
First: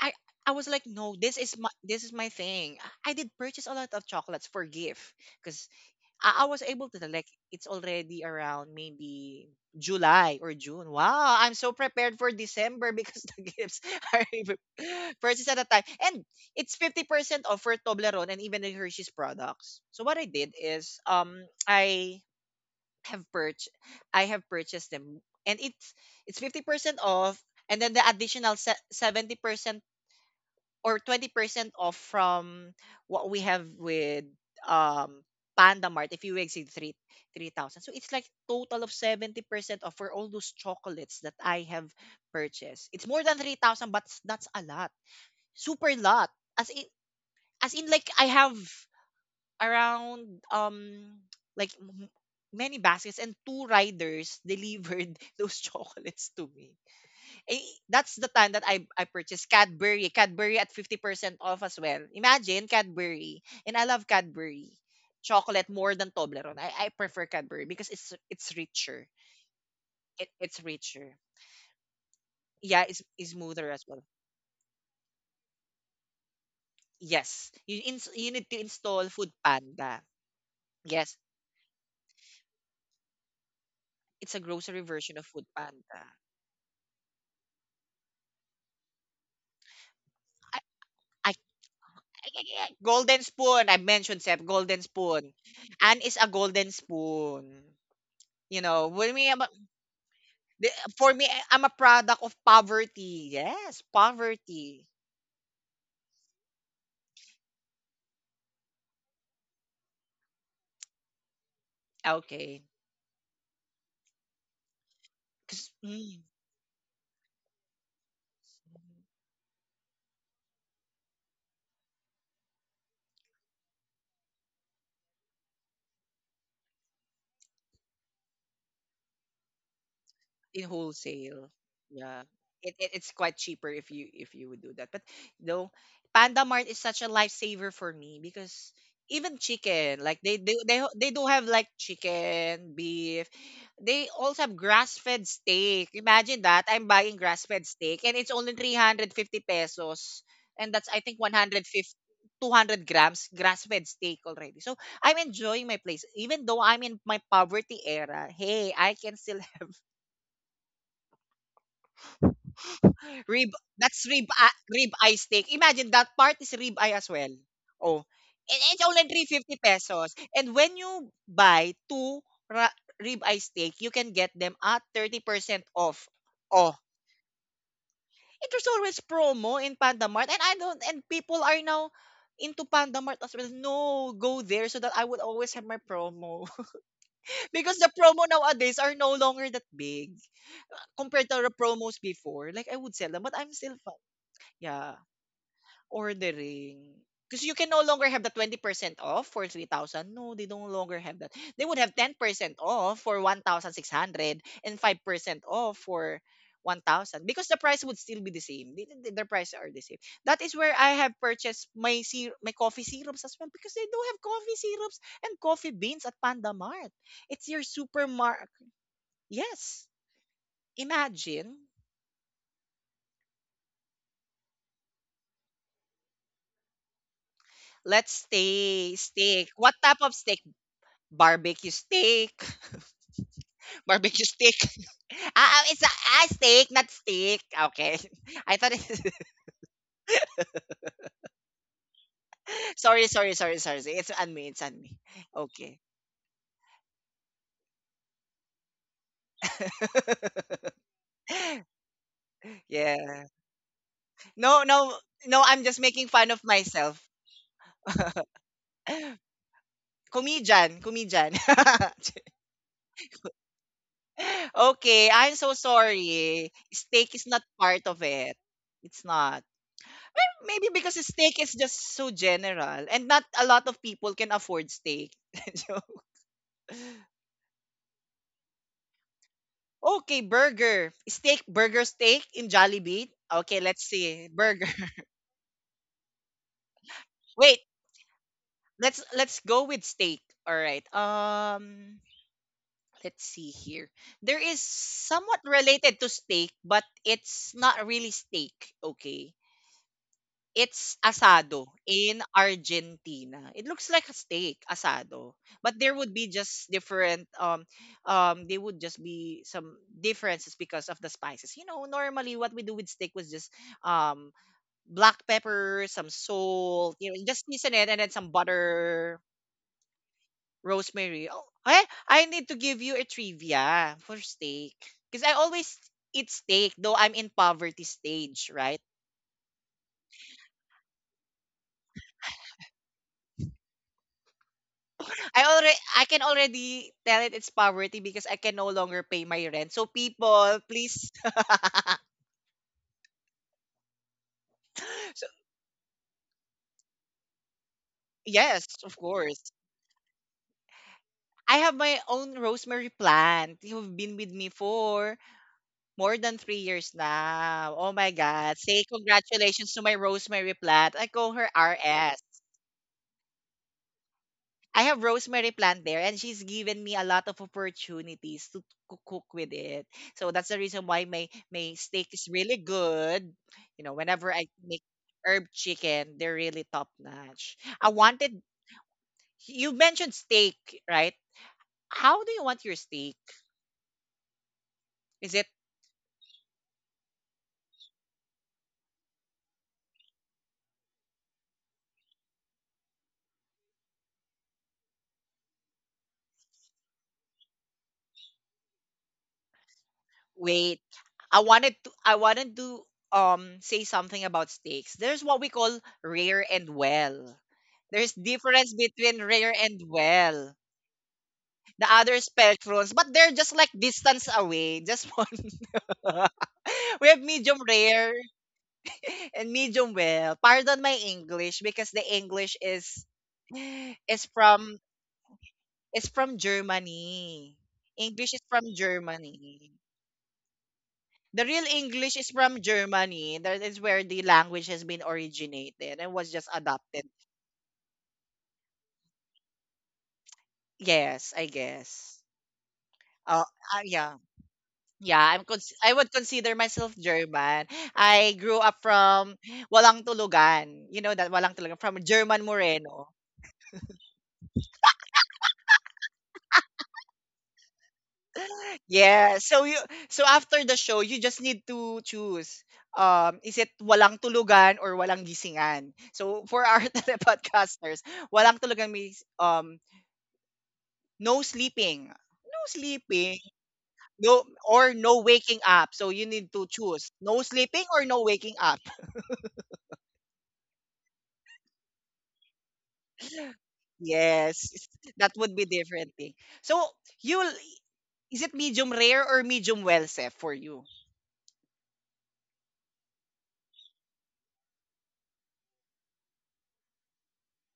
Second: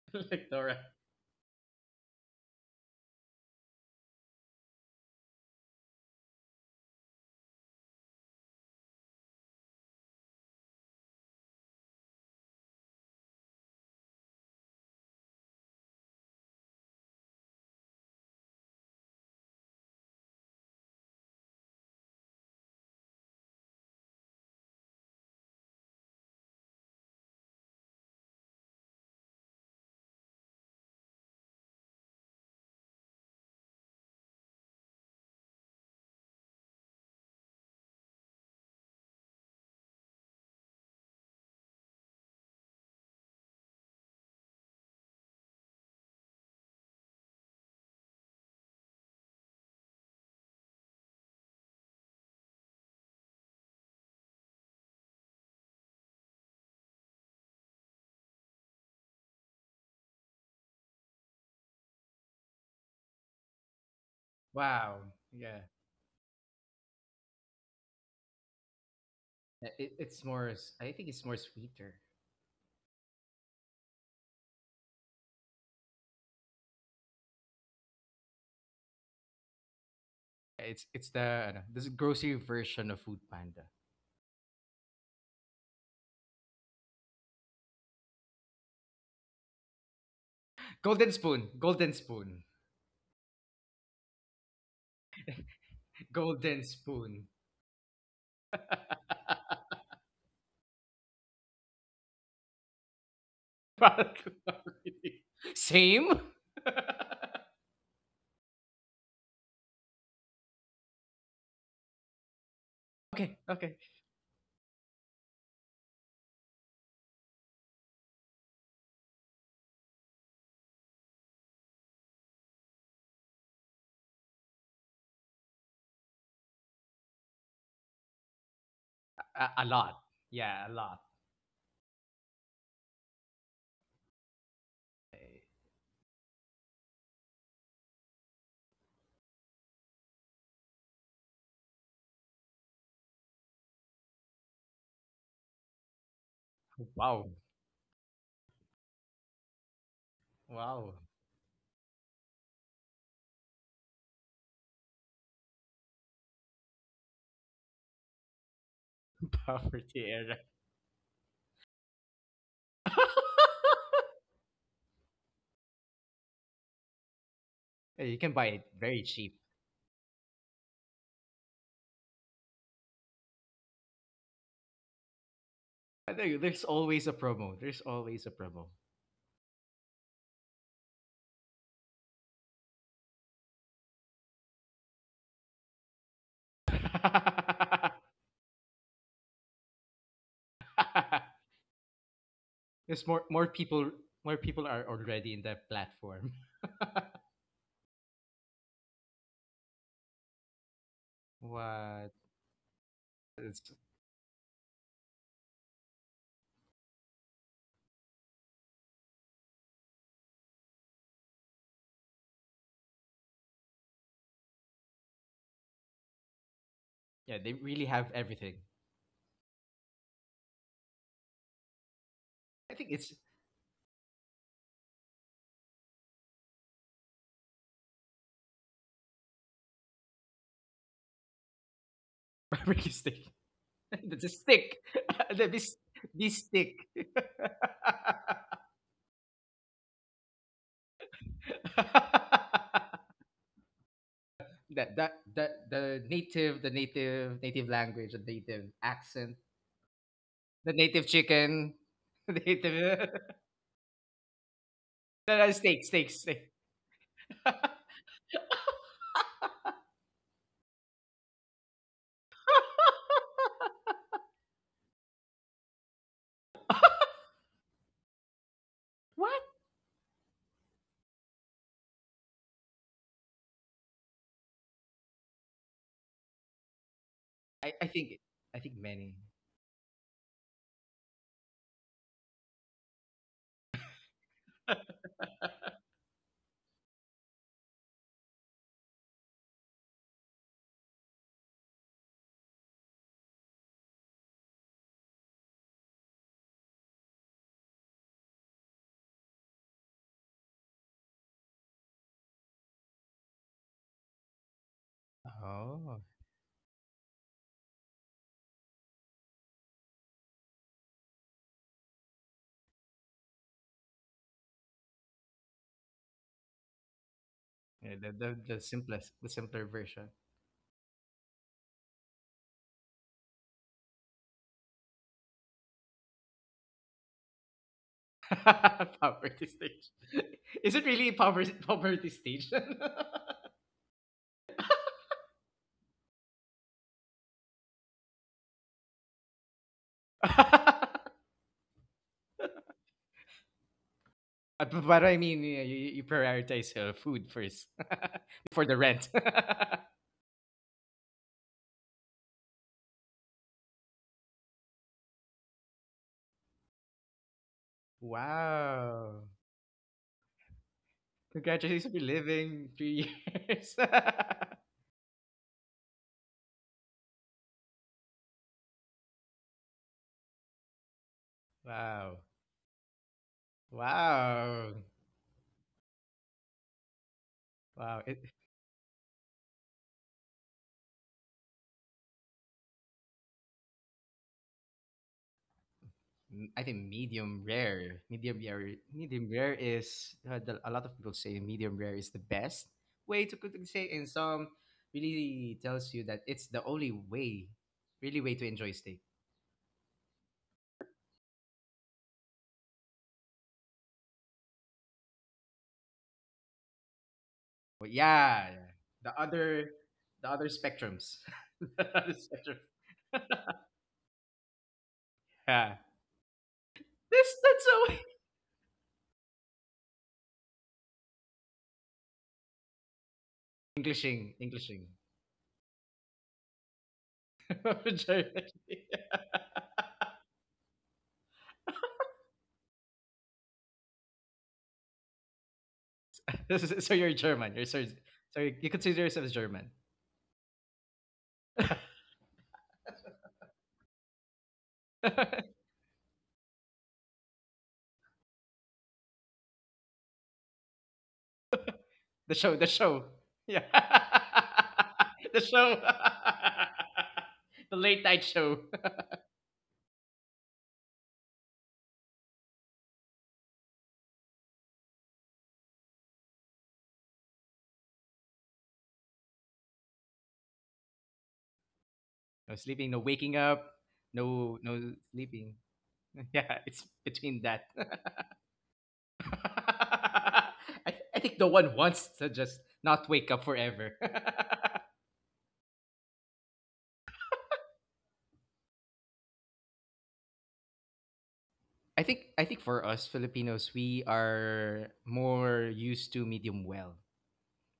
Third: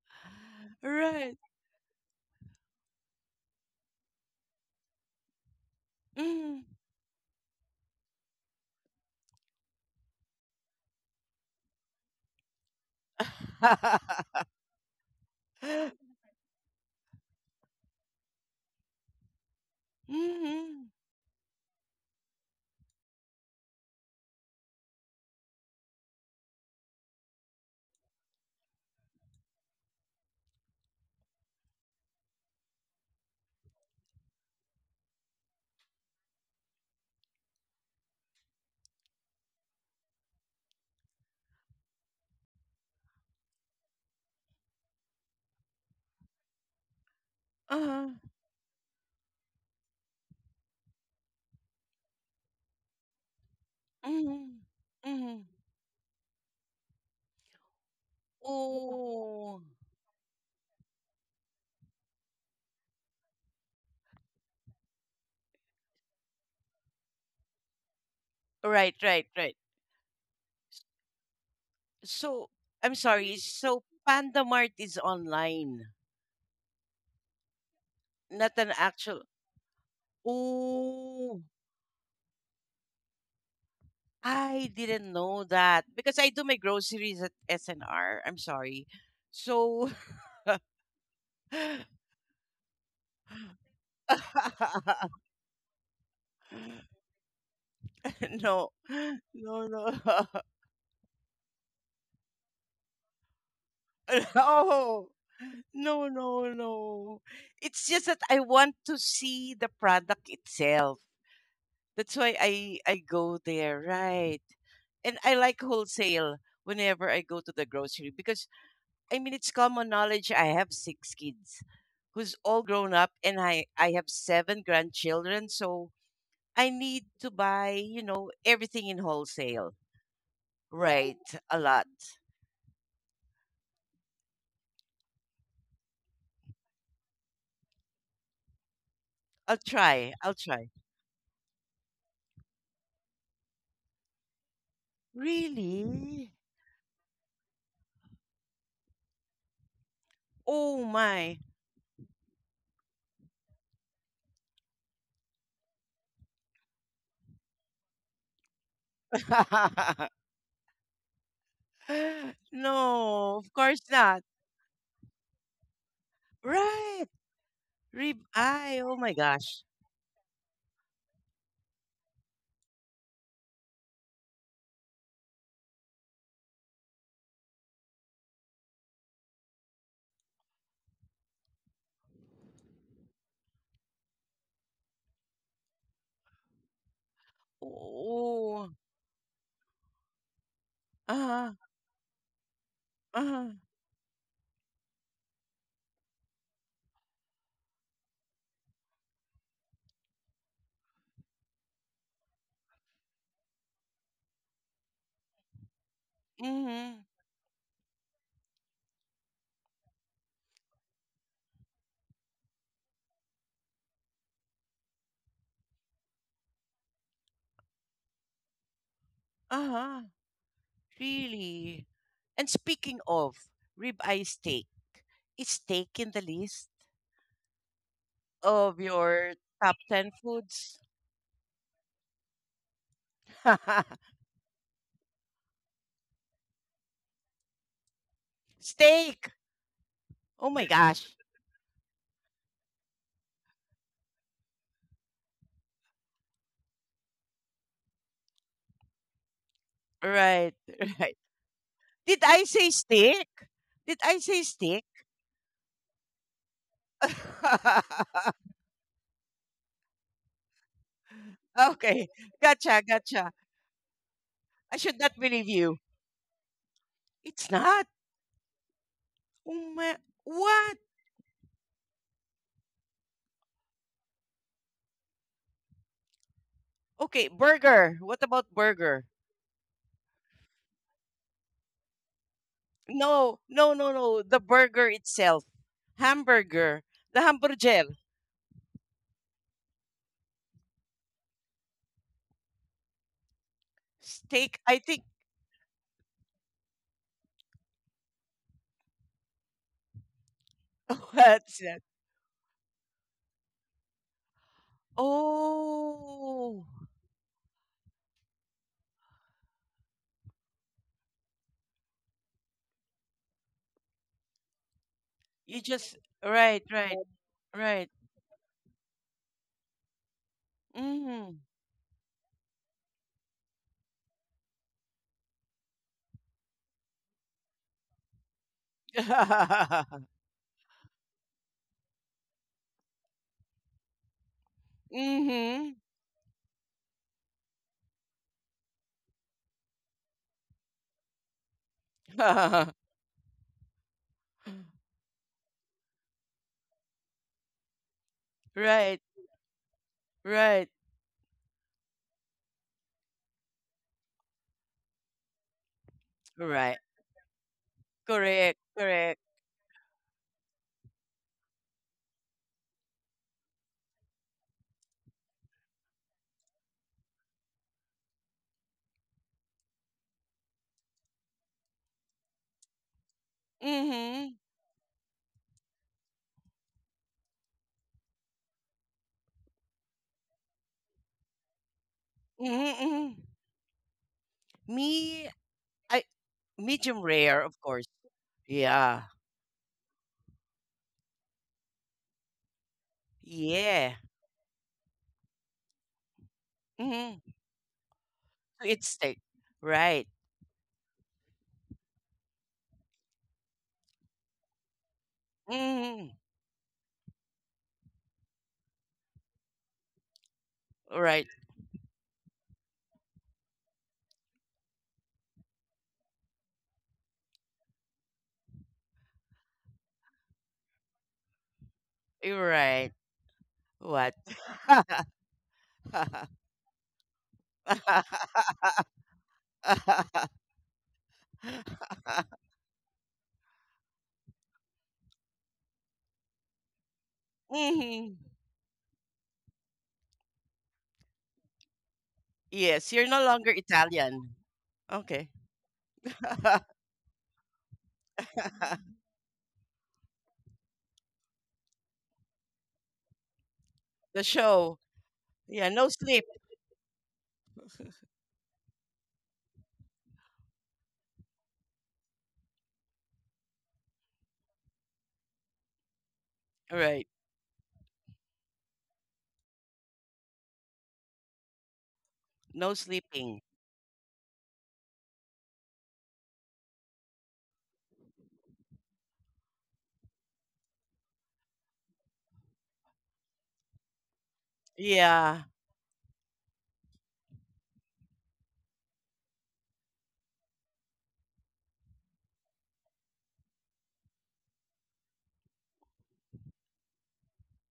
Speaker 1: I
Speaker 3: Like
Speaker 1: I was
Speaker 3: Dora.
Speaker 1: like, no,
Speaker 2: Right.
Speaker 1: this is my thing. I did purchase a lot of chocolates for gift because I was
Speaker 2: Mhm.
Speaker 1: able to, like, it's already around maybe July or June. Wow, I'm so prepared for December because the gifts are even purchased at a time.
Speaker 2: Mhm.
Speaker 1: And it's 50% off for Toblerone and even the Hershey's products. So what I did is have purch I have purchased them, and it's 50% off, and then the additional 70% or 20% off from what we have with um Panda Mart if you exceed three thousand. So it's like total of 70% off for all those chocolates that I have purchased. It's more than 3,000, but that's a lot. Super lot. As in, as in
Speaker 2: Uh-huh.
Speaker 1: like I have around like many baskets, and two riders
Speaker 2: Mhm.
Speaker 1: delivered
Speaker 2: Mhm.
Speaker 1: those chocolates to me. Eh, that's the time that I purchased
Speaker 2: Oh.
Speaker 1: Cadbury. Cadbury at 50% off as well. Imagine Cadbury. And I love Cadbury
Speaker 3: Wow. Yeah.
Speaker 1: chocolate more than Toblerone. I prefer Cadbury because it's
Speaker 2: Right,
Speaker 1: richer.
Speaker 2: right, right.
Speaker 3: It's
Speaker 1: It,
Speaker 3: more.
Speaker 1: it's
Speaker 3: I think
Speaker 1: richer.
Speaker 3: it's more sweeter.
Speaker 2: So,
Speaker 1: Yeah,
Speaker 2: I'm
Speaker 1: it's
Speaker 2: sorry.
Speaker 1: smoother as
Speaker 2: So
Speaker 1: well.
Speaker 2: Panda Mart is online,
Speaker 1: Yes. You need
Speaker 2: not
Speaker 1: to
Speaker 2: an
Speaker 1: install
Speaker 2: actual.
Speaker 1: Food Panda.
Speaker 3: It's
Speaker 1: Yes.
Speaker 3: the
Speaker 2: Oh.
Speaker 3: ano, this grocery version of Food Panda.
Speaker 1: It's a
Speaker 2: I
Speaker 1: grocery
Speaker 2: didn't
Speaker 1: version of
Speaker 2: know
Speaker 1: Food
Speaker 2: that
Speaker 1: Panda.
Speaker 2: because I do my groceries at SNR. I'm sorry. So
Speaker 1: I,
Speaker 3: Golden
Speaker 1: I,
Speaker 3: spoon. Golden spoon.
Speaker 1: golden spoon. I mentioned Seth, golden spoon. Anne is a
Speaker 3: Golden
Speaker 1: golden
Speaker 3: spoon.
Speaker 1: spoon. You
Speaker 2: no,
Speaker 1: know, when we
Speaker 2: no, no,
Speaker 1: the for me, I I'm a product of poverty. Yes,
Speaker 3: Product
Speaker 1: poverty.
Speaker 2: no,
Speaker 3: quality. Same.
Speaker 2: no, no, no. It's just that I want to see the product itself. That's why
Speaker 1: Okay.
Speaker 2: I
Speaker 3: Okay.
Speaker 2: go
Speaker 3: Okay.
Speaker 2: there, right? And I like
Speaker 1: 'Cause, mm.
Speaker 2: wholesale whenever I go to the grocery because I mean, it's common knowledge. I have six kids who's all grown up, and I have seven grandchildren. So I need to buy, everything in
Speaker 3: A
Speaker 2: wholesale.
Speaker 3: lot. Yeah, a
Speaker 1: In
Speaker 3: lot.
Speaker 2: Right.
Speaker 1: wholesale.
Speaker 2: A lot.
Speaker 1: Yeah. It's quite cheaper if you would do that. But no, Panda Mart is such a lifesaver for me because even
Speaker 2: I'll
Speaker 1: chicken,
Speaker 2: try.
Speaker 1: like
Speaker 2: I'll try.
Speaker 1: they do have like chicken, beef. They also have grass fed steak.
Speaker 2: Really?
Speaker 1: Imagine that. I'm buying
Speaker 3: Wow.
Speaker 1: grass fed steak, and it's only 350 pesos. And that's,
Speaker 2: Oh,
Speaker 3: Wow.
Speaker 1: I think, one
Speaker 2: my.
Speaker 1: hundred fifty 200 grams grass fed steak already. So I'm enjoying my place. Even though I'm in my poverty era, hey, I can still have
Speaker 3: Poverty era.
Speaker 2: No,
Speaker 1: rib,
Speaker 2: of course
Speaker 1: that's
Speaker 2: not.
Speaker 1: rib, ah, rib eye steak. Imagine that part is rib eye
Speaker 2: Right.
Speaker 1: as well. Oh,
Speaker 3: Yeah, you
Speaker 2: Rib
Speaker 3: can buy
Speaker 1: and
Speaker 3: it
Speaker 2: eye.
Speaker 1: it's
Speaker 2: Oh,
Speaker 3: very
Speaker 1: only
Speaker 2: my
Speaker 3: cheap.
Speaker 1: 350
Speaker 2: gosh.
Speaker 1: pesos. And when you buy two ra- rib eye steak, you can get them at 30% off.
Speaker 3: I think there's
Speaker 1: Oh,
Speaker 3: always a promo. There's always a
Speaker 1: it
Speaker 3: promo.
Speaker 1: was always promo in Panda Mart. And I don't, and people are now into Panda Mart as well. No, go there so that I would always have my promo. Because the promo
Speaker 2: Oh.
Speaker 1: nowadays are no longer that big
Speaker 2: Uh
Speaker 1: compared to the
Speaker 2: huh.
Speaker 1: promos before. Like I would
Speaker 3: there's
Speaker 1: sell
Speaker 3: more
Speaker 1: them,
Speaker 2: Uh
Speaker 1: but I'm
Speaker 2: huh.
Speaker 1: still fun.
Speaker 3: more people are
Speaker 1: Yeah,
Speaker 3: already in that platform.
Speaker 1: ordering. Because you can no longer have the 20% off for 3,000. No, they no longer have that. They would have
Speaker 3: What?
Speaker 1: 10% off for one
Speaker 3: It's,
Speaker 1: thousand six hundred and five percent off for
Speaker 2: Mm hmm.
Speaker 1: 1,000 because the price would still be the same. Their prices are the same. That is where I have purchased my syrup, my coffee syrups as well because they do have coffee syrups and coffee beans at Panda Mart.
Speaker 3: yeah,
Speaker 1: It's
Speaker 3: they
Speaker 1: your
Speaker 3: really have
Speaker 1: supermarket.
Speaker 3: everything.
Speaker 2: Uh
Speaker 1: Yes.
Speaker 2: huh.
Speaker 1: Imagine.
Speaker 2: Really. And
Speaker 3: I think
Speaker 2: speaking
Speaker 3: it's
Speaker 2: of ribeye steak, is steak in the list
Speaker 1: Let's
Speaker 2: of
Speaker 1: stay
Speaker 2: your
Speaker 1: steak. What
Speaker 2: top
Speaker 1: type of
Speaker 2: 10
Speaker 1: steak?
Speaker 2: foods?
Speaker 1: Barbecue steak.
Speaker 3: barbecue stick. That's a
Speaker 1: Barbecue stick.
Speaker 3: stick.
Speaker 1: Ah, ah,
Speaker 3: this
Speaker 1: it's a, ah,
Speaker 3: this
Speaker 1: steak,
Speaker 3: stick.
Speaker 1: not stick. Okay. I thought it's
Speaker 2: Steak. Oh my gosh.
Speaker 1: sorry, sorry, sorry, sorry. It's on me. It's on
Speaker 3: that
Speaker 1: me.
Speaker 3: that that
Speaker 1: Okay.
Speaker 3: the native language, the native accent,
Speaker 2: Right,
Speaker 3: the native
Speaker 2: right.
Speaker 3: chicken.
Speaker 2: Did
Speaker 3: The
Speaker 2: I say
Speaker 3: native.
Speaker 1: Yeah.
Speaker 2: steak? Did I say
Speaker 1: No,
Speaker 2: steak?
Speaker 1: no,
Speaker 3: No,
Speaker 1: no,
Speaker 3: no,
Speaker 1: I'm just
Speaker 3: steak steak
Speaker 1: making fun of
Speaker 3: steak.
Speaker 1: myself. Comedian, comedian.
Speaker 2: Okay, gotcha, gotcha. I should
Speaker 1: Okay,
Speaker 2: not
Speaker 1: I'm so
Speaker 2: believe you.
Speaker 1: sorry. Steak is not
Speaker 2: It's
Speaker 1: part
Speaker 2: not.
Speaker 1: of it. It's
Speaker 3: What?
Speaker 1: not.
Speaker 2: Oh my,
Speaker 1: Maybe
Speaker 2: what?
Speaker 1: because steak is just so general, and not a lot of people can afford steak.
Speaker 2: Okay,
Speaker 3: I, I
Speaker 2: burger.
Speaker 3: think
Speaker 2: What
Speaker 3: I
Speaker 2: about
Speaker 3: think
Speaker 2: burger?
Speaker 3: many.
Speaker 1: Okay, burger. Steak, burger, steak in Jollibee.
Speaker 2: No,
Speaker 1: Okay,
Speaker 2: no,
Speaker 1: let's
Speaker 2: no, no.
Speaker 1: see.
Speaker 2: The
Speaker 1: Burger.
Speaker 2: burger itself. Hamburger. The
Speaker 1: Wait,
Speaker 2: hamburger.
Speaker 1: let's go with steak. All right. Let's see here. There is
Speaker 2: Steak. I think
Speaker 1: somewhat related to steak, but it's not really steak. Okay. It's
Speaker 2: what's
Speaker 1: asado
Speaker 2: that?
Speaker 1: in Argentina. It looks like a steak, asado. But there
Speaker 3: Oh
Speaker 1: would be
Speaker 2: Oh,
Speaker 1: just different there would just be some differences because of the spices. You know, normally what we do with steak was just um black
Speaker 2: you
Speaker 1: pepper,
Speaker 2: just
Speaker 1: some
Speaker 2: right,
Speaker 1: salt,
Speaker 2: right,
Speaker 1: you know, just season it
Speaker 3: yeah,
Speaker 2: right.
Speaker 1: and
Speaker 3: the,
Speaker 1: then some
Speaker 3: the the simplest
Speaker 1: butter,
Speaker 3: the simpler version.
Speaker 1: rosemary.
Speaker 2: Mm.
Speaker 1: Oh, I need to give you a trivia for steak. Because I always eat steak, though I'm in poverty stage, right?
Speaker 3: Poverty stage. Is it really poverty poverty stage?
Speaker 1: I
Speaker 2: Mm-hmm.
Speaker 1: already I can already tell it's poverty because I can no longer pay my rent. So people,
Speaker 3: Uh,
Speaker 1: please
Speaker 3: but I
Speaker 1: so,
Speaker 3: mean yeah, you prioritize food first. Before
Speaker 1: yes,
Speaker 2: Right,
Speaker 3: the
Speaker 1: of
Speaker 3: rent.
Speaker 2: right,
Speaker 1: course. I have my own rosemary plant. You've been with me for more than 3
Speaker 2: right.
Speaker 1: years now. Oh my God.
Speaker 2: Correct,
Speaker 1: Say
Speaker 3: Wow.
Speaker 2: correct.
Speaker 1: congratulations to my rosemary plant. I call her
Speaker 3: Congratulations for
Speaker 1: RS.
Speaker 3: living 3 years.
Speaker 1: I have rosemary plant there, and she's given me a lot of opportunities to cook with it. So that's the reason why my, my steak
Speaker 3: Wow.
Speaker 1: is really good. You know, whenever
Speaker 2: Mm-hmm.
Speaker 1: I
Speaker 3: Wow.
Speaker 1: make herb chicken, they're really top notch. I
Speaker 3: Wow.
Speaker 1: wanted, you mentioned steak, right? How do you want your
Speaker 2: Mm-hmm.
Speaker 1: steak?
Speaker 2: Mm-hmm. Me,
Speaker 1: Is it
Speaker 2: I
Speaker 3: I think
Speaker 2: medium
Speaker 3: medium
Speaker 2: rare, of course.
Speaker 3: rare. Medium rare.
Speaker 2: Yeah,
Speaker 3: Medium rare is a lot of people say medium rare is the best way to cook and steak,
Speaker 2: yeah.
Speaker 3: and some really tells you that it's the only
Speaker 2: Mm-hmm.
Speaker 3: way,
Speaker 2: So
Speaker 3: really way to enjoy
Speaker 2: it's
Speaker 3: steak.
Speaker 2: steak. Right.
Speaker 1: wait. I wanted to say something about steaks. There's what we call
Speaker 2: Mhm.
Speaker 1: rare and well.
Speaker 3: But
Speaker 1: There's
Speaker 3: yeah, yeah.
Speaker 1: difference
Speaker 3: the
Speaker 1: between rare
Speaker 3: other,
Speaker 1: and
Speaker 3: the other
Speaker 1: well.
Speaker 3: spectrums,
Speaker 2: Right.
Speaker 3: the
Speaker 1: The
Speaker 3: other
Speaker 1: other
Speaker 3: spectrum.
Speaker 1: spectrums, but they're just like distance away. Just one.
Speaker 3: Yeah.
Speaker 1: We have
Speaker 3: This
Speaker 1: medium
Speaker 3: that's so
Speaker 1: rare and medium well. Pardon my English because the English
Speaker 2: Right. What?
Speaker 1: is
Speaker 3: Englishing,
Speaker 1: from
Speaker 3: Englishing.
Speaker 1: is from Germany.
Speaker 3: Germany.
Speaker 1: English is from Germany. The real English is from Germany. That is where the language has been originated and was just
Speaker 3: So
Speaker 1: adopted.
Speaker 3: you're German. You're so,
Speaker 2: Mhm.
Speaker 3: so you consider yourself as German.
Speaker 1: Yes, I guess.
Speaker 2: Yes, you're no
Speaker 1: Oh,
Speaker 2: longer
Speaker 1: yeah.
Speaker 2: Italian.
Speaker 1: Yeah,
Speaker 2: Okay.
Speaker 1: I would consider myself German. I grew up from Walang Tulugan. You know that Walang Tulugan from
Speaker 3: The
Speaker 1: German
Speaker 3: show, the show.
Speaker 1: Moreno.
Speaker 3: Yeah.
Speaker 2: The show.
Speaker 3: The show.
Speaker 2: Yeah, no sleep.
Speaker 3: The late night show.
Speaker 1: Yeah. So you, so after the show, you just need to choose is it Walang Tulugan or Walang Gisingan. So for our
Speaker 2: Right.
Speaker 1: telepodcasters, Walang Tulugan means no sleeping.
Speaker 3: No
Speaker 1: No
Speaker 2: No
Speaker 3: sleeping, no waking
Speaker 1: sleeping.
Speaker 2: sleeping.
Speaker 3: up,
Speaker 1: No
Speaker 3: no
Speaker 1: or no
Speaker 3: sleeping.
Speaker 1: waking up. So you need
Speaker 3: Yeah,
Speaker 1: to
Speaker 3: it's
Speaker 1: choose
Speaker 3: between
Speaker 1: no
Speaker 3: that. I,
Speaker 1: sleeping or no waking up.
Speaker 3: th- I think no one wants to just not wake up forever.
Speaker 1: Yes, that
Speaker 2: Yeah.
Speaker 1: would be different thing. So you'll is it medium rare or medium well, Seth, for you?
Speaker 3: I think for us Filipinos, we are more used to medium well.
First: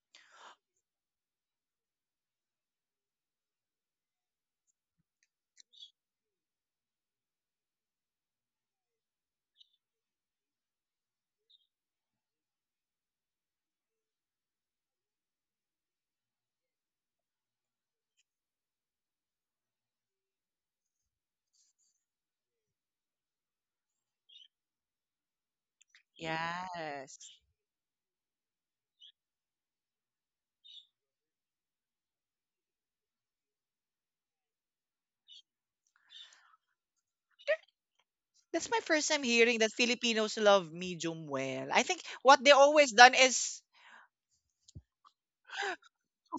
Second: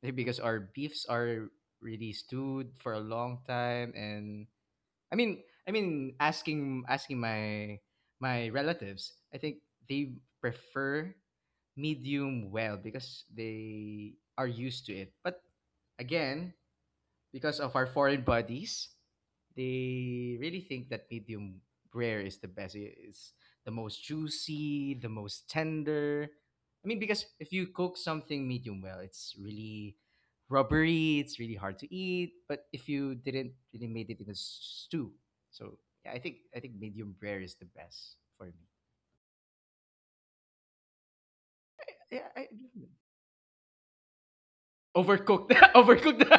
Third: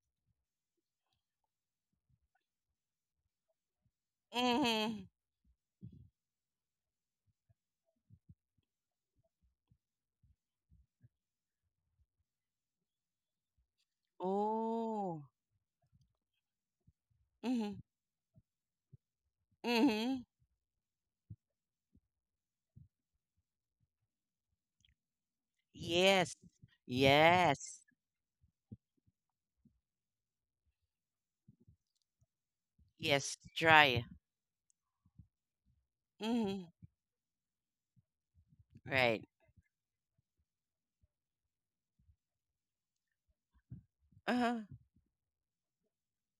Speaker 3: Eh, because our beefs are really stewed for a long time, and
Speaker 2: Mm-hmm.
Speaker 3: i mean I mean asking my relatives, I think they prefer medium well because they are used to it,
Speaker 2: Oh.
Speaker 3: but again, because
Speaker 2: Mm-hmm.
Speaker 3: of our foreign bodies,
Speaker 2: Mm-hmm.
Speaker 3: they really think that medium rare is the best. It's the most juicy, the most tender.
Speaker 2: Yes.
Speaker 3: I mean,
Speaker 1: Yes.
Speaker 3: because if you
Speaker 2: Yes.
Speaker 3: cook something medium well, it's really rubbery. It's really hard to eat. But if you
Speaker 2: Yes.
Speaker 3: didn't really
Speaker 2: Try.
Speaker 3: made it in a stew, so yeah, I think I
Speaker 2: Mm-hmm.
Speaker 3: think medium rare is the best for me.
Speaker 1: That's my first
Speaker 2: Right.
Speaker 1: time hearing that Filipinos love medium well. I think
Speaker 3: Yeah,
Speaker 1: what they always done is
Speaker 2: Uh-huh.
Speaker 3: overcook the overcook the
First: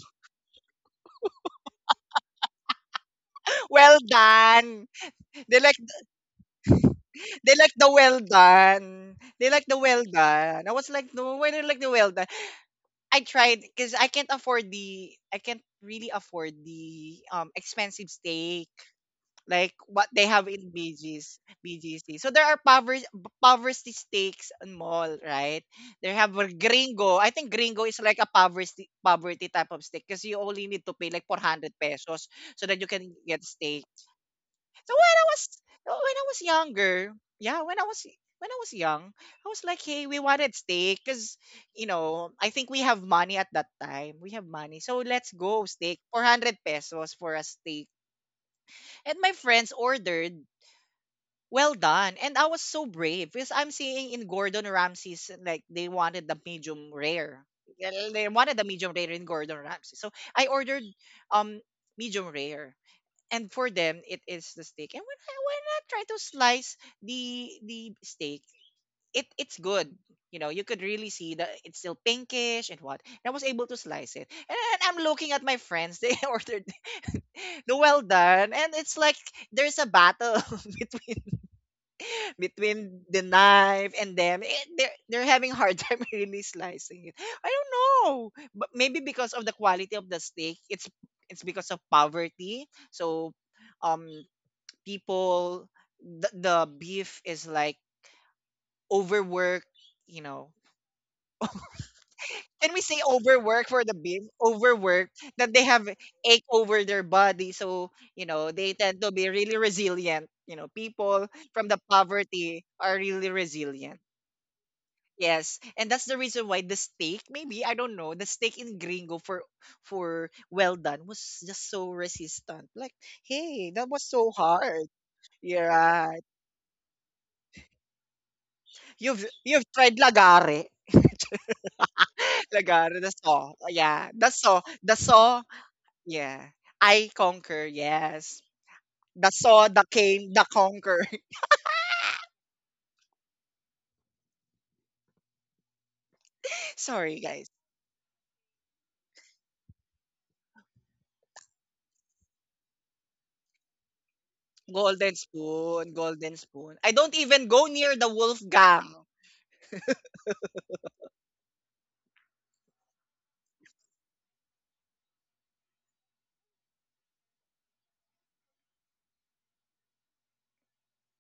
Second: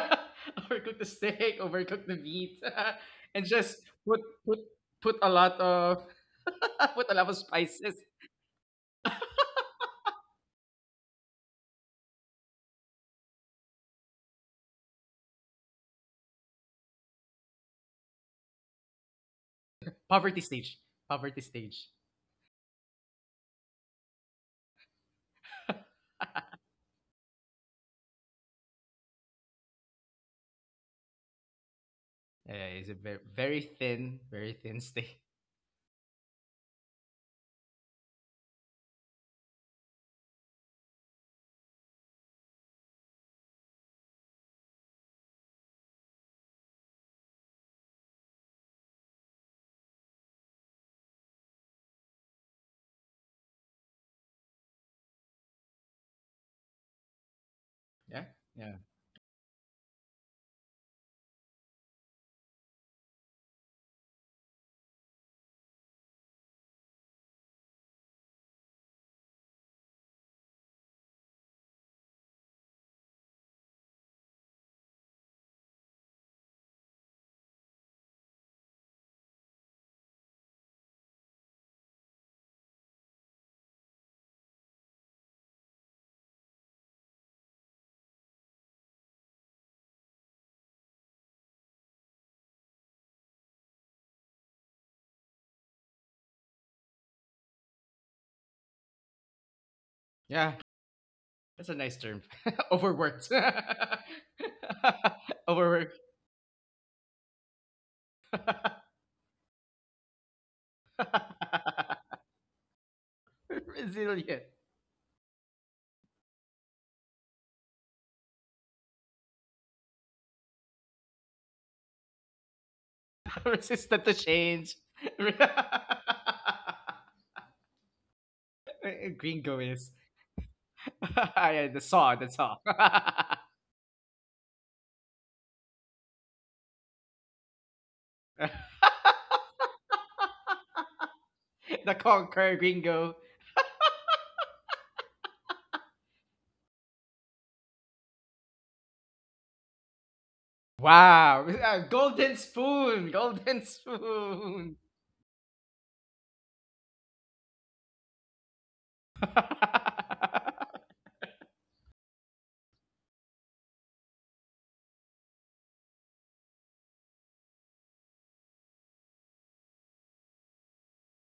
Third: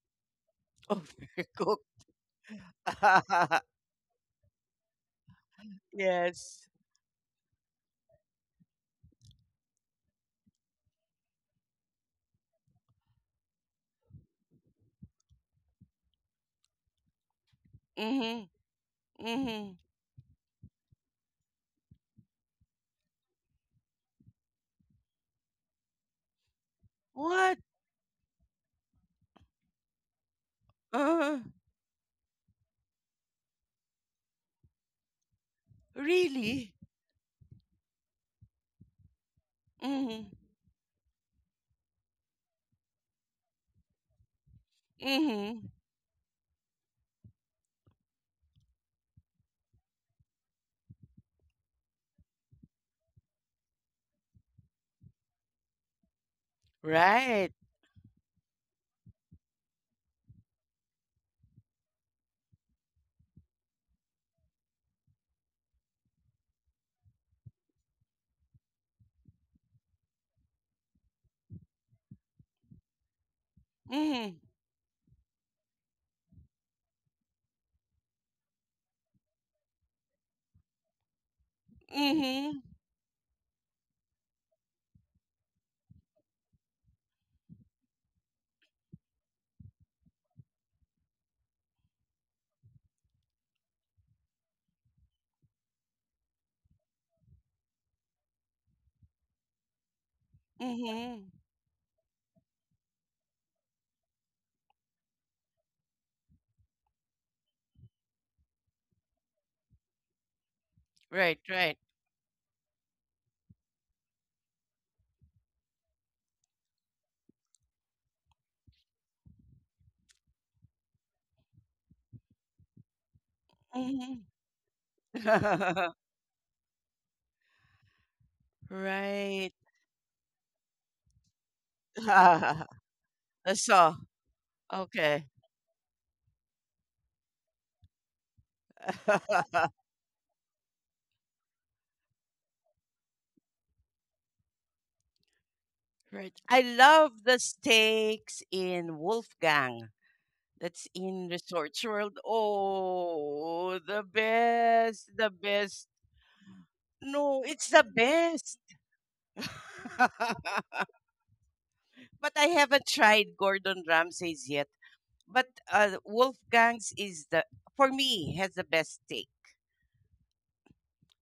Speaker 3: overcook the steak,
Speaker 2: Overcook.
Speaker 3: overcook the meat, and just
Speaker 1: well
Speaker 3: put put
Speaker 1: done.
Speaker 3: put a lot
Speaker 1: They like
Speaker 3: of
Speaker 2: Yes.
Speaker 3: put a lot of
Speaker 1: they like the
Speaker 3: spices.
Speaker 1: well done. They like the well done. I was like, no, why they like the well done? I tried because I can't really afford the expensive
Speaker 2: Mhm.
Speaker 1: steak like
Speaker 2: Mhm.
Speaker 1: what they
Speaker 3: Poverty
Speaker 1: have in
Speaker 3: stage,
Speaker 1: BG's
Speaker 3: poverty stage.
Speaker 1: BGC. So there are poverty steaks and mall, right? They have a gringo. I think
Speaker 2: What?
Speaker 1: gringo is like a poverty type of steak because you only need to pay like
Speaker 2: Uh,
Speaker 1: 400 pesos
Speaker 3: Yeah,
Speaker 1: so that
Speaker 3: it's
Speaker 1: you
Speaker 3: a
Speaker 1: can
Speaker 3: very
Speaker 1: get steak.
Speaker 3: very thin
Speaker 1: So
Speaker 3: steak.
Speaker 1: when I was
Speaker 2: really?
Speaker 1: younger, yeah, when I was young, I was like, hey, we
Speaker 2: Mhm.
Speaker 1: wanted steak because I think we have money at that time. We have money, so let's go
Speaker 2: Mhm.
Speaker 1: steak. 400 pesos for a steak, and my friends ordered. Well done. And I was so brave because I'm seeing in Gordon Ramsay's like they wanted the medium rare.
Speaker 2: Right.
Speaker 1: They
Speaker 3: Yeah,
Speaker 1: they wanted the
Speaker 3: yeah,
Speaker 1: medium rare in Gordon Ramsay. So I ordered um medium rare, and for them it is the steak. And when why not try to slice the steak? It's good, you know. You could really see that it's still pinkish. And I was able to slice it.
Speaker 2: Mhm.
Speaker 1: And I'm looking at my friends. They ordered the well done, and it's like there's a battle between
Speaker 2: Mhm.
Speaker 1: between the knife and them. Eh, they're having hard time really slicing it. I don't know, but maybe because of the quality of the steak, it's because of poverty. So um people, the beef is like overworked, you
Speaker 3: yeah.
Speaker 1: know.
Speaker 2: Mhm.
Speaker 3: That's a nice term.
Speaker 1: Can we say
Speaker 3: Overworked.
Speaker 1: overwork for the beef? Overwork that they have
Speaker 3: Overworked.
Speaker 1: ache over their body. So, they tend to be really resilient. People
Speaker 2: Right,
Speaker 1: from
Speaker 2: right.
Speaker 1: the poverty are really resilient.
Speaker 3: Resilient.
Speaker 1: Yes, and that's the reason why the steak, maybe I don't know, the steak in gringo for well done was just so resistant, like, hey, that
Speaker 3: Resistant
Speaker 1: was
Speaker 3: to
Speaker 2: Mhm.
Speaker 1: so
Speaker 3: change.
Speaker 1: hard. Yeah. You've
Speaker 2: Right.
Speaker 3: Gringo
Speaker 1: you've
Speaker 3: is.
Speaker 1: tried lagare.
Speaker 3: Yeah, the saw, the saw.
Speaker 1: Lagare, the saw.
Speaker 2: So,
Speaker 1: Yeah, the saw, the
Speaker 2: okay.
Speaker 1: saw. Yeah, I conquer. Yes, the saw, the cane, the conquer.
Speaker 3: The Conquer Gringo.
Speaker 2: Right. I
Speaker 1: Sorry,
Speaker 2: love the
Speaker 1: guys.
Speaker 2: steaks in Wolfgang. That's in
Speaker 3: Wow.
Speaker 2: Resorts World.
Speaker 3: Golden spoon. Golden
Speaker 2: Oh, the
Speaker 3: spoon.
Speaker 2: best,
Speaker 1: Golden
Speaker 2: the best.
Speaker 1: spoon, golden spoon. I don't
Speaker 2: No,
Speaker 1: even go
Speaker 2: it's the
Speaker 1: near the wolf
Speaker 2: best.
Speaker 1: gang.
Speaker 3: Wow.
Speaker 2: But I haven't tried Gordon Ramsay's yet. But Wolfgang's is the for me has the best steak.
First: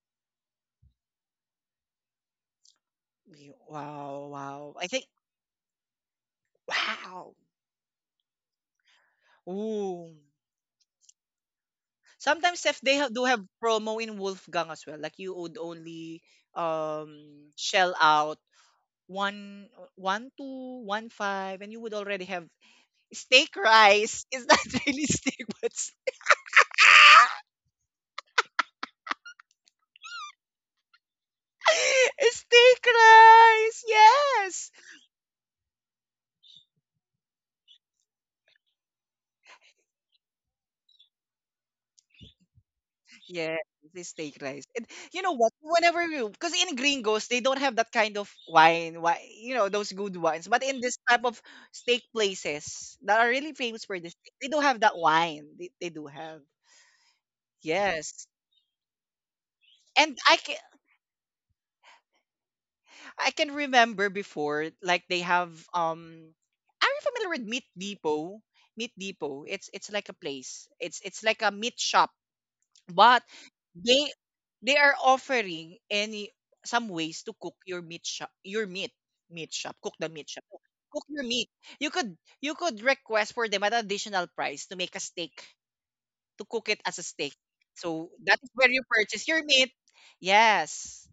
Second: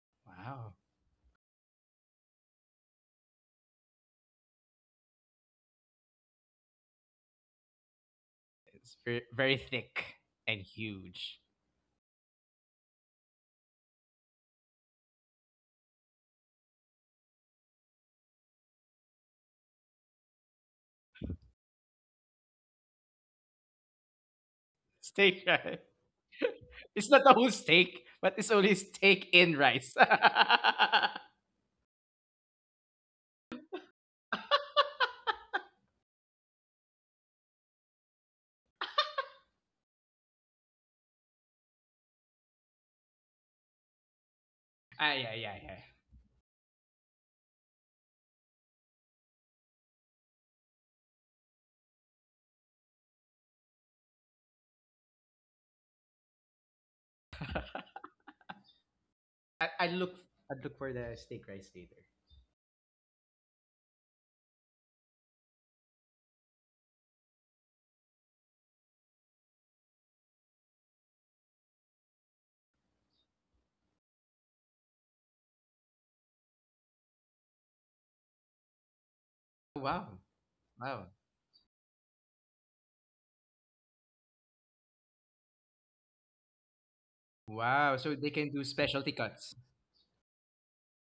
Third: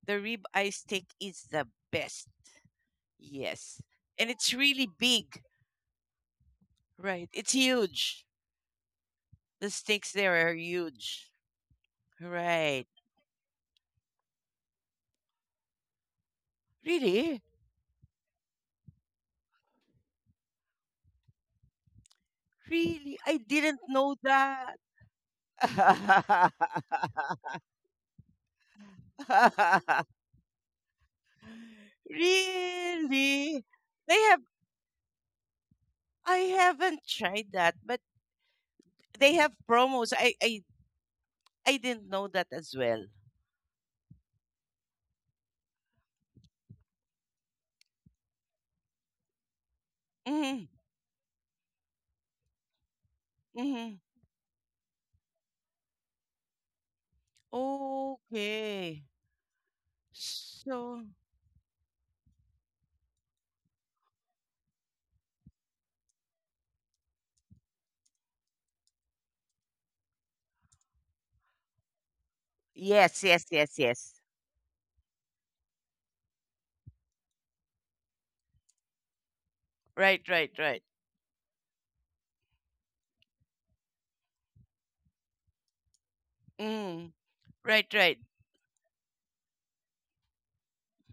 Speaker 2: The ribeye steak is the best. Yes,
Speaker 1: Wow,
Speaker 2: and it's
Speaker 1: wow.
Speaker 2: really
Speaker 1: I think
Speaker 2: big. Right,
Speaker 1: wow.
Speaker 2: it's huge.
Speaker 3: It's very, very
Speaker 2: The steaks
Speaker 1: Ooh.
Speaker 3: thick
Speaker 2: there are
Speaker 3: and
Speaker 2: huge.
Speaker 3: huge.
Speaker 1: Sometimes if
Speaker 2: Right,
Speaker 1: they have, do have promo in Wolfgang as well, like you would only
Speaker 2: really,
Speaker 1: shell out one one two one five, and you would already have
Speaker 2: really. I
Speaker 1: steak
Speaker 2: didn't know
Speaker 1: rice. It's
Speaker 2: that.
Speaker 1: not really
Speaker 3: Steak,
Speaker 1: steak but
Speaker 3: right? It's not the whole steak, but it's only steak in rice.
Speaker 1: steak
Speaker 2: Really,
Speaker 1: rice.
Speaker 2: they have.
Speaker 1: Yes,
Speaker 2: I haven't tried that, but they have promos. I didn't know that as well.
Speaker 1: yes, it's steak rice. And
Speaker 3: Ah,
Speaker 1: you know
Speaker 3: yeah,
Speaker 1: what,
Speaker 3: yeah, yeah.
Speaker 1: whenever you, because in gringos they don't have that kind of wine, why, you know, those good wines, but
Speaker 2: Mm-hmm.
Speaker 1: in this type of steak places that are really famous
Speaker 2: Mm-hmm.
Speaker 1: for this, they do have that wine. They do have. Yes.
Speaker 2: Okay.
Speaker 3: I, I look
Speaker 1: And
Speaker 3: I look for
Speaker 2: So
Speaker 3: the steak rice later.
Speaker 1: I can remember before, like they have are you familiar with Meat Depot? Meat Depot. It's like a place. It's like a meat shop.
Speaker 2: yes,
Speaker 1: But
Speaker 2: yes, yes,
Speaker 1: they
Speaker 2: yes.
Speaker 1: they are offering any some ways to cook your meat shop your meat meat shop. Cook the
Speaker 3: Wow.
Speaker 2: Right,
Speaker 1: meat shop.
Speaker 2: right, right.
Speaker 1: Cook
Speaker 3: Wow.
Speaker 1: your meat. You could request for them at an additional price to make a steak, to cook it as a
Speaker 2: Mm.
Speaker 1: steak.
Speaker 2: Right,
Speaker 3: Wow.
Speaker 1: So
Speaker 3: So
Speaker 2: right.
Speaker 3: they
Speaker 1: that
Speaker 3: can
Speaker 1: is
Speaker 3: do
Speaker 1: where you
Speaker 3: specialty
Speaker 1: purchase your
Speaker 3: cuts.
Speaker 1: meat. Yes.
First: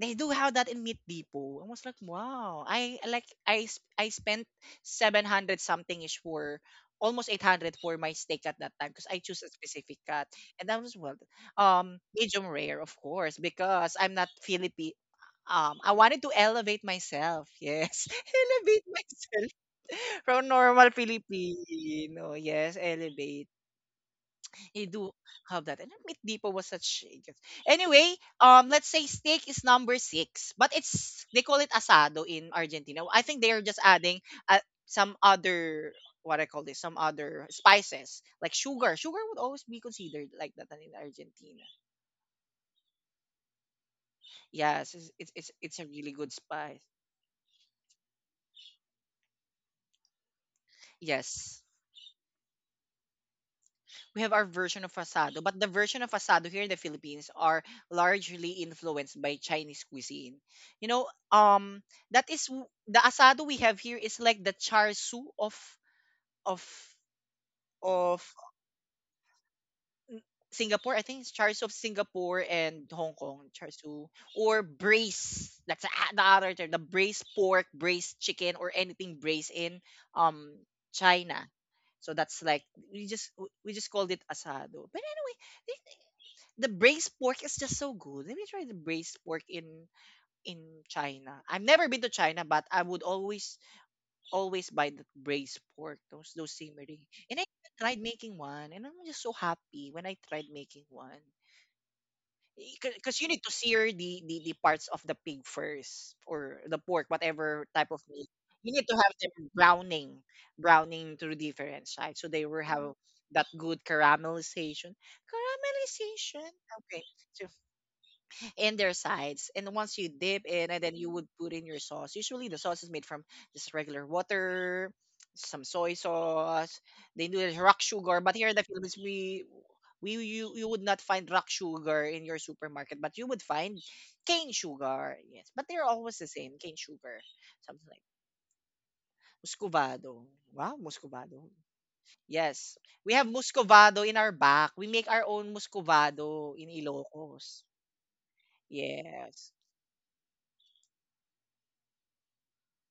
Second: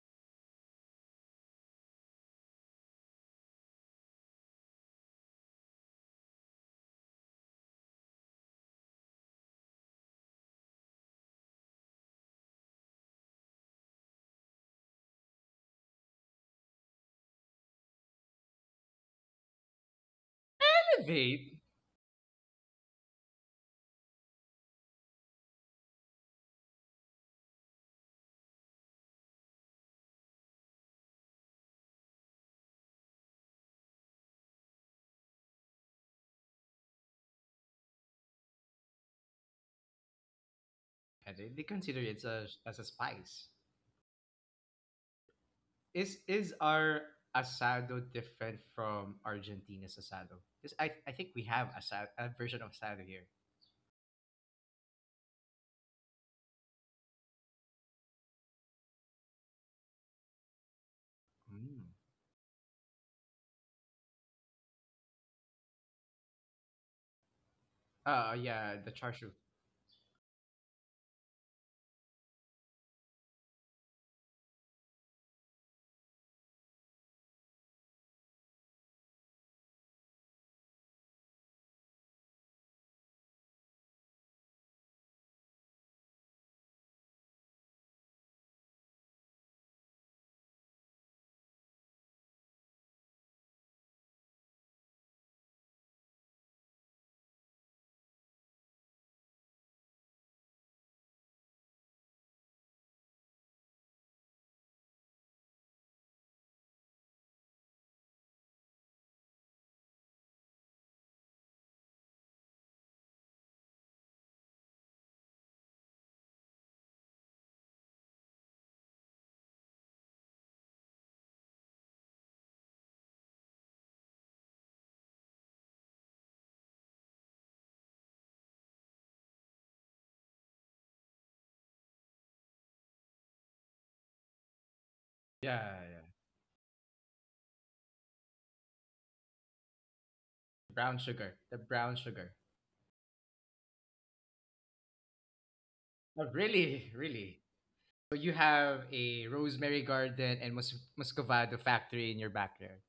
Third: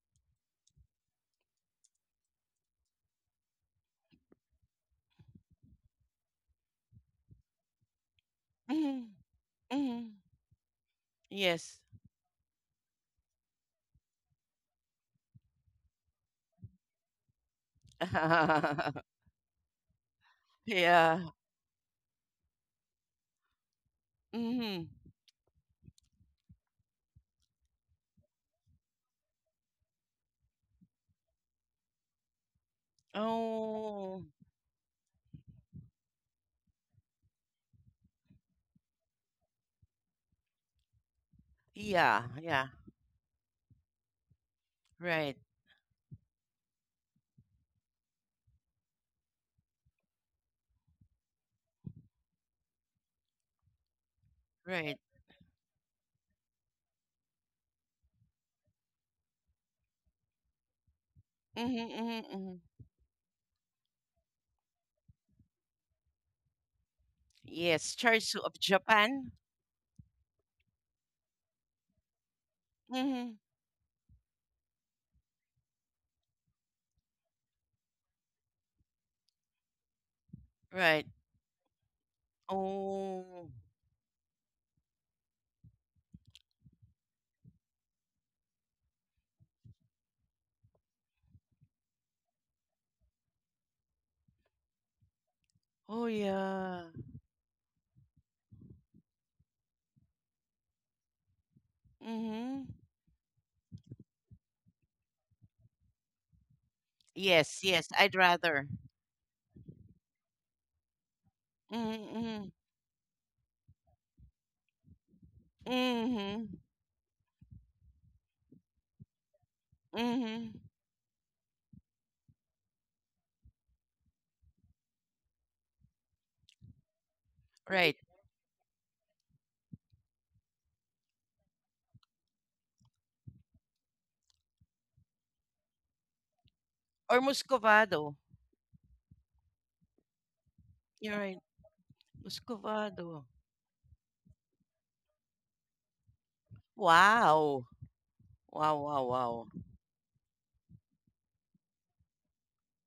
Speaker 1: They do have that in Meat Depot. I was like, wow. I like I s- I spent 700 something ish for almost 800 for my steak at that time because
Speaker 2: Mm.
Speaker 1: I choose a specific
Speaker 2: Mm.
Speaker 1: cut. And that was well,
Speaker 2: Yes.
Speaker 1: medium rare, of course, because I'm not Philippine. I wanted to elevate myself. Yes, elevate myself from normal
Speaker 2: Yeah.
Speaker 3: Innovate.
Speaker 1: Filipino. Yes, elevate you
Speaker 2: Mm-hmm.
Speaker 1: do have that. And Meat Depot was such. Anyway, let's say steak is No. 6, but it's they call it asado in Argentina. I think they are just adding
Speaker 2: Oh.
Speaker 1: uh, some other, what I call this, some other spices like sugar. Sugar would always be considered like that in
Speaker 3: Yeah, they
Speaker 1: Argentina.
Speaker 3: consider it
Speaker 2: Yeah.
Speaker 3: as,
Speaker 2: Yeah.
Speaker 3: as a spice.
Speaker 1: Yes, it's it's
Speaker 2: Right.
Speaker 1: it's, it's a really
Speaker 3: Is
Speaker 1: good
Speaker 3: is
Speaker 1: spice.
Speaker 3: our asado different from Argentina's asado? Because I think we
Speaker 1: Yes.
Speaker 3: have asado, a version of asado here.
Speaker 1: We have our version of
Speaker 2: Right.
Speaker 1: asado, but the version of asado here in the Philippines are largely influenced by Chinese cuisine. You know,
Speaker 2: Mm-hmm,
Speaker 3: Mm.
Speaker 2: mm-hmm, mm-hmm.
Speaker 1: the asado we have here is like the char siu of of
Speaker 2: Yes.
Speaker 1: of
Speaker 2: Charsu of
Speaker 3: Yeah, the char siu.
Speaker 2: Japan.
Speaker 1: Singapore. I think it's char siu of Singapore and Hong
Speaker 2: Mm-hmm.
Speaker 1: Kong char siu or braise. The other term, the braised pork, braised chicken, or anything braised in um
Speaker 2: Right.
Speaker 1: China. So that's like we just
Speaker 2: Oh.
Speaker 1: we just called it asado. But anyway, the braised pork is just so good. Let me try the braised pork in in China. I've never been to China, but I would always buy the braised pork,
Speaker 2: Oh
Speaker 1: those
Speaker 2: yeah.
Speaker 1: scenery. And I even tried making one, and I'm just so happy when I tried making one.
Speaker 2: Mm-hmm.
Speaker 1: Because you need to sear the parts of the pig first, or the pork,
Speaker 2: Yes.
Speaker 1: whatever type
Speaker 2: Yes.
Speaker 1: of
Speaker 2: I'd
Speaker 1: meat.
Speaker 2: rather.
Speaker 1: You need to have them browning, browning to different sides, so they
Speaker 2: Mm-hmm.
Speaker 1: will have that good caramelization. Caramelization,
Speaker 2: Mm-hmm.
Speaker 1: okay. So in their sides. And once you dip
Speaker 2: Mm-hmm.
Speaker 1: in, and then you would put in your sauce. Usually, the sauce is made from just regular water, some soy sauce. They do it rock
Speaker 2: Right.
Speaker 1: sugar, but here in the Philippines, we you would not find rock sugar in your supermarket, but you would find cane sugar. Yes, but
Speaker 3: Yeah,
Speaker 1: they're
Speaker 3: yeah.
Speaker 1: always the same cane sugar,
Speaker 2: Or
Speaker 1: something like
Speaker 2: Muscovado.
Speaker 1: muscovado. Wow,
Speaker 3: Brown
Speaker 2: You're
Speaker 3: sugar.
Speaker 2: right.
Speaker 1: muscovado.
Speaker 3: The brown sugar.
Speaker 1: Yes, we have
Speaker 2: Muscovado.
Speaker 1: muscovado in our back. We make our own
Speaker 3: Oh,
Speaker 1: muscovado in
Speaker 3: really? Really?
Speaker 1: Ilocos.
Speaker 2: Wow.
Speaker 3: So you
Speaker 2: Wow,
Speaker 3: have
Speaker 2: wow,
Speaker 3: a
Speaker 2: wow.
Speaker 1: Yes.
Speaker 3: rosemary garden and muscovado factory in your backyard.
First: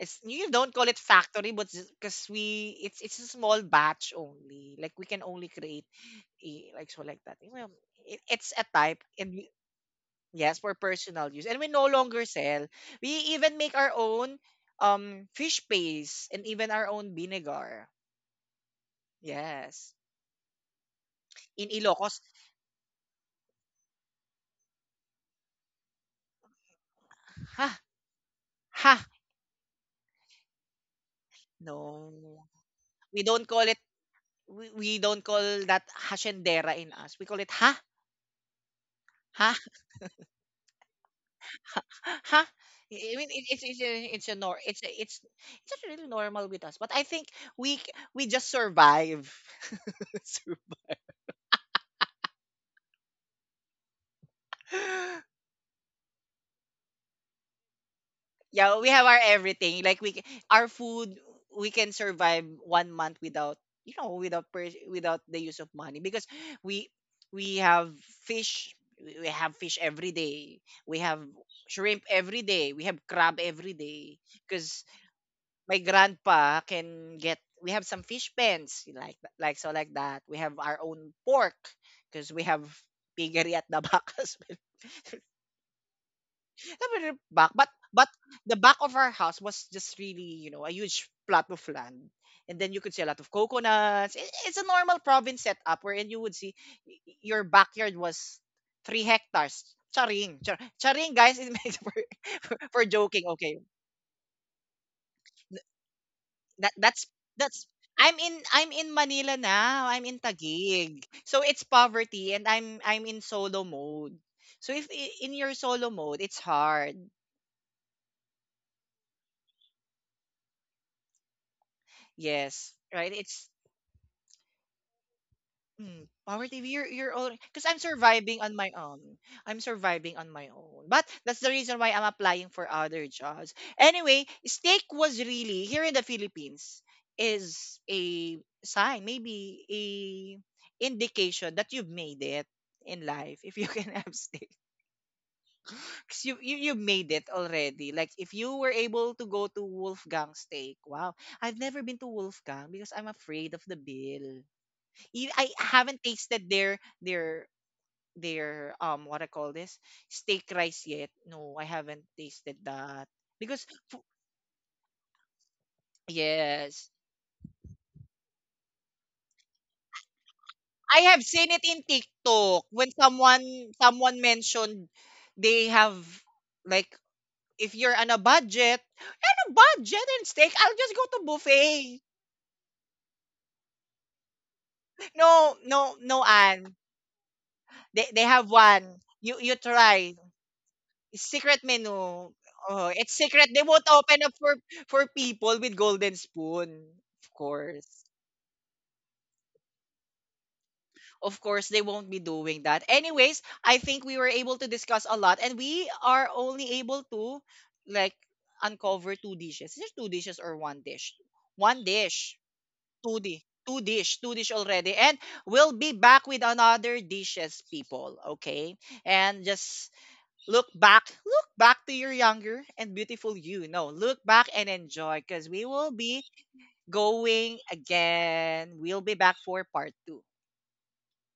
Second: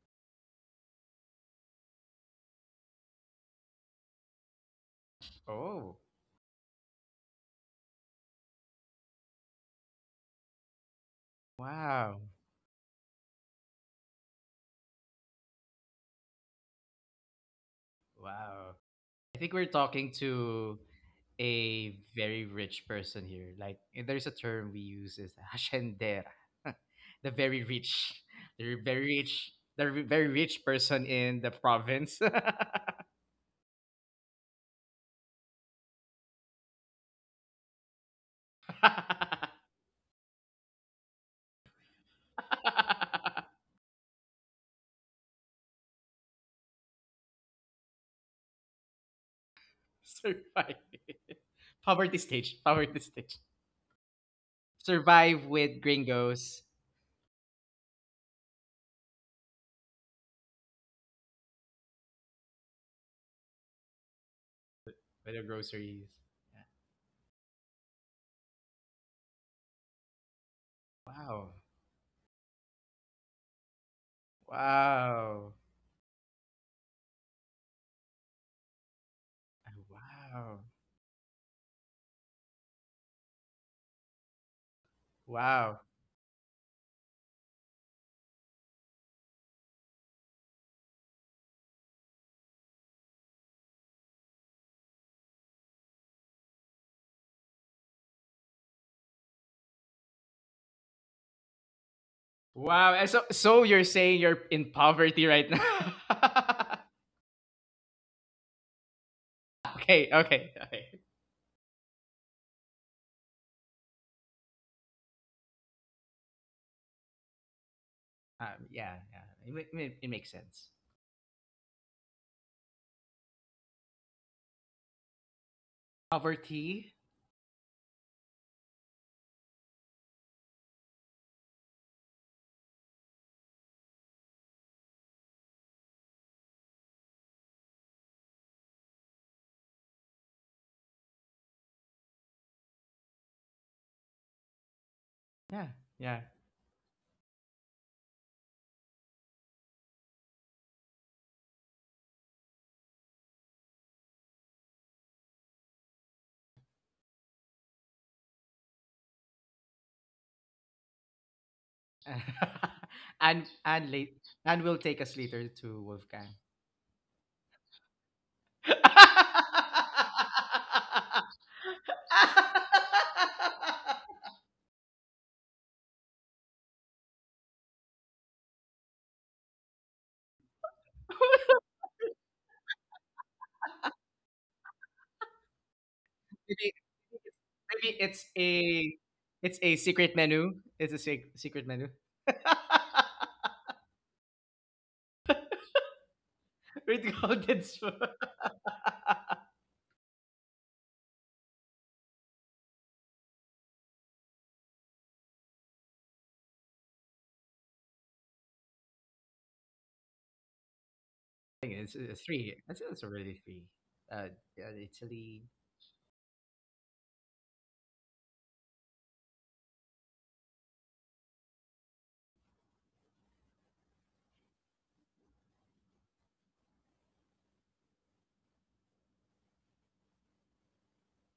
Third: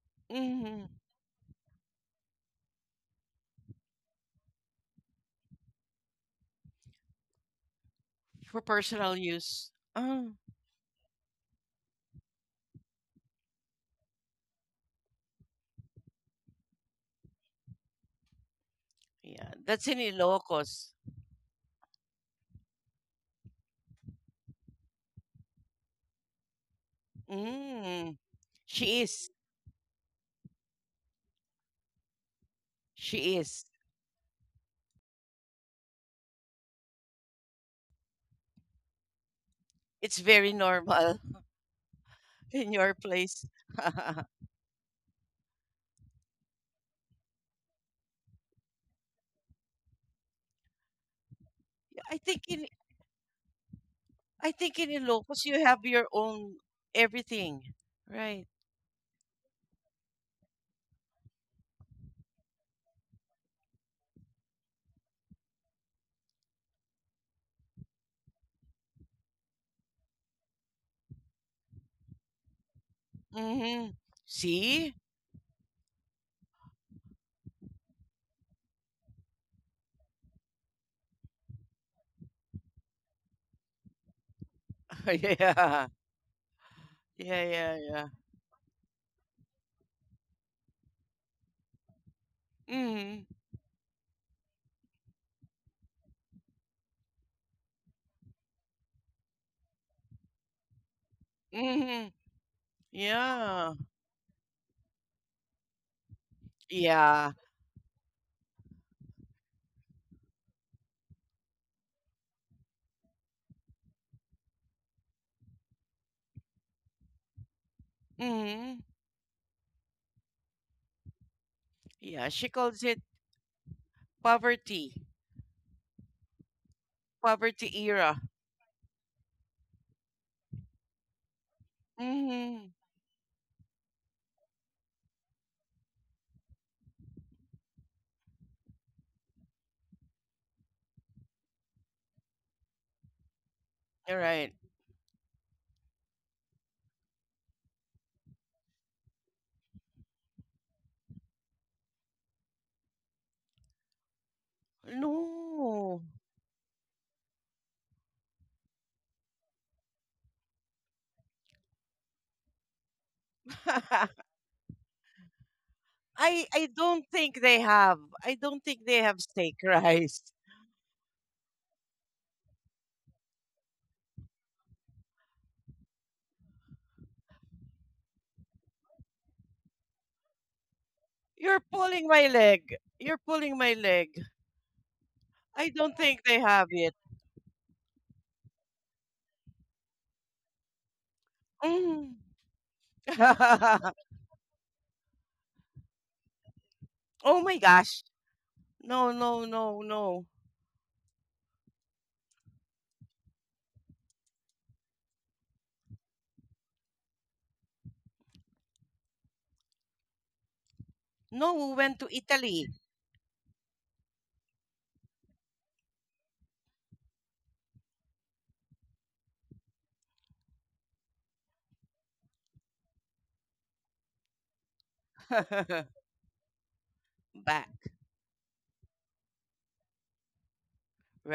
Speaker 1: It's you don't
Speaker 2: Mm-hmm.
Speaker 1: call it factory, but because we it's a small batch only. Like we can only create
Speaker 3: Oh,
Speaker 1: a, like so like that. You know, it's
Speaker 2: For
Speaker 1: a type,
Speaker 2: personal
Speaker 1: and we,
Speaker 2: use. Oh,
Speaker 1: yes, for personal use, and we no
Speaker 3: wow.
Speaker 1: longer sell. We even make our own fish paste and even our own vinegar.
Speaker 3: Wow. I
Speaker 2: yeah.
Speaker 3: think we're
Speaker 2: That's
Speaker 1: Yes,
Speaker 2: in
Speaker 3: talking to
Speaker 2: Ilocos.
Speaker 1: in
Speaker 3: a
Speaker 1: Ilocos,
Speaker 3: very rich person here. Like, eh, there's a term we use is "hachendera," the very
Speaker 1: ha
Speaker 3: rich,
Speaker 2: Mm.
Speaker 3: the
Speaker 1: ha,
Speaker 2: She
Speaker 3: very
Speaker 2: is.
Speaker 3: rich, the very rich person in the province.
Speaker 1: no, we
Speaker 2: She
Speaker 1: don't
Speaker 2: is.
Speaker 1: call it. We don't call that hashendera in us. We call it ha.
Speaker 2: It's very normal
Speaker 1: Huh?
Speaker 2: in your
Speaker 1: I mean,
Speaker 2: place. I
Speaker 1: it's a, it's it's not really normal with us, but I think we just survive. Sur-
Speaker 3: Survive poverty
Speaker 2: think
Speaker 3: stage,
Speaker 2: in
Speaker 3: poverty stage.
Speaker 2: I think in
Speaker 3: Survive
Speaker 2: Ilocos you
Speaker 3: with
Speaker 2: have your own
Speaker 3: gringos,
Speaker 2: everything. Right.
Speaker 1: yeah, we have our everything. Like, our food, we can survive one month without you know without pers-
Speaker 3: with
Speaker 1: without the
Speaker 3: the
Speaker 1: use of money
Speaker 3: groceries.
Speaker 1: because
Speaker 3: Yeah.
Speaker 1: we we have fish. We have fish every day. We have
Speaker 3: Wow,
Speaker 1: shrimp every day. We have crab every
Speaker 2: Mm-hmm.
Speaker 1: day. Because.
Speaker 2: See?
Speaker 3: wow,
Speaker 1: My grandpa can get, we have some fish pens, like so like that, we have
Speaker 3: wow,
Speaker 1: our own pork because we have piggery at the back as well.
Speaker 3: wow.
Speaker 2: Yeah.
Speaker 1: Not really
Speaker 2: Yeah,
Speaker 1: back, but
Speaker 2: yeah, yeah.
Speaker 1: but the back of our house was just really, a huge plot of land. And then you could see a lot
Speaker 2: Mhm.
Speaker 1: of coconuts. It's a normal province setup wherein you would see your backyard was 3 hectares. Charing, charing, guys, is made for,
Speaker 2: Mhm.
Speaker 1: for for
Speaker 3: Wow. and So
Speaker 1: joking, okay.
Speaker 3: so
Speaker 2: Yeah.
Speaker 3: you're saying you're in poverty right now?
Speaker 1: That
Speaker 2: Yeah.
Speaker 1: that's I'm in Manila now. I'm
Speaker 3: Okay.
Speaker 1: in
Speaker 3: Okay. Okay.
Speaker 1: Taguig. So it's poverty, and I'm in solo mode. So if I- in your solo mode, it's hard.
Speaker 2: Mhm.
Speaker 3: Yeah. Yeah. It makes sense.
Speaker 2: Yeah, she
Speaker 1: Yes,
Speaker 2: calls it
Speaker 1: right? It's
Speaker 2: poverty.
Speaker 1: Poverty, you're
Speaker 3: Poverty.
Speaker 1: you're already, because
Speaker 2: Poverty
Speaker 1: I'm
Speaker 2: era.
Speaker 1: surviving on my own. I'm surviving on my own, but that's the reason why I'm applying for
Speaker 2: Mhm.
Speaker 1: other jobs. Anyway, steak was really, here in the Philippines, is a sign, maybe a indication that you've made it in life if you can have
Speaker 2: You're
Speaker 1: steak,
Speaker 2: right.
Speaker 3: Yeah. Yeah.
Speaker 1: because you made it already, like if you were able to go to Wolfgang steak. Wow. I've never been to Wolfgang because I'm afraid of the bill. I
Speaker 2: No.
Speaker 1: haven't tasted their their what I call this steak rice yet. No, I haven't tasted that
Speaker 3: and
Speaker 1: because
Speaker 3: and
Speaker 1: f-
Speaker 3: late and we'll take us later to Wolfgang.
Speaker 2: I
Speaker 1: yes,
Speaker 2: don't think they have. I don't think they have steak rice.
Speaker 1: I have seen it in TikTok when someone mentioned they have, like, if you're on a budget, and steak, I'll just go to
Speaker 2: You're
Speaker 1: buffet.
Speaker 2: pulling my leg. You're pulling my leg.
Speaker 1: No,
Speaker 2: I
Speaker 1: no,
Speaker 2: don't
Speaker 1: no,
Speaker 2: think they
Speaker 3: maybe,
Speaker 2: have
Speaker 1: Anne.
Speaker 2: it.
Speaker 3: maybe
Speaker 1: They
Speaker 3: it's
Speaker 1: have
Speaker 3: a
Speaker 1: one. You
Speaker 3: it's a secret
Speaker 1: try.
Speaker 3: menu. It's a
Speaker 1: Secret
Speaker 3: secret menu.
Speaker 1: menu.
Speaker 2: Mhm.
Speaker 1: Oh, it's secret. They won't open up for people with golden
Speaker 3: With
Speaker 1: spoon. Of
Speaker 2: Oh my
Speaker 3: golden
Speaker 1: course.
Speaker 3: spoon.
Speaker 2: gosh. No, no, no, no.
Speaker 1: Of course, they won't be doing that. Anyways, I think we were able to discuss a lot, and we are only able to, like, uncover two dishes. Is it two dishes or one dish?
Speaker 2: No,
Speaker 3: I
Speaker 2: we
Speaker 3: think
Speaker 1: One
Speaker 3: it's,
Speaker 2: went to
Speaker 3: it's
Speaker 1: dish.
Speaker 3: three.
Speaker 2: Italy.
Speaker 3: I think it's already three.
Speaker 1: Two dish.
Speaker 3: Uh,
Speaker 1: Two dish
Speaker 3: yeah,
Speaker 1: already. And
Speaker 3: Italy,
Speaker 1: we'll be back with another dishes, people. Okay. And just, look back, look back to your younger and beautiful you. No, look back and enjoy because we will be going
Speaker 2: Back.
Speaker 1: again. We'll be back for part two.
Speaker 2: Right